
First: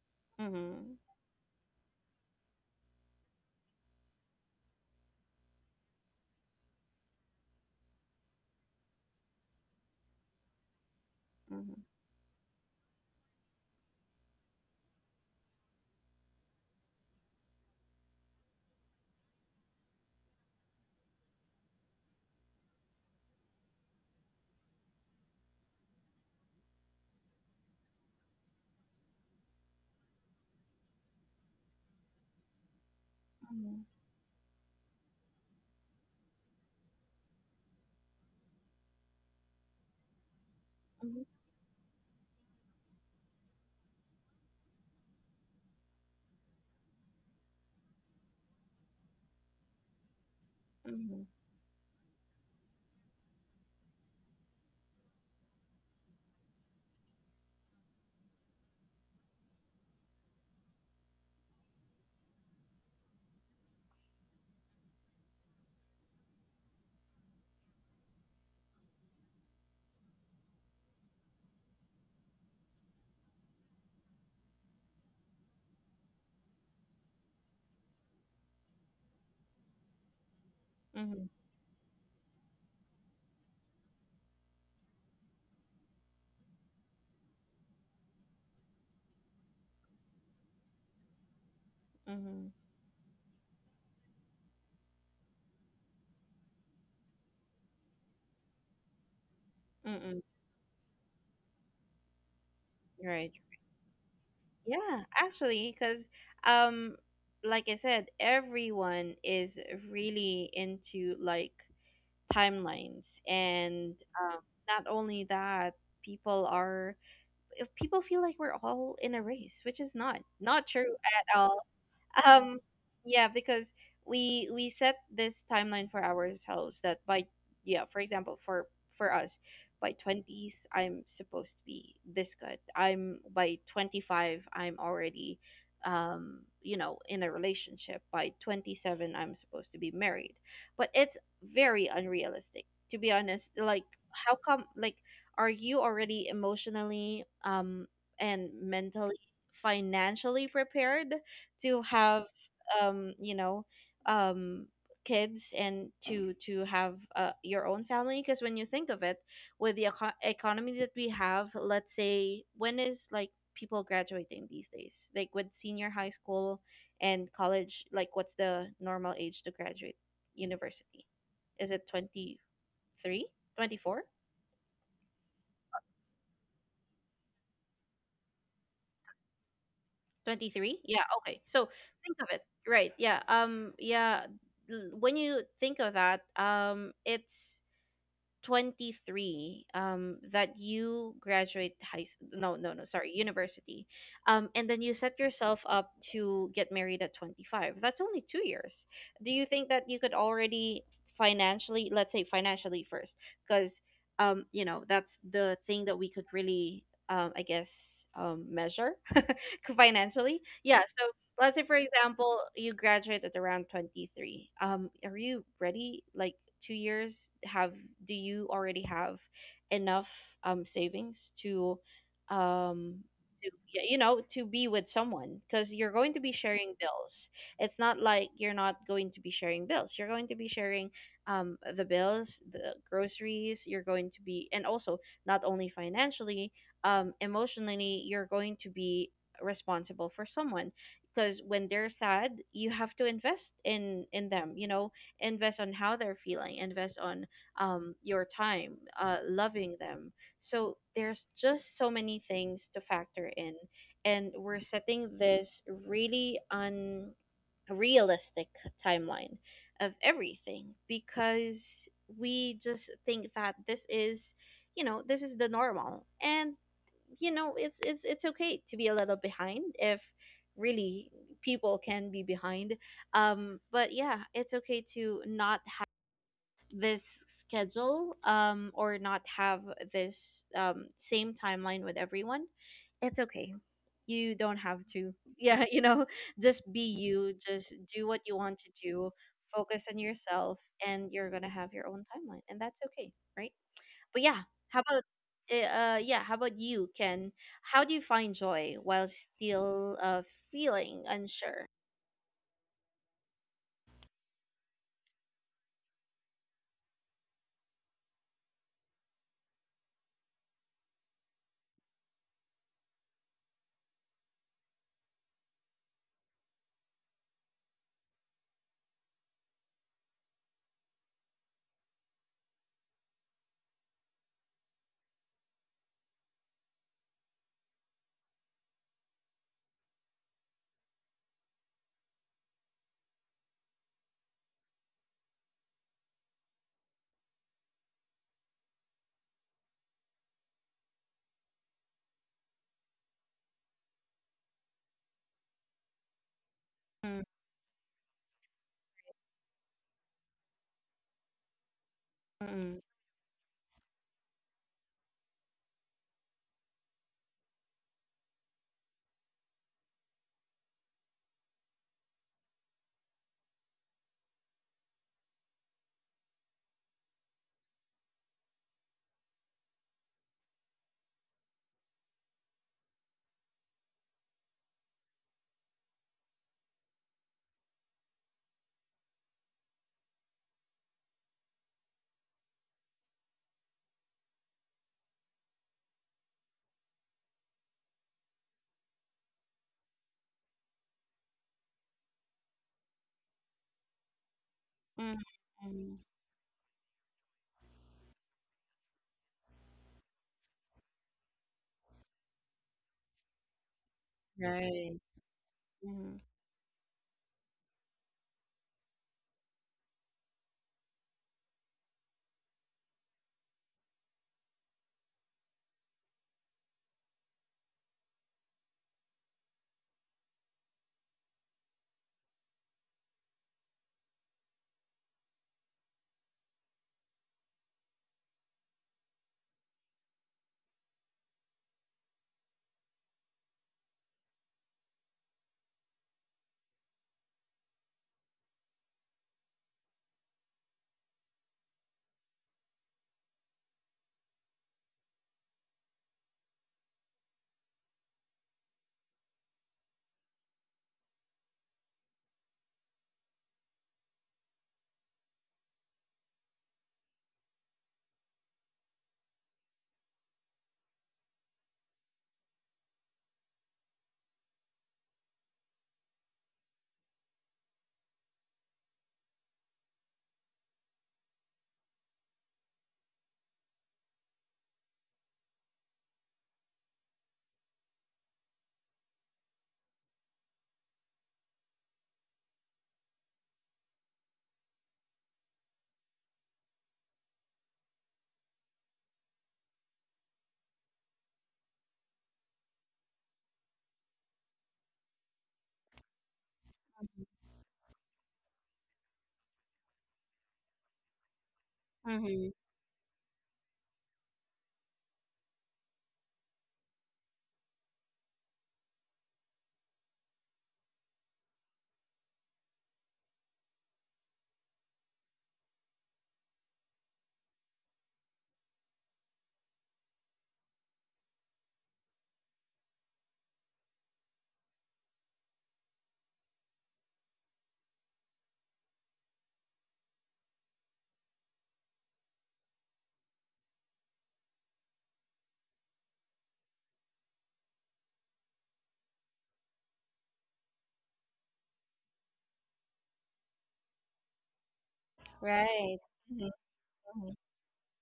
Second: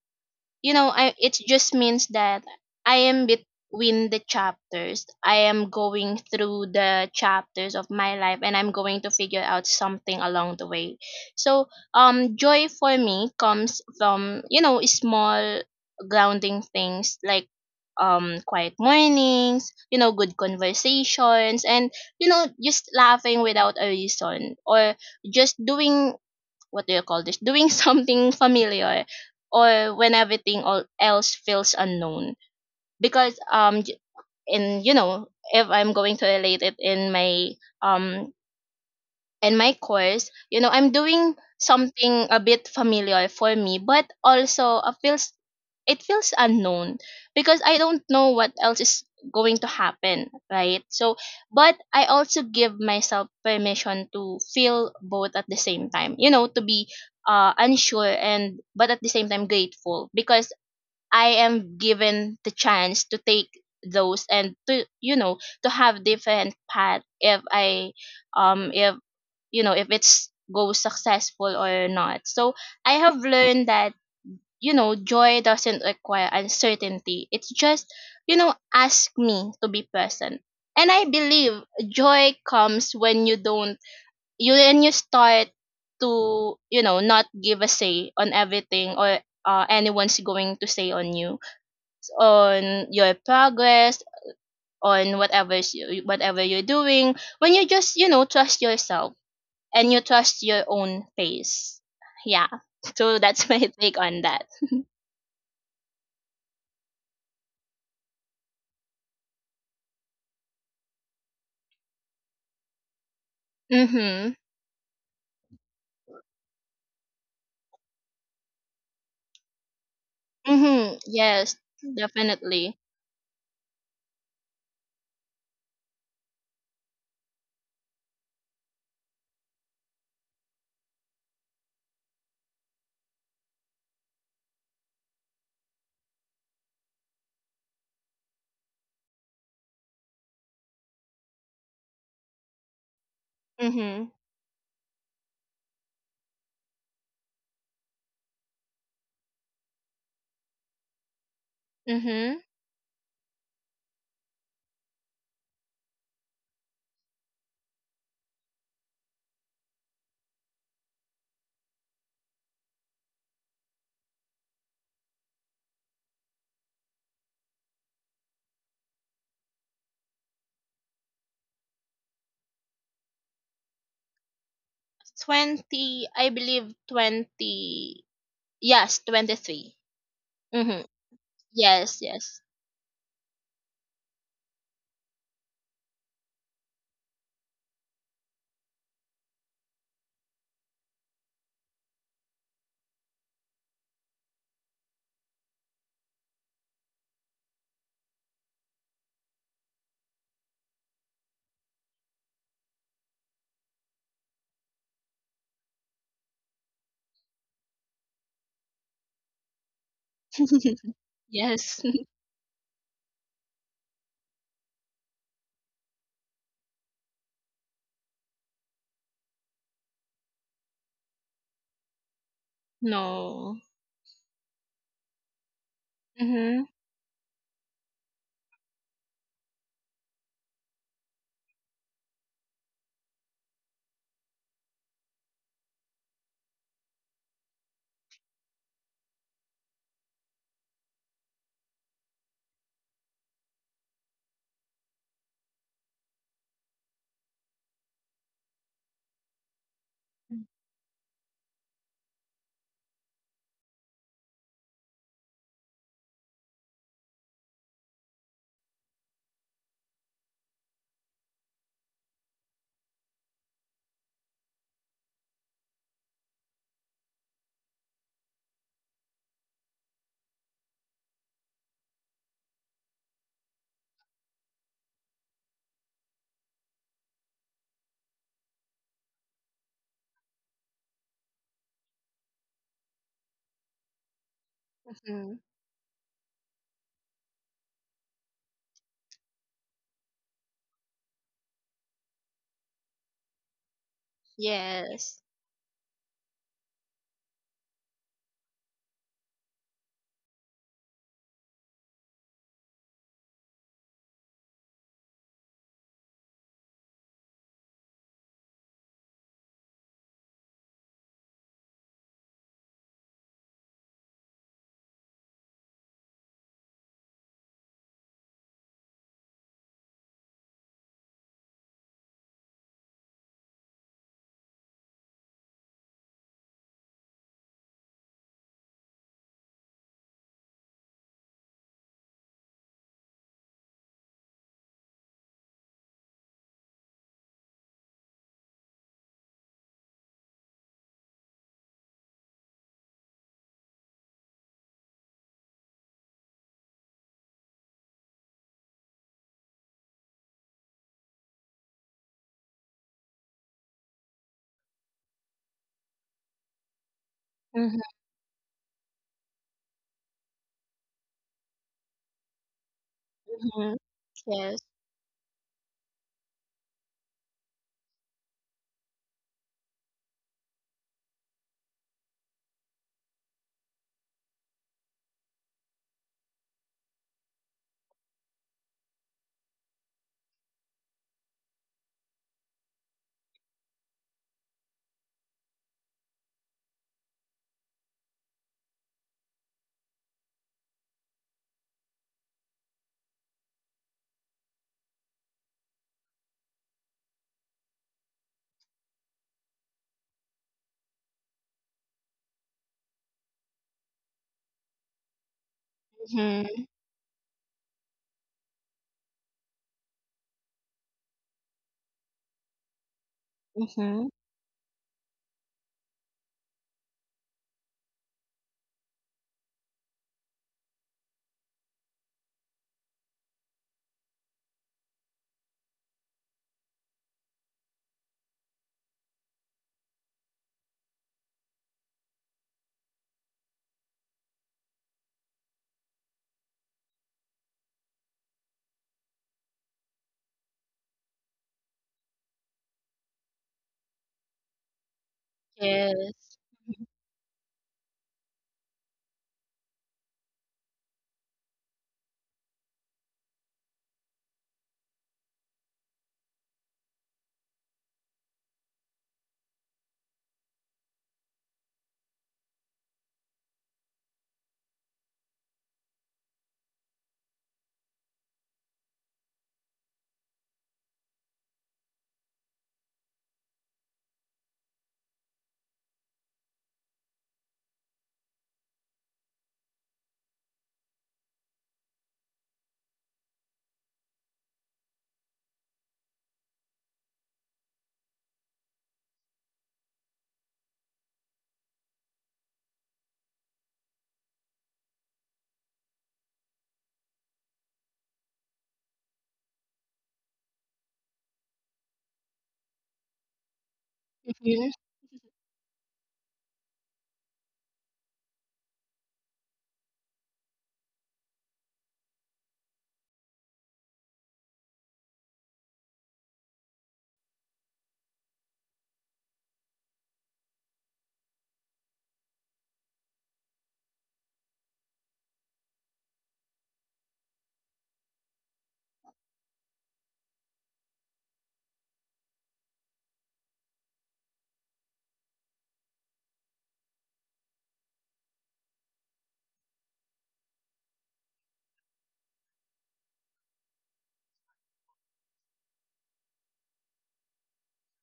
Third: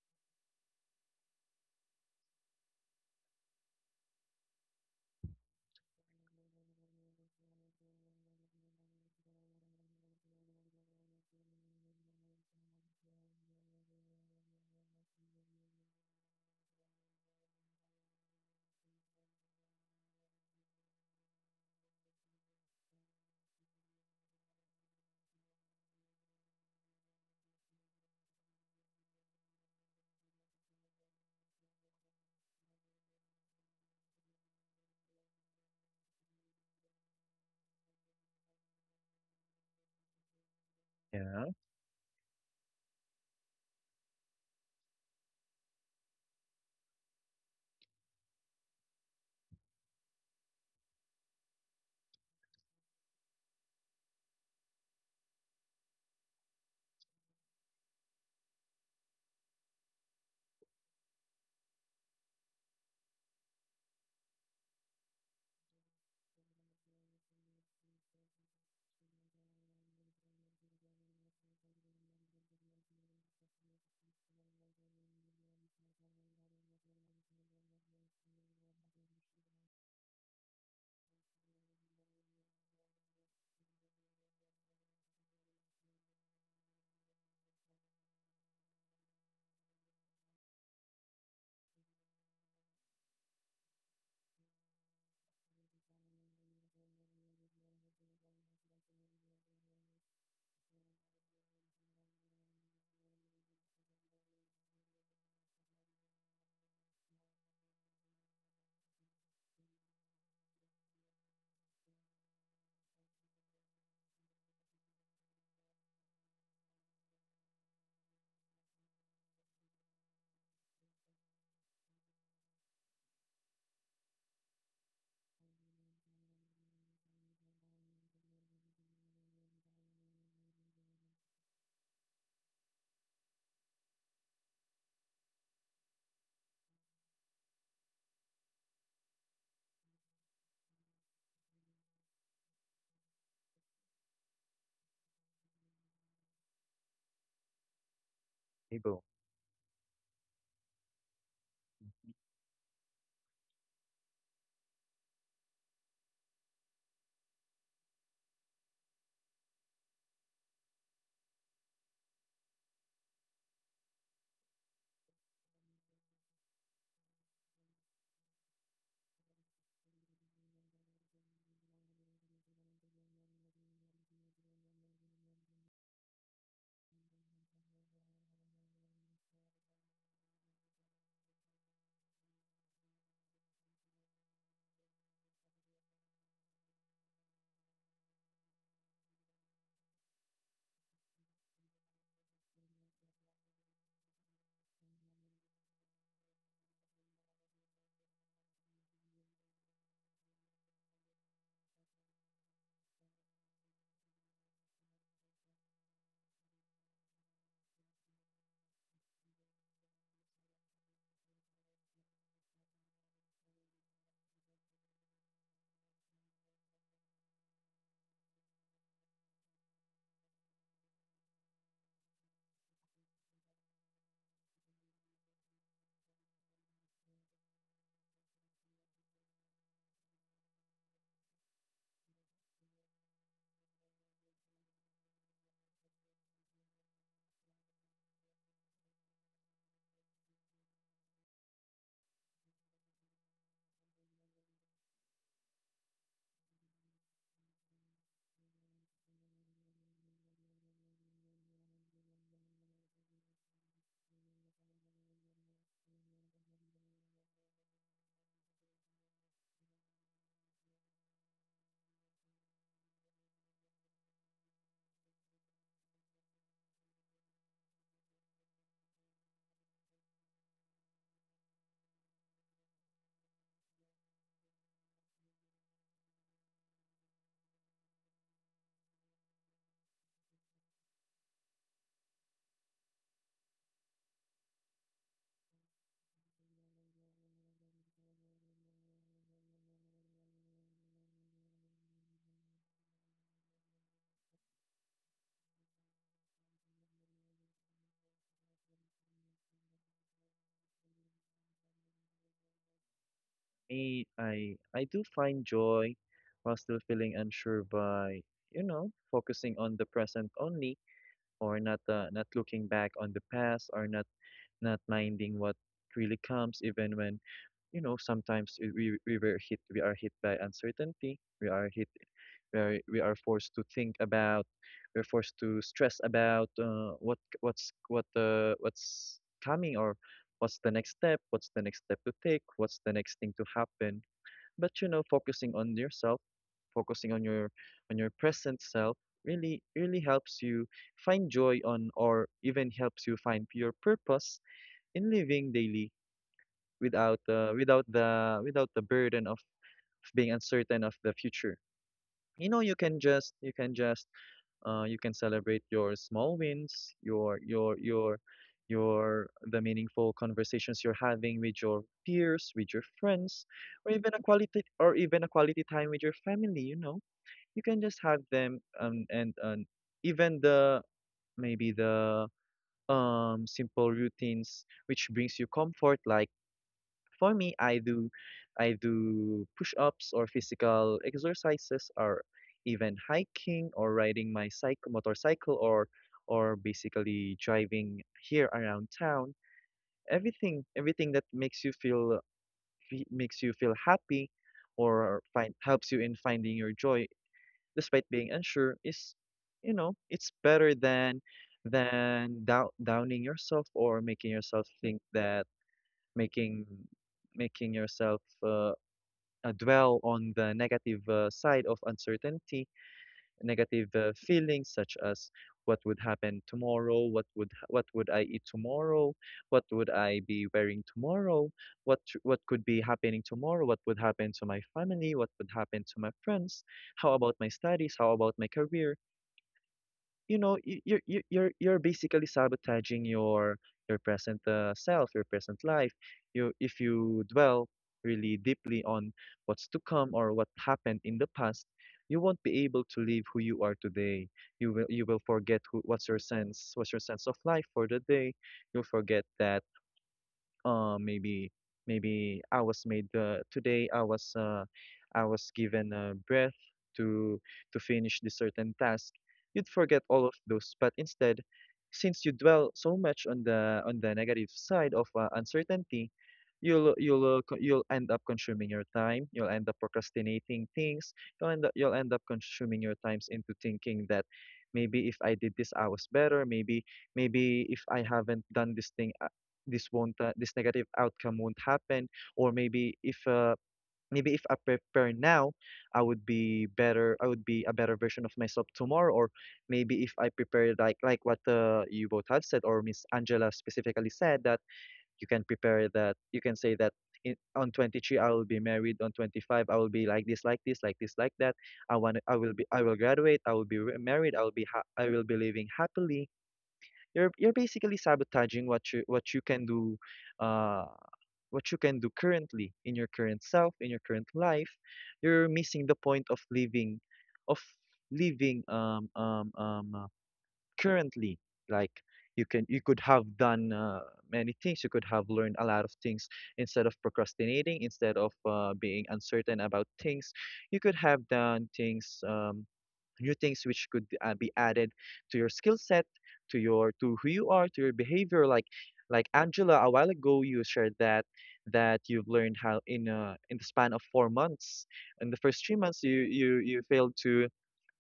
Speaker 3: You know
Speaker 1: Mm-hmm.
Speaker 3: I it just means that I am between the chapters. I am going through the chapters of my life, and I'm going to figure out something along the way. So joy for me comes from, small grounding things like quiet mornings, good conversations, and just laughing without a reason, or just doing what do you call this doing something familiar, or when everything all else feels unknown. Because
Speaker 1: Mm-hmm.
Speaker 3: j- in you know if I'm going to relate it in my um and my course, you know, I'm
Speaker 1: Mm-hmm.
Speaker 3: doing
Speaker 2: yeah.
Speaker 3: something a bit familiar for me, but also it feels. It feels unknown because I don't know what else is going to happen, right? So,
Speaker 1: Mm-hmm.
Speaker 3: but I also give myself permission to feel both at the same time. You know, to be unsure, and but at the same time grateful, because I am given the chance to take those, and to, to have different path, if I if you know if it's goes successful or not. So I have learned that, joy doesn't require uncertainty. It's just, ask me to be present. And I
Speaker 1: Mm-hmm.
Speaker 3: believe joy comes when you don't, you, when you start to, not give a say on everything, or anyone's going to say on you,
Speaker 1: Mm-hmm.
Speaker 3: on your progress, on whatever you're doing, when you just, trust yourself and you
Speaker 1: Mm-hmm.
Speaker 3: trust your own pace. Yeah. So
Speaker 1: Right.
Speaker 3: that's my take on that.
Speaker 1: Yeah, actually, because, um, like I said, everyone is really into like timelines. And,
Speaker 3: Mhm.
Speaker 1: um, not only that, people are if people feel like we're all in a race, which is not, not true
Speaker 3: Mhm.
Speaker 1: at
Speaker 3: Yes,
Speaker 1: all. Um,
Speaker 3: definitely.
Speaker 1: yeah, because we set this timeline for ourselves that by, yeah, for example, for us, by 20s I'm supposed to be this good. I'm By 25 I'm already, in a relationship. By 27 I'm supposed to be married. But it's very unrealistic, to be honest. Like,
Speaker 3: Mhm.
Speaker 1: how come, like, are you already emotionally, and
Speaker 2: Okay,
Speaker 1: mentally, financially prepared to have,
Speaker 3: Mhm.
Speaker 1: um you know um kids, and to have your own family? Because when you think of it, with the economy that we have, let's say, when is, like, people graduating these days, like with senior high school and college, like, what's the normal age to graduate university? Is it twenty three twenty four
Speaker 3: 20, I believe 20. Yes, 23.
Speaker 1: twenty three
Speaker 3: Mhm.
Speaker 1: Yeah, okay, so
Speaker 3: Yes,
Speaker 1: think of
Speaker 3: yes.
Speaker 1: it, right, yeah, yeah, when you think of that, it's 23, that you graduate no, no, no, sorry, university. And then you set yourself up to get married at 25. That's only 2 years. Do you think that you could already financially, let's say financially first, cuz that's the thing that we could really, I guess, measure financially. Yeah, so let's say, for
Speaker 3: Yes.
Speaker 1: example, you graduate at around 23. Are you ready? Like, 2 years, have do you already have enough savings um to
Speaker 3: No.
Speaker 1: to be with someone? Because you're going to be
Speaker 3: Mhm.
Speaker 1: sharing bills. It's not like you're not going to be sharing bills. You're going to be sharing the bills, the groceries. You're going to be, and also not only financially, emotionally, you're going to be responsible for someone, because when they're sad you have to invest in them, invest on how they're feeling, invest on your time loving them. So there's just so many things to factor in, and we're setting this really unrealistic timeline of everything because we just think that this is, this is the normal. And it's okay to be a little behind if really people can be behind. But yeah, it's okay to not have this schedule, or not have this, same timeline with everyone. It's okay. You don't have to.
Speaker 3: Mhm.
Speaker 1: Yeah, just be you, just do what you want to do, focus on yourself, and you're going to have your own timeline. And that's okay, right? But yeah, how about.
Speaker 3: Yes.
Speaker 1: Yeah, how about you, Ken? How do you find joy while still, feeling unsure?
Speaker 2: me, I do find joy while still feeling unsure by, you know, focusing on the present only, or not looking back on the past, or not minding what really comes. Even when, you know, sometimes we are hit by uncertainty. We are forced to think about, we're forced to stress about what's coming, or what's the next step, what's the next step to take, what's the next thing to happen. But you know, focusing on yourself, focusing on your present self, really really helps you find joy on, or even helps you find your purpose in living daily
Speaker 1: Mm,
Speaker 2: without without the burden of being uncertain of the future. You know,
Speaker 1: mm,
Speaker 2: you can just you can celebrate your small wins,
Speaker 3: Mhm.
Speaker 2: your the meaningful conversations you're having with your peers, with your friends,
Speaker 3: Mhm.
Speaker 2: or even a
Speaker 3: Yes.
Speaker 2: quality time with your family. You know, you can just have them, and even the maybe the simple routines which brings you comfort. Like for me, I do push-ups, or physical exercises, or even hiking, or riding my cycle motorcycle, or basically driving here around town. Everything that makes you makes you feel happy,
Speaker 1: mm,
Speaker 2: or find helps
Speaker 1: mm.
Speaker 2: you in finding your joy despite being unsure, is, you know, it's better than downing yourself, or making yourself
Speaker 1: Right.
Speaker 2: think that,
Speaker 1: Mhm,
Speaker 3: Mhm.
Speaker 2: making making yourself dwell on the negative side of uncertainty, negative
Speaker 3: Mhm.
Speaker 2: feelings such as what would happen tomorrow, what would I eat tomorrow, what would I be wearing tomorrow, what could be happening tomorrow, what would happen to my family, what would happen to my friends, how about my studies, how about my career. You know, you're basically sabotaging your present self, your present life. You, if you dwell really deeply on what's to come, or what happened in the past, you won't be able to live who you are today. You will forget what's your
Speaker 3: Yes.
Speaker 2: sense, what's your sense of life for the day. You'll forget that, maybe I was made, today I was, I was given a breath to finish the certain task. You'd forget all of those, but instead, since you dwell so much on the negative side of uncertainty, you'll end up consuming your time, you'll end up procrastinating things, you'll you'll end up consuming your times into thinking that maybe if I did this I was better, maybe if I haven't done this thing, this won't this negative outcome won't happen. Or maybe if I prepare now, I would be better, I would be a better version of myself tomorrow. Or maybe if I prepare like what you both have said, or Miss Angela specifically said, that you can prepare, that you can say that
Speaker 1: mhm,
Speaker 2: on 23 I will be married, on 25 I will be like this like this like this like that. I
Speaker 1: mhm.
Speaker 2: will be, I will graduate, I will be re- married,
Speaker 3: Mhm.
Speaker 2: I will be living happily. You're basically sabotaging what you can do, uh, what you can do currently in your current self, in your current life. You're missing the point of living currently. Like you can you could have done many things. You could have learned a lot of things instead of procrastinating, instead of being uncertain about things. You could have done things. New things which could be added to your skill set, to your to who you are, to your behavior. Like Angela, a while ago, you shared that you've learned how, in the span of 4 months, in the first three
Speaker 1: Right.
Speaker 2: months you
Speaker 1: Mhm,
Speaker 2: you you failed
Speaker 1: mhm,
Speaker 2: to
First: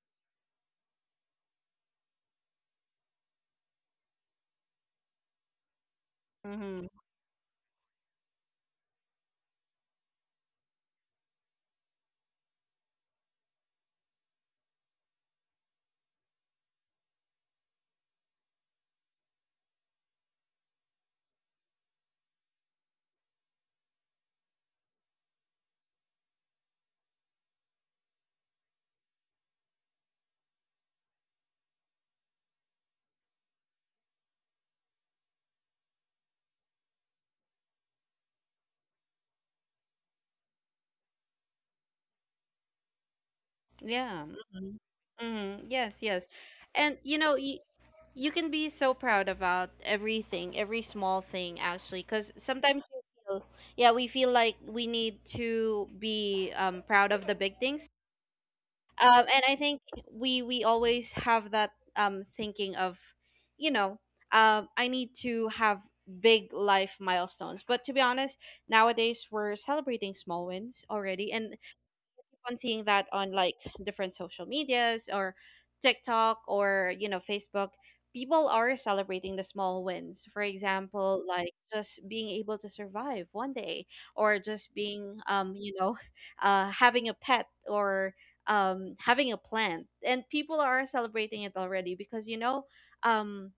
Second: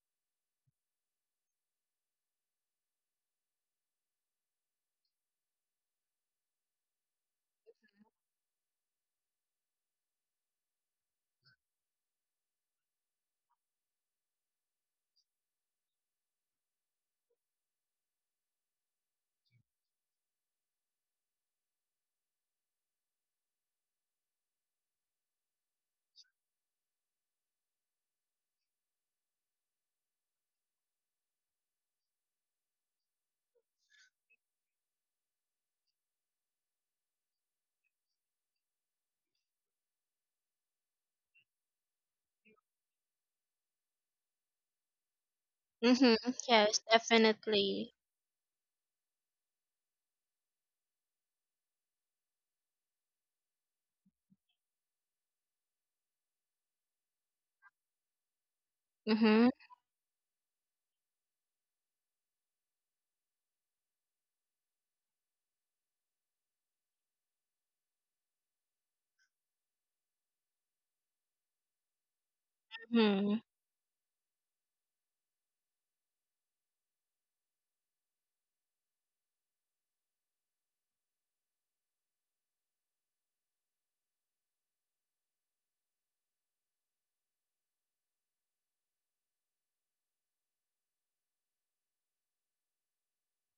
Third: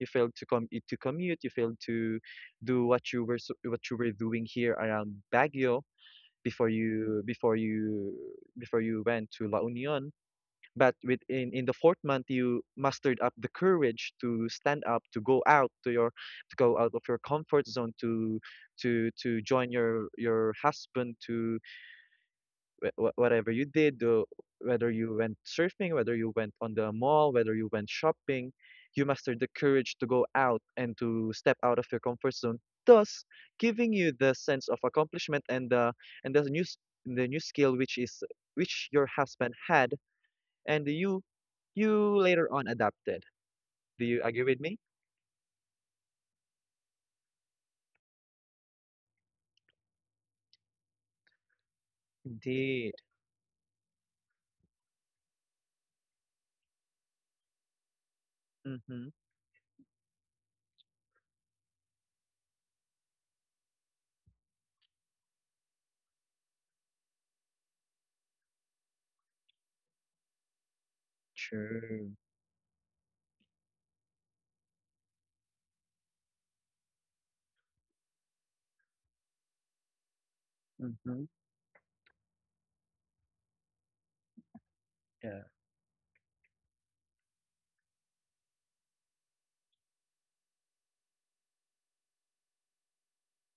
Speaker 2: come to commute, you failed to do what you were what you were doing here around Baguio before
Speaker 1: mhm.
Speaker 2: you before you before you went to La Union. But within, in the fourth month, you mustered up the courage to stand up, to go out to your, to go out of your comfort zone, to join your husband, to whatever you did, whether you went surfing, whether you went on the mall, whether you went shopping, you mustered the courage to go out and to step out of your comfort zone, thus giving you the sense of accomplishment, and the new the new skill, which is which your husband had, and you later on adapted. Do you
Speaker 1: Yeah.
Speaker 2: agree with me?
Speaker 1: Mhm, mhm. Yes,
Speaker 3: Mhm.
Speaker 1: yes.
Speaker 3: Yes,
Speaker 1: And
Speaker 3: definitely.
Speaker 1: you can be so proud about everything, every small thing actually, because sometimes
Speaker 2: Indeed.
Speaker 1: we feel, yeah, we feel like we need to be, proud of the big things,
Speaker 2: Mm-hmm.
Speaker 1: and
Speaker 3: Mhm.
Speaker 1: I think we always have that, thinking of, you know, I need to have big life milestones. But to be honest, nowadays we're celebrating small wins already, and
Speaker 2: True.
Speaker 1: on seeing that on,
Speaker 3: Mhm.
Speaker 1: like, different social medias or TikTok or, Facebook, people are celebrating the small wins. For example,
Speaker 2: Mm-hmm.
Speaker 1: like, just being able to survive one day, or just being,
Speaker 2: Yeah.
Speaker 1: having a pet or having a plant, and people are celebrating it already because, um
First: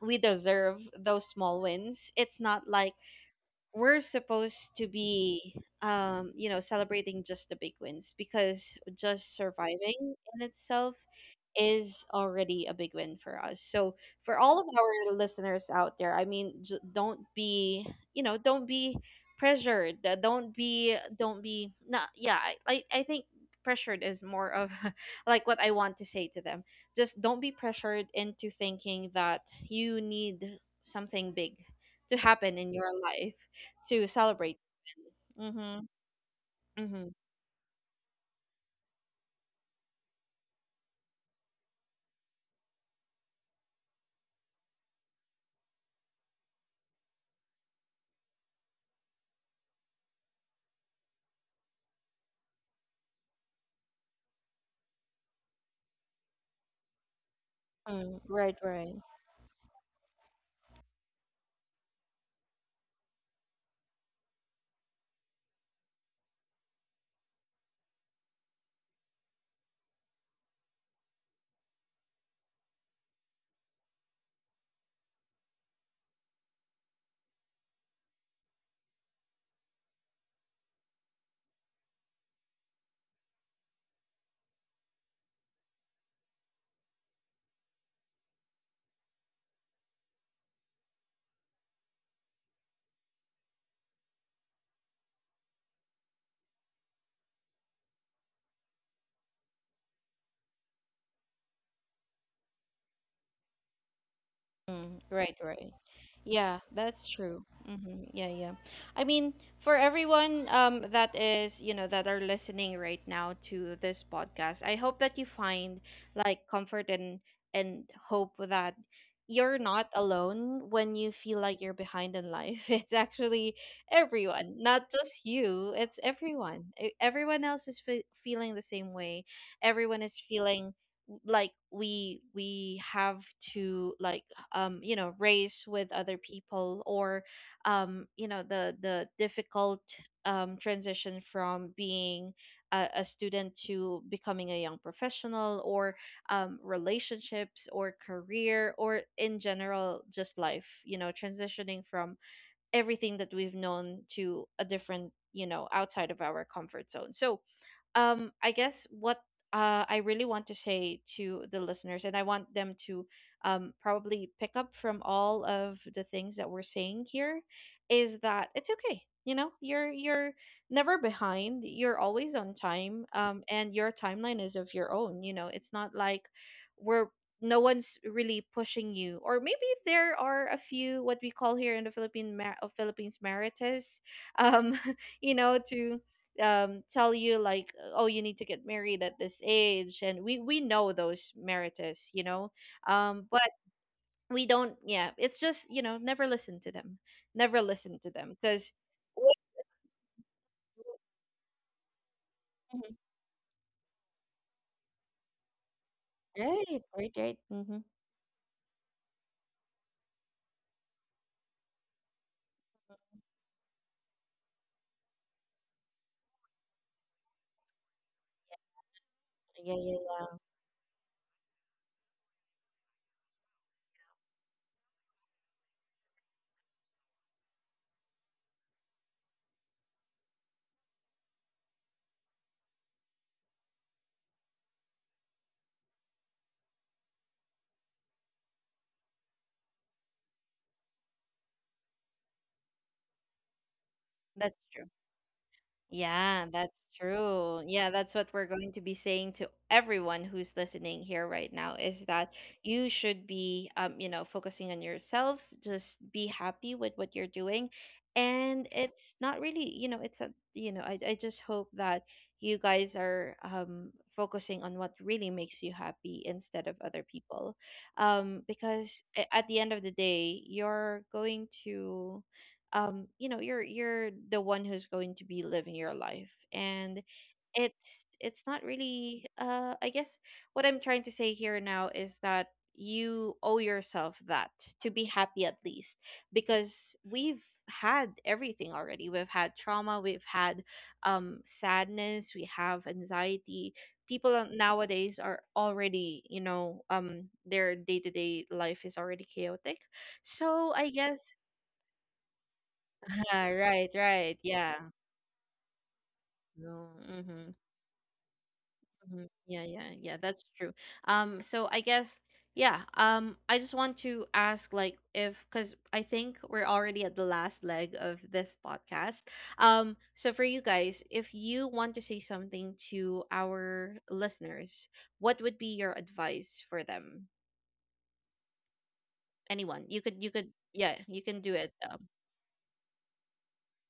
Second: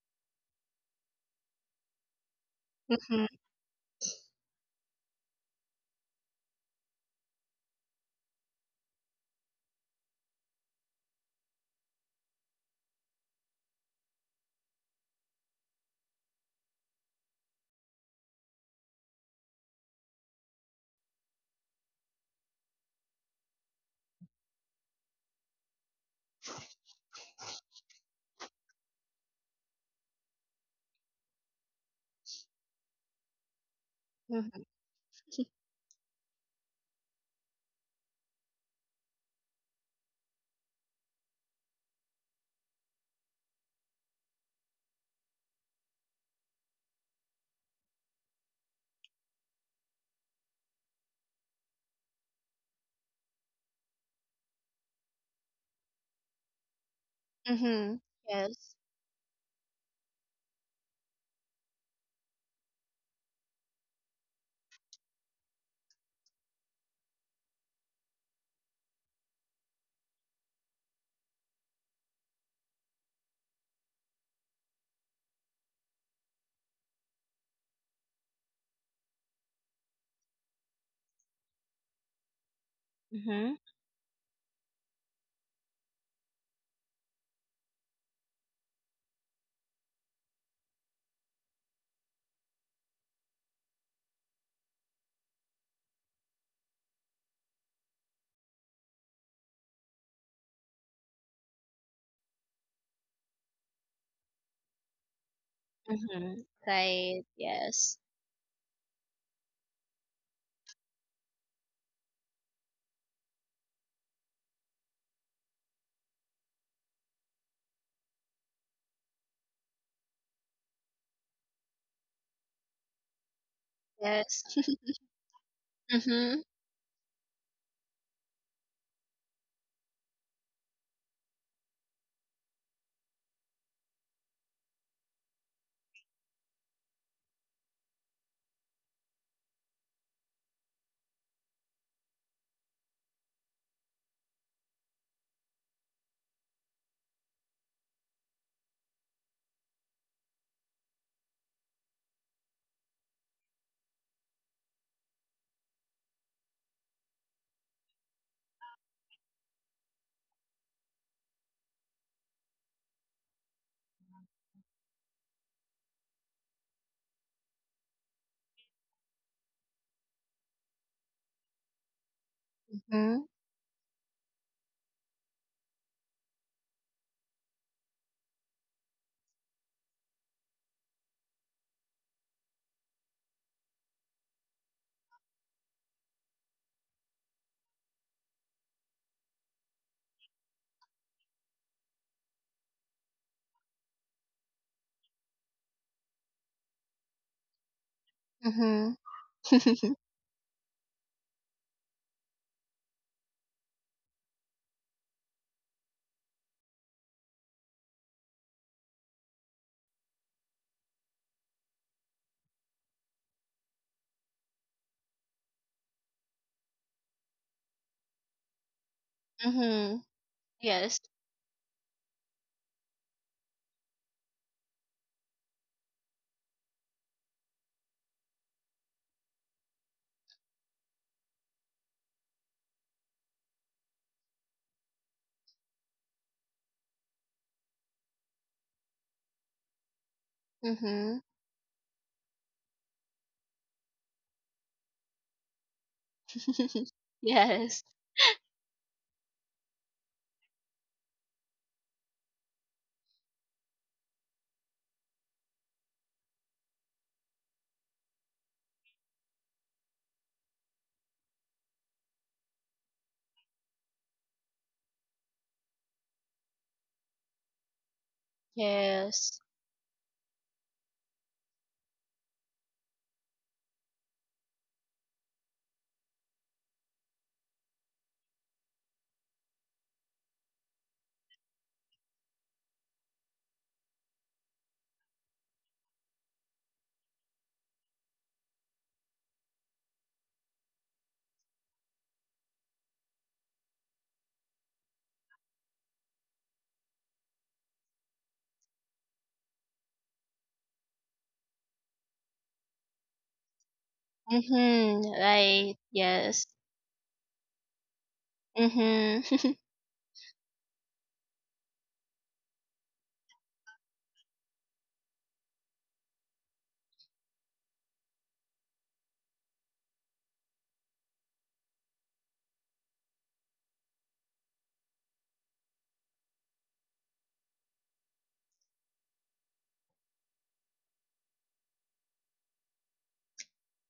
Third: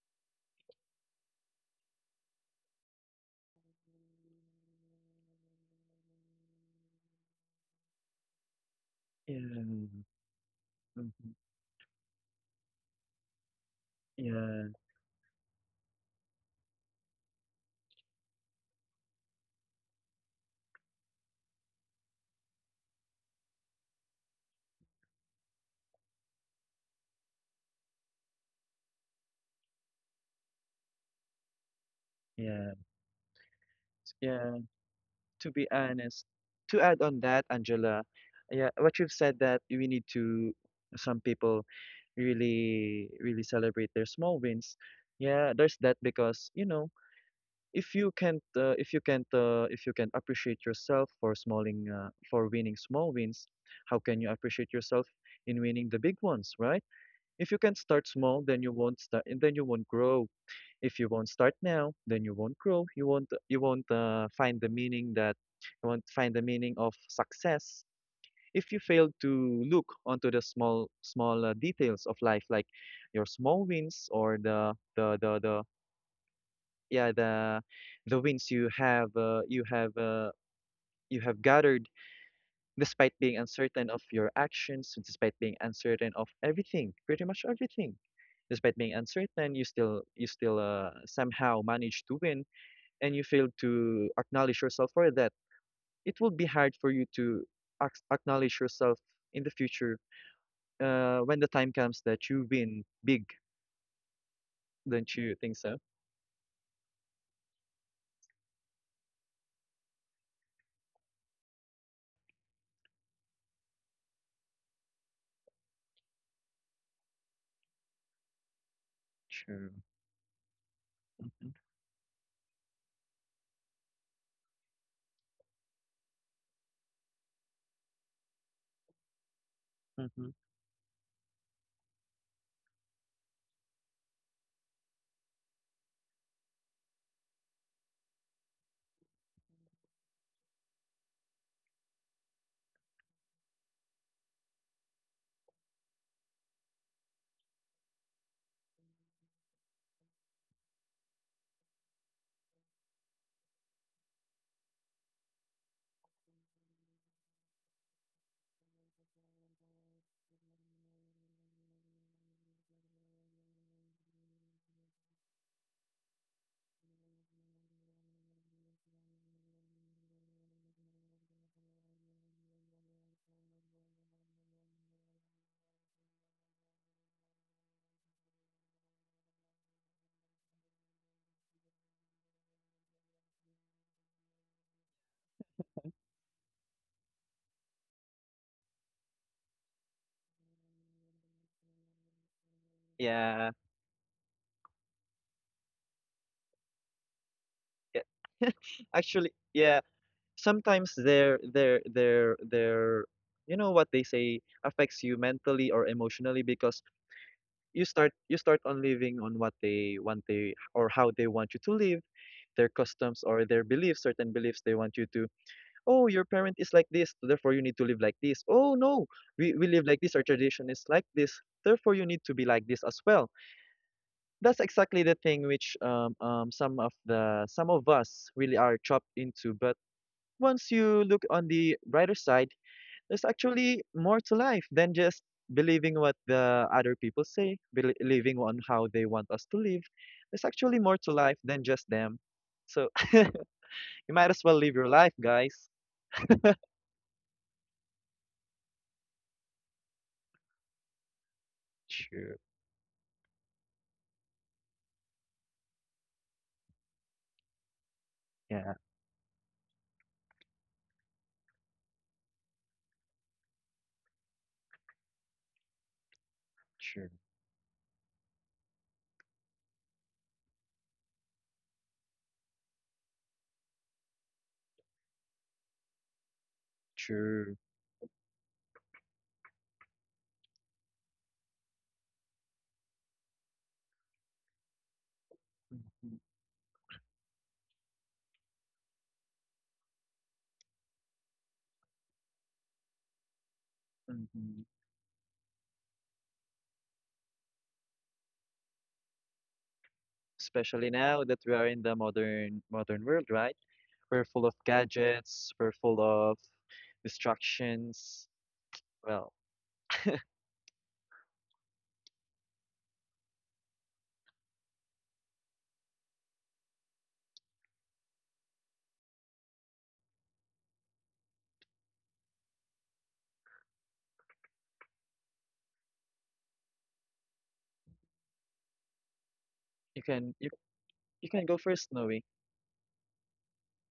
Speaker 1: we deserve those small wins. It's not like
Speaker 3: Mhm,
Speaker 1: we're supposed to be, celebrating just the big wins, because just
Speaker 2: Yeah.
Speaker 1: surviving in itself
Speaker 2: Mm-hmm.
Speaker 1: is already a big win for us. So for all of
Speaker 2: Yeah.
Speaker 1: our listeners out there, I mean, don't be, don't be pressured. Don't be, not, yeah, I think pressured is more of like what I want to say to them. Just don't be pressured into thinking that you need something big to happen in
Speaker 2: Yeah.
Speaker 1: your life to celebrate.
Speaker 2: Yeah.
Speaker 3: mhm,
Speaker 2: To be
Speaker 1: Mm-hmm.
Speaker 2: honest, to add
Speaker 1: Mm-hmm.
Speaker 2: on that, Angela, yeah, what you've said that we need to, some people really, really celebrate their small wins. Yeah, there's that because, you know, if you can't if you can't appreciate yourself for smalling for winning small wins, how can you appreciate yourself in winning the big ones, right? If you can not
Speaker 3: mhm.
Speaker 2: start
Speaker 1: Mm,
Speaker 2: small,
Speaker 1: right,
Speaker 2: then you
Speaker 3: Yes.
Speaker 1: right.
Speaker 2: won't start, and then you won't grow. If you won't start now, then you won't grow, you won't find the meaning that, you won't find the meaning of success if you fail to look onto the small small details of life, like your small wins, or the yeah the the wins you have you have gathered, despite being
Speaker 3: Mhm,
Speaker 2: uncertain of your actions, despite being uncertain of everything, pretty much everything. Despite being uncertain, you still somehow manage to win, and you fail to acknowledge yourself for that. It will be hard for you to acknowledge yourself in the future when the time comes that you win big.
Speaker 1: Mm,
Speaker 2: Don't you
Speaker 1: right,
Speaker 2: think
Speaker 1: right.
Speaker 2: so?
Speaker 3: mhm.
Speaker 1: Yeah, that's
Speaker 3: Right.
Speaker 1: true.
Speaker 3: Yes.
Speaker 1: Hmm. Yeah, yeah. I mean, for everyone that is, you know, that are listening right now to this podcast, I hope that you find like comfort and and hope that you're
Speaker 2: True.
Speaker 1: not alone when you feel
Speaker 2: Hmm.
Speaker 1: like you're behind in life. It's actually
Speaker 3: Yes.
Speaker 1: everyone, not just you. It's
Speaker 3: Mhm,
Speaker 1: everyone. Everyone else is fe feeling the same way. Everyone is
Speaker 2: Hmm.
Speaker 1: feeling like we have to like you know race with other people or you know the difficult transition from being a student to becoming a young professional or relationships or career or in general just life you know transitioning from everything that we've known to a different you know outside of our comfort zone. I guess what I really want to say to the listeners, and I want them to probably pick up from all of the things that we're saying here, is that it's okay. You know, you're never behind, you're always on time.
Speaker 3: mhm,
Speaker 1: And your timeline is of your own, you know? It's not like we're no one's really pushing you. Or maybe there are a few, what we call here in the philippines, meritus um you know, to tell you like, oh, you need to get married at this age. And we know those marriages, you know? But
Speaker 2: Yeah.
Speaker 1: we don't. Yeah, it's just, you know, never listen to them. Never listen
Speaker 2: Yeah.
Speaker 1: to them, because
Speaker 3: mhm.
Speaker 2: Actually, yeah. Sometimes their
Speaker 1: right,
Speaker 2: you know, what they say affects you mentally or emotionally, because
Speaker 1: right, right, right, mm-hmm.
Speaker 2: you start on living on what they want, they, or how they want you to live, their customs or their beliefs, certain beliefs they want you to, oh, your parent is like this, therefore you need to live like this. Oh no, we
Speaker 1: Yeah,
Speaker 2: live
Speaker 1: yeah,
Speaker 2: like
Speaker 3: Mhm.
Speaker 2: this, our
Speaker 1: yeah,
Speaker 2: tradition is
Speaker 3: Yes.
Speaker 2: like this, therefore you need to be like this as well. That's exactly the thing which some of the some of us really are trapped into. But once you look on the brighter side, there's actually more to life than just believing what the other people say, believing on how they want us to live. There's actually more to
Speaker 3: Mhm.
Speaker 2: life than just them. So you might as well
Speaker 1: that's
Speaker 2: live
Speaker 1: true.
Speaker 2: your life, guys.
Speaker 1: Yeah, that's true.
Speaker 3: Yes.
Speaker 1: Yeah, that's what we're going to be saying to everyone who's listening here right now, is that
Speaker 2: True.
Speaker 1: you should be you know, focusing on yourself, just be happy with what you're doing. And
Speaker 2: Yeah,
Speaker 1: it's not really, you know, it's a, you know, I just hope that you guys are focusing on what really makes you happy instead of other
Speaker 2: true.
Speaker 1: people. Because
Speaker 3: Yes.
Speaker 1: at the end of the day, you're going to you know, you're the one who's going to be living your life. And
Speaker 2: True.
Speaker 1: it's it's not really, I guess what I'm trying to say here now is that you owe yourself that, to be happy, at least. Because we've had everything already. We've had trauma, we've had sadness, we have anxiety. People
Speaker 2: Mhm.
Speaker 1: nowadays are already, you know, their day-to-day life is already chaotic. So
Speaker 2: Especially
Speaker 1: I guess,
Speaker 2: now that we are in the modern modern world,
Speaker 1: ah,
Speaker 2: right?
Speaker 1: right,
Speaker 2: We're
Speaker 1: right.
Speaker 2: full of
Speaker 1: Yeah.
Speaker 3: Mhm.
Speaker 2: gadgets, we're
Speaker 3: Right.
Speaker 2: full of
Speaker 3: Yes.
Speaker 1: No. Mm-hmm.
Speaker 2: distractions.
Speaker 3: Mhm.
Speaker 1: hmm
Speaker 2: Well,
Speaker 1: Yeah, yeah, yeah. That's true. So I guess, yeah. I just want to ask, like, if, because I think we're already at the last leg of this podcast. So for you guys, if you want to say something to our listeners, what would be your advice for them? Anyone?
Speaker 2: you can you
Speaker 1: Yeah, you
Speaker 2: you
Speaker 1: can
Speaker 2: can
Speaker 1: do
Speaker 2: go
Speaker 1: it.
Speaker 2: first, Noe.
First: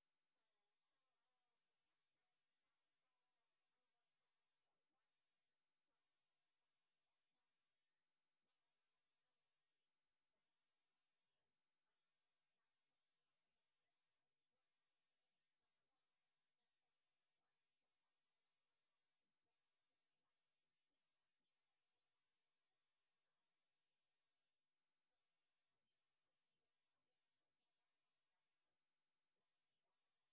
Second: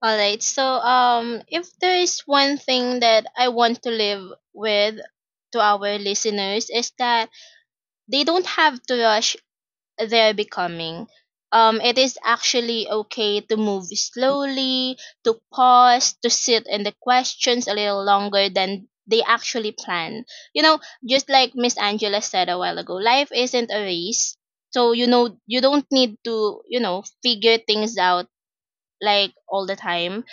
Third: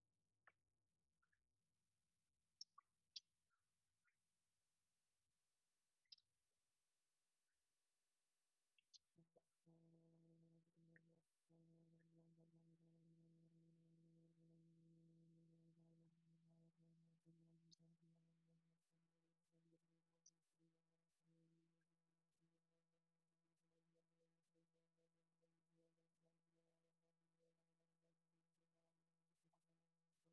Speaker 3: All right. So, if there is one thing that I want to live with to our listeners is that they don't have to rush they're becoming. It is actually okay to move slowly, to pause, to sit in the questions a little longer than they actually plan. You know, just like Miss Angela said a while ago, life isn't a race. So you don't need to, figure things out like all the time.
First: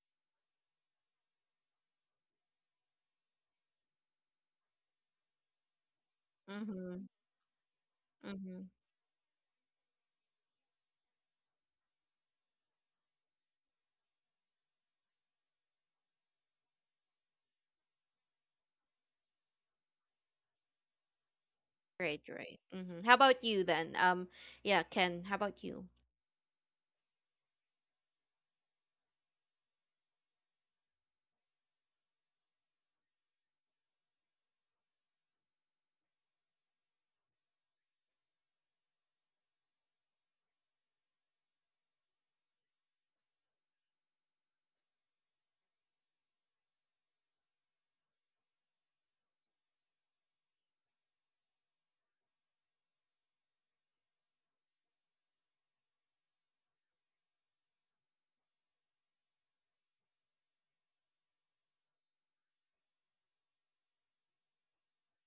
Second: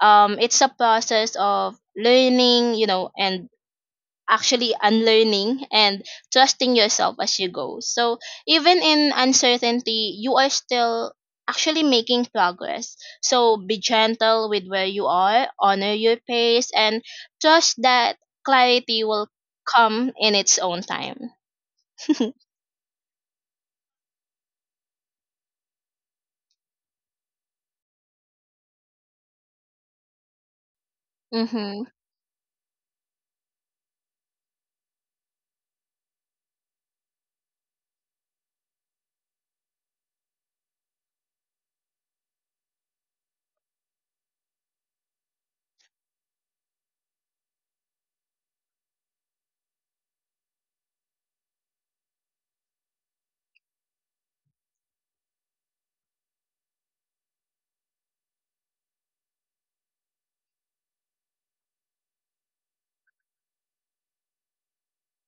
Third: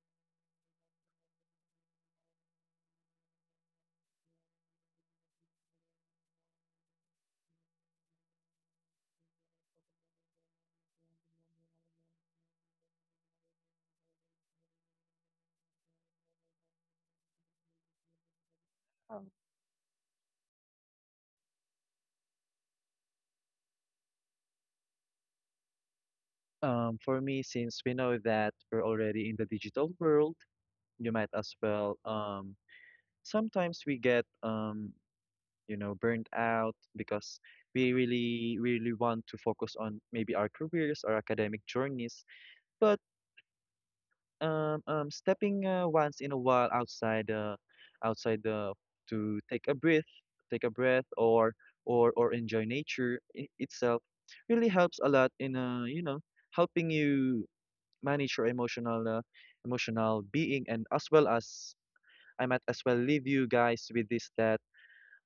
Speaker 3: It's a process of learning, and actually unlearning, and trusting
Speaker 1: Mm-hmm.
Speaker 3: yourself as you go. So
Speaker 1: Mm-hmm.
Speaker 3: even in uncertainty you are still actually making progress. So be gentle with where you are, honor your pace, and trust that clarity will come in its own time.
Speaker 1: Right, right. Mm-hmm. How about you then? Yeah, Ken, how about you?
Speaker 2: For me, since we know that we're already in the digital world, you might as
Speaker 3: Mhm.
Speaker 2: well. Sometimes we get, you know, burnt out because we really, really want to focus on maybe our careers or academic journeys. But stepping once in a while outside, outside the, to take a breath, take a breath, or or enjoy itself, really helps a lot in, you know, helping you manage your emotional emotional being, and as well as, I might as well leave you guys with this, that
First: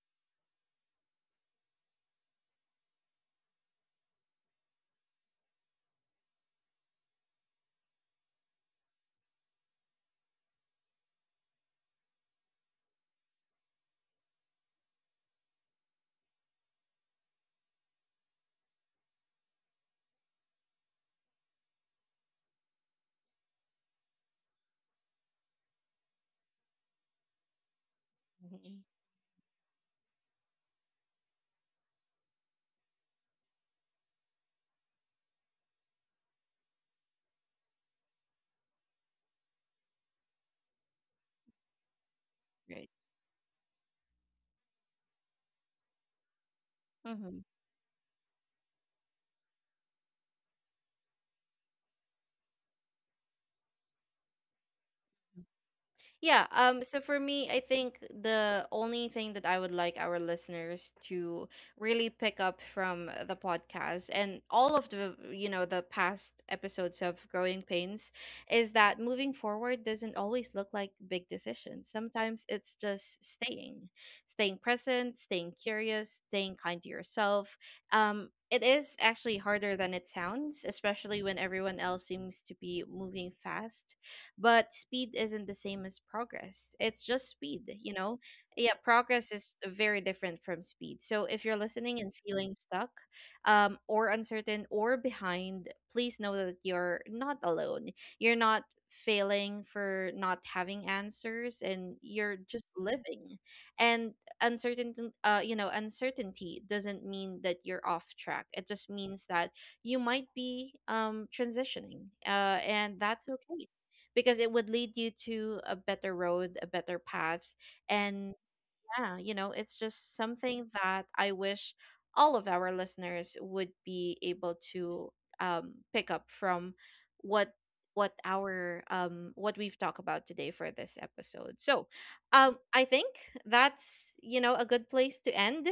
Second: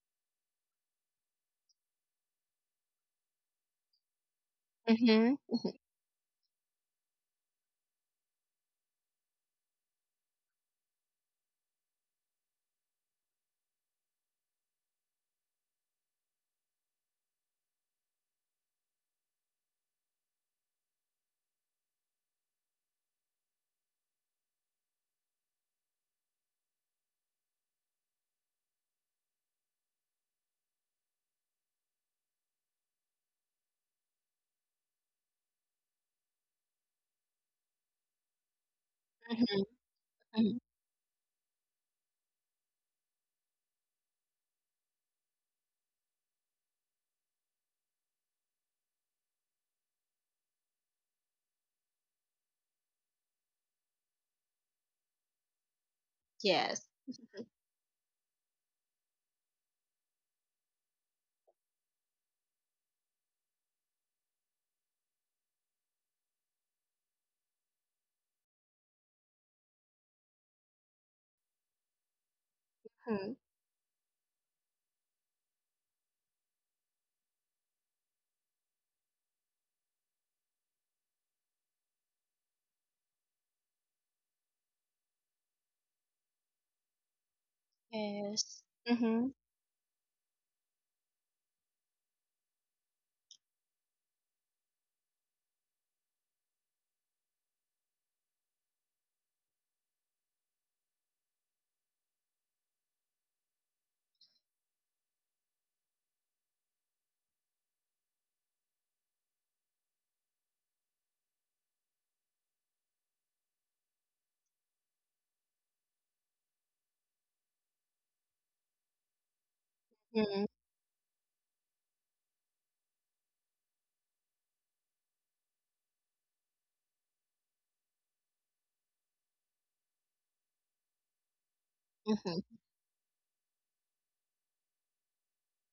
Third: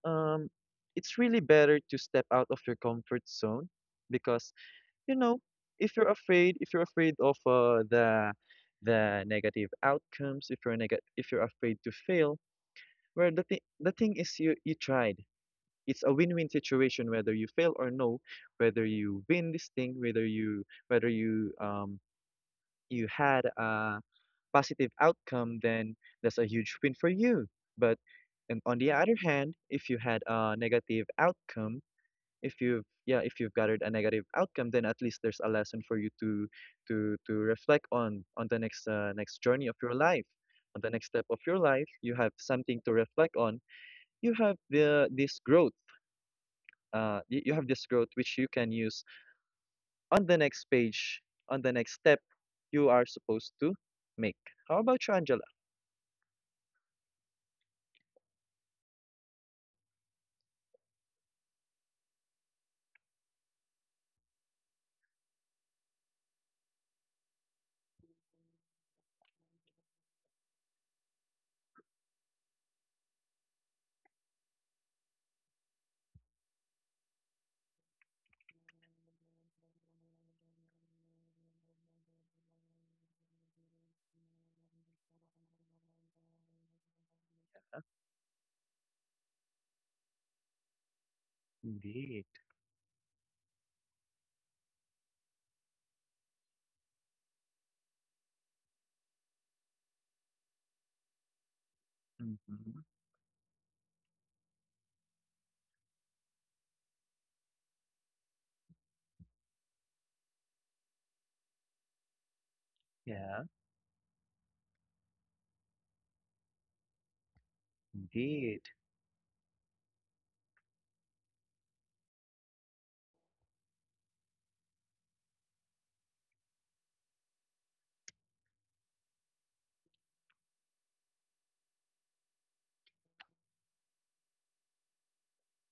Speaker 2: um, it's really better to step out of your comfort zone, because you
Speaker 3: Mhm.
Speaker 2: know,
Speaker 3: Mhm.
Speaker 2: if you're afraid of the negative outcomes. If you're afraid to fail, well, the thing is, you tried. It's a win-win situation, whether you fail or no, whether you win this thing, whether you you had a positive outcome, then that's a huge win for you. But, and on
Speaker 1: Mm-hmm.
Speaker 2: the other hand, if you had a negative outcome, if you've gathered a negative outcome, then at least there's a lesson for you to reflect on the next next
Speaker 3: Mhm.
Speaker 2: journey of your life,
Speaker 3: Mhm.
Speaker 2: on the next step of your life. You have something
Speaker 1: Right.
Speaker 2: to reflect on. You have the this growth.
Speaker 1: Mm-hmm.
Speaker 2: You have this growth which you can use on the next page, on the next step you are supposed to make. How about you, Angela?
Speaker 1: Yeah,
Speaker 3: Yes.
Speaker 1: so for me, I think the only thing that I would like our listeners to really pick up from the podcast and all of the, you know, the past episodes of Growing Pains, is that moving forward doesn't always look like big decisions. Sometimes it's just
Speaker 3: Mhm.
Speaker 1: staying, staying present, staying curious, staying kind to yourself. Um, it is actually harder than it sounds, especially when everyone else seems to be moving fast, but speed isn't the same as progress. It's just speed, you know?
Speaker 3: Yes.
Speaker 1: Yeah, progress
Speaker 3: Mhm.
Speaker 1: is very different from speed. So if you're listening and
Speaker 2: Indeed.
Speaker 1: feeling stuck, or uncertain, or behind, please know that you're not alone. You're not failing for not having answers, and you're just
Speaker 2: Mhm.
Speaker 1: living and uncertain. You know, uncertainty doesn't mean that you're off track, it just means that you might be transitioning, and that's
Speaker 2: Yeah,
Speaker 1: okay, because it would lead you to a better road, a better path. And
Speaker 2: indeed.
Speaker 1: yeah, you know, it's just
Speaker 3: Mhm.
Speaker 1: something that I wish all of our listeners would be able to pick up from what what our what we've talked about today for this episode. So,
Speaker 3: Mhm.
Speaker 1: I think that's, you know, a good place to end.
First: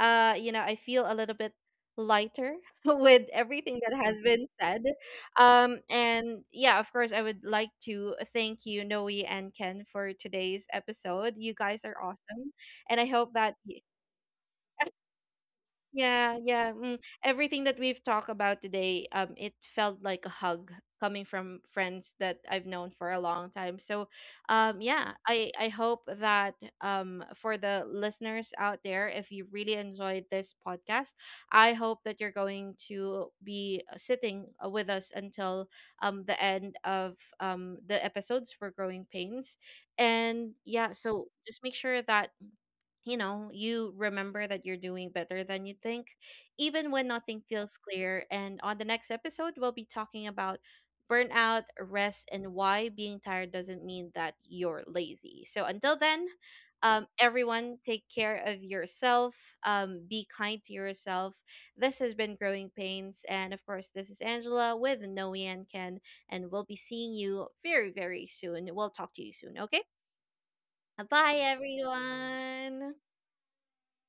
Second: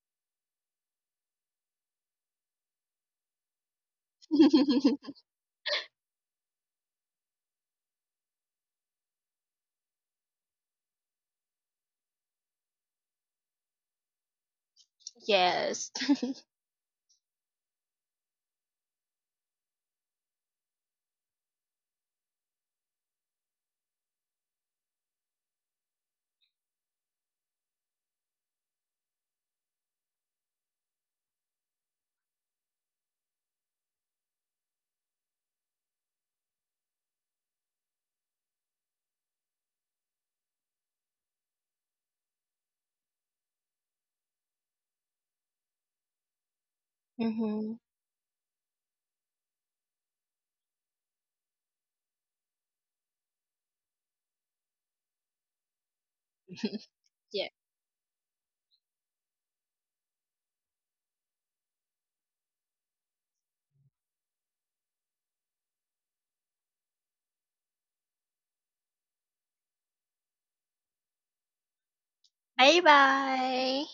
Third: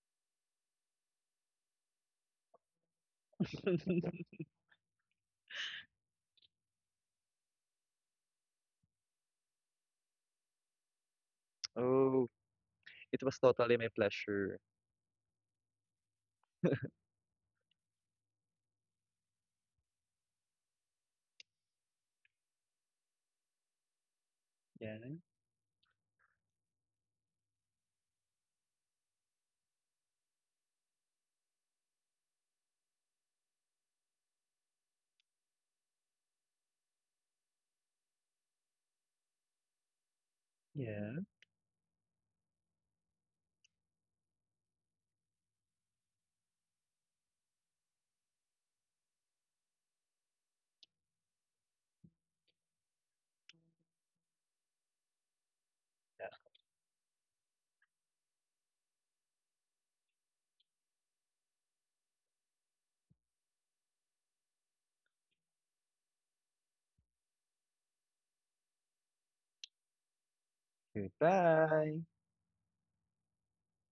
Speaker 1: You know, I feel a little bit lighter with everything that has been said. And yeah, of course, I would like to thank you, Noe and Ken, for today's episode. You guys are
Speaker 2: Oh,
Speaker 1: awesome, and I
Speaker 2: it
Speaker 1: hope
Speaker 2: was
Speaker 1: that
Speaker 2: totally
Speaker 1: y-
Speaker 2: my pleasure.
Speaker 3: Yes.
Speaker 1: yeah, yeah, mm, everything that we've talked about today, it felt like a hug coming from friends that I've known for a long time. So,
Speaker 2: Yeah,
Speaker 1: yeah, I hope that for the listeners out there, if you really enjoyed this podcast, I hope that you're going to be sitting with us until the end of the episodes for Growing Pains. And yeah,
Speaker 2: yeah.
Speaker 1: so just make sure that you know, you remember that you're doing better than you think, even when nothing feels
Speaker 3: Mhm.
Speaker 1: clear. And on the next episode, we'll be talking about burnout, rest, and why being tired doesn't mean that you're lazy. So until then,
Speaker 3: Yeah.
Speaker 1: everyone, take care of yourself. Be kind to yourself. This has been Growing Pains. And of course, this is Angela with Noe and Ken. And we'll be seeing you very, very soon. We'll talk to you soon. Okay? Bye,
Speaker 2: Goodbye.
Speaker 3: Bye
Speaker 1: everyone.
Speaker 3: bye.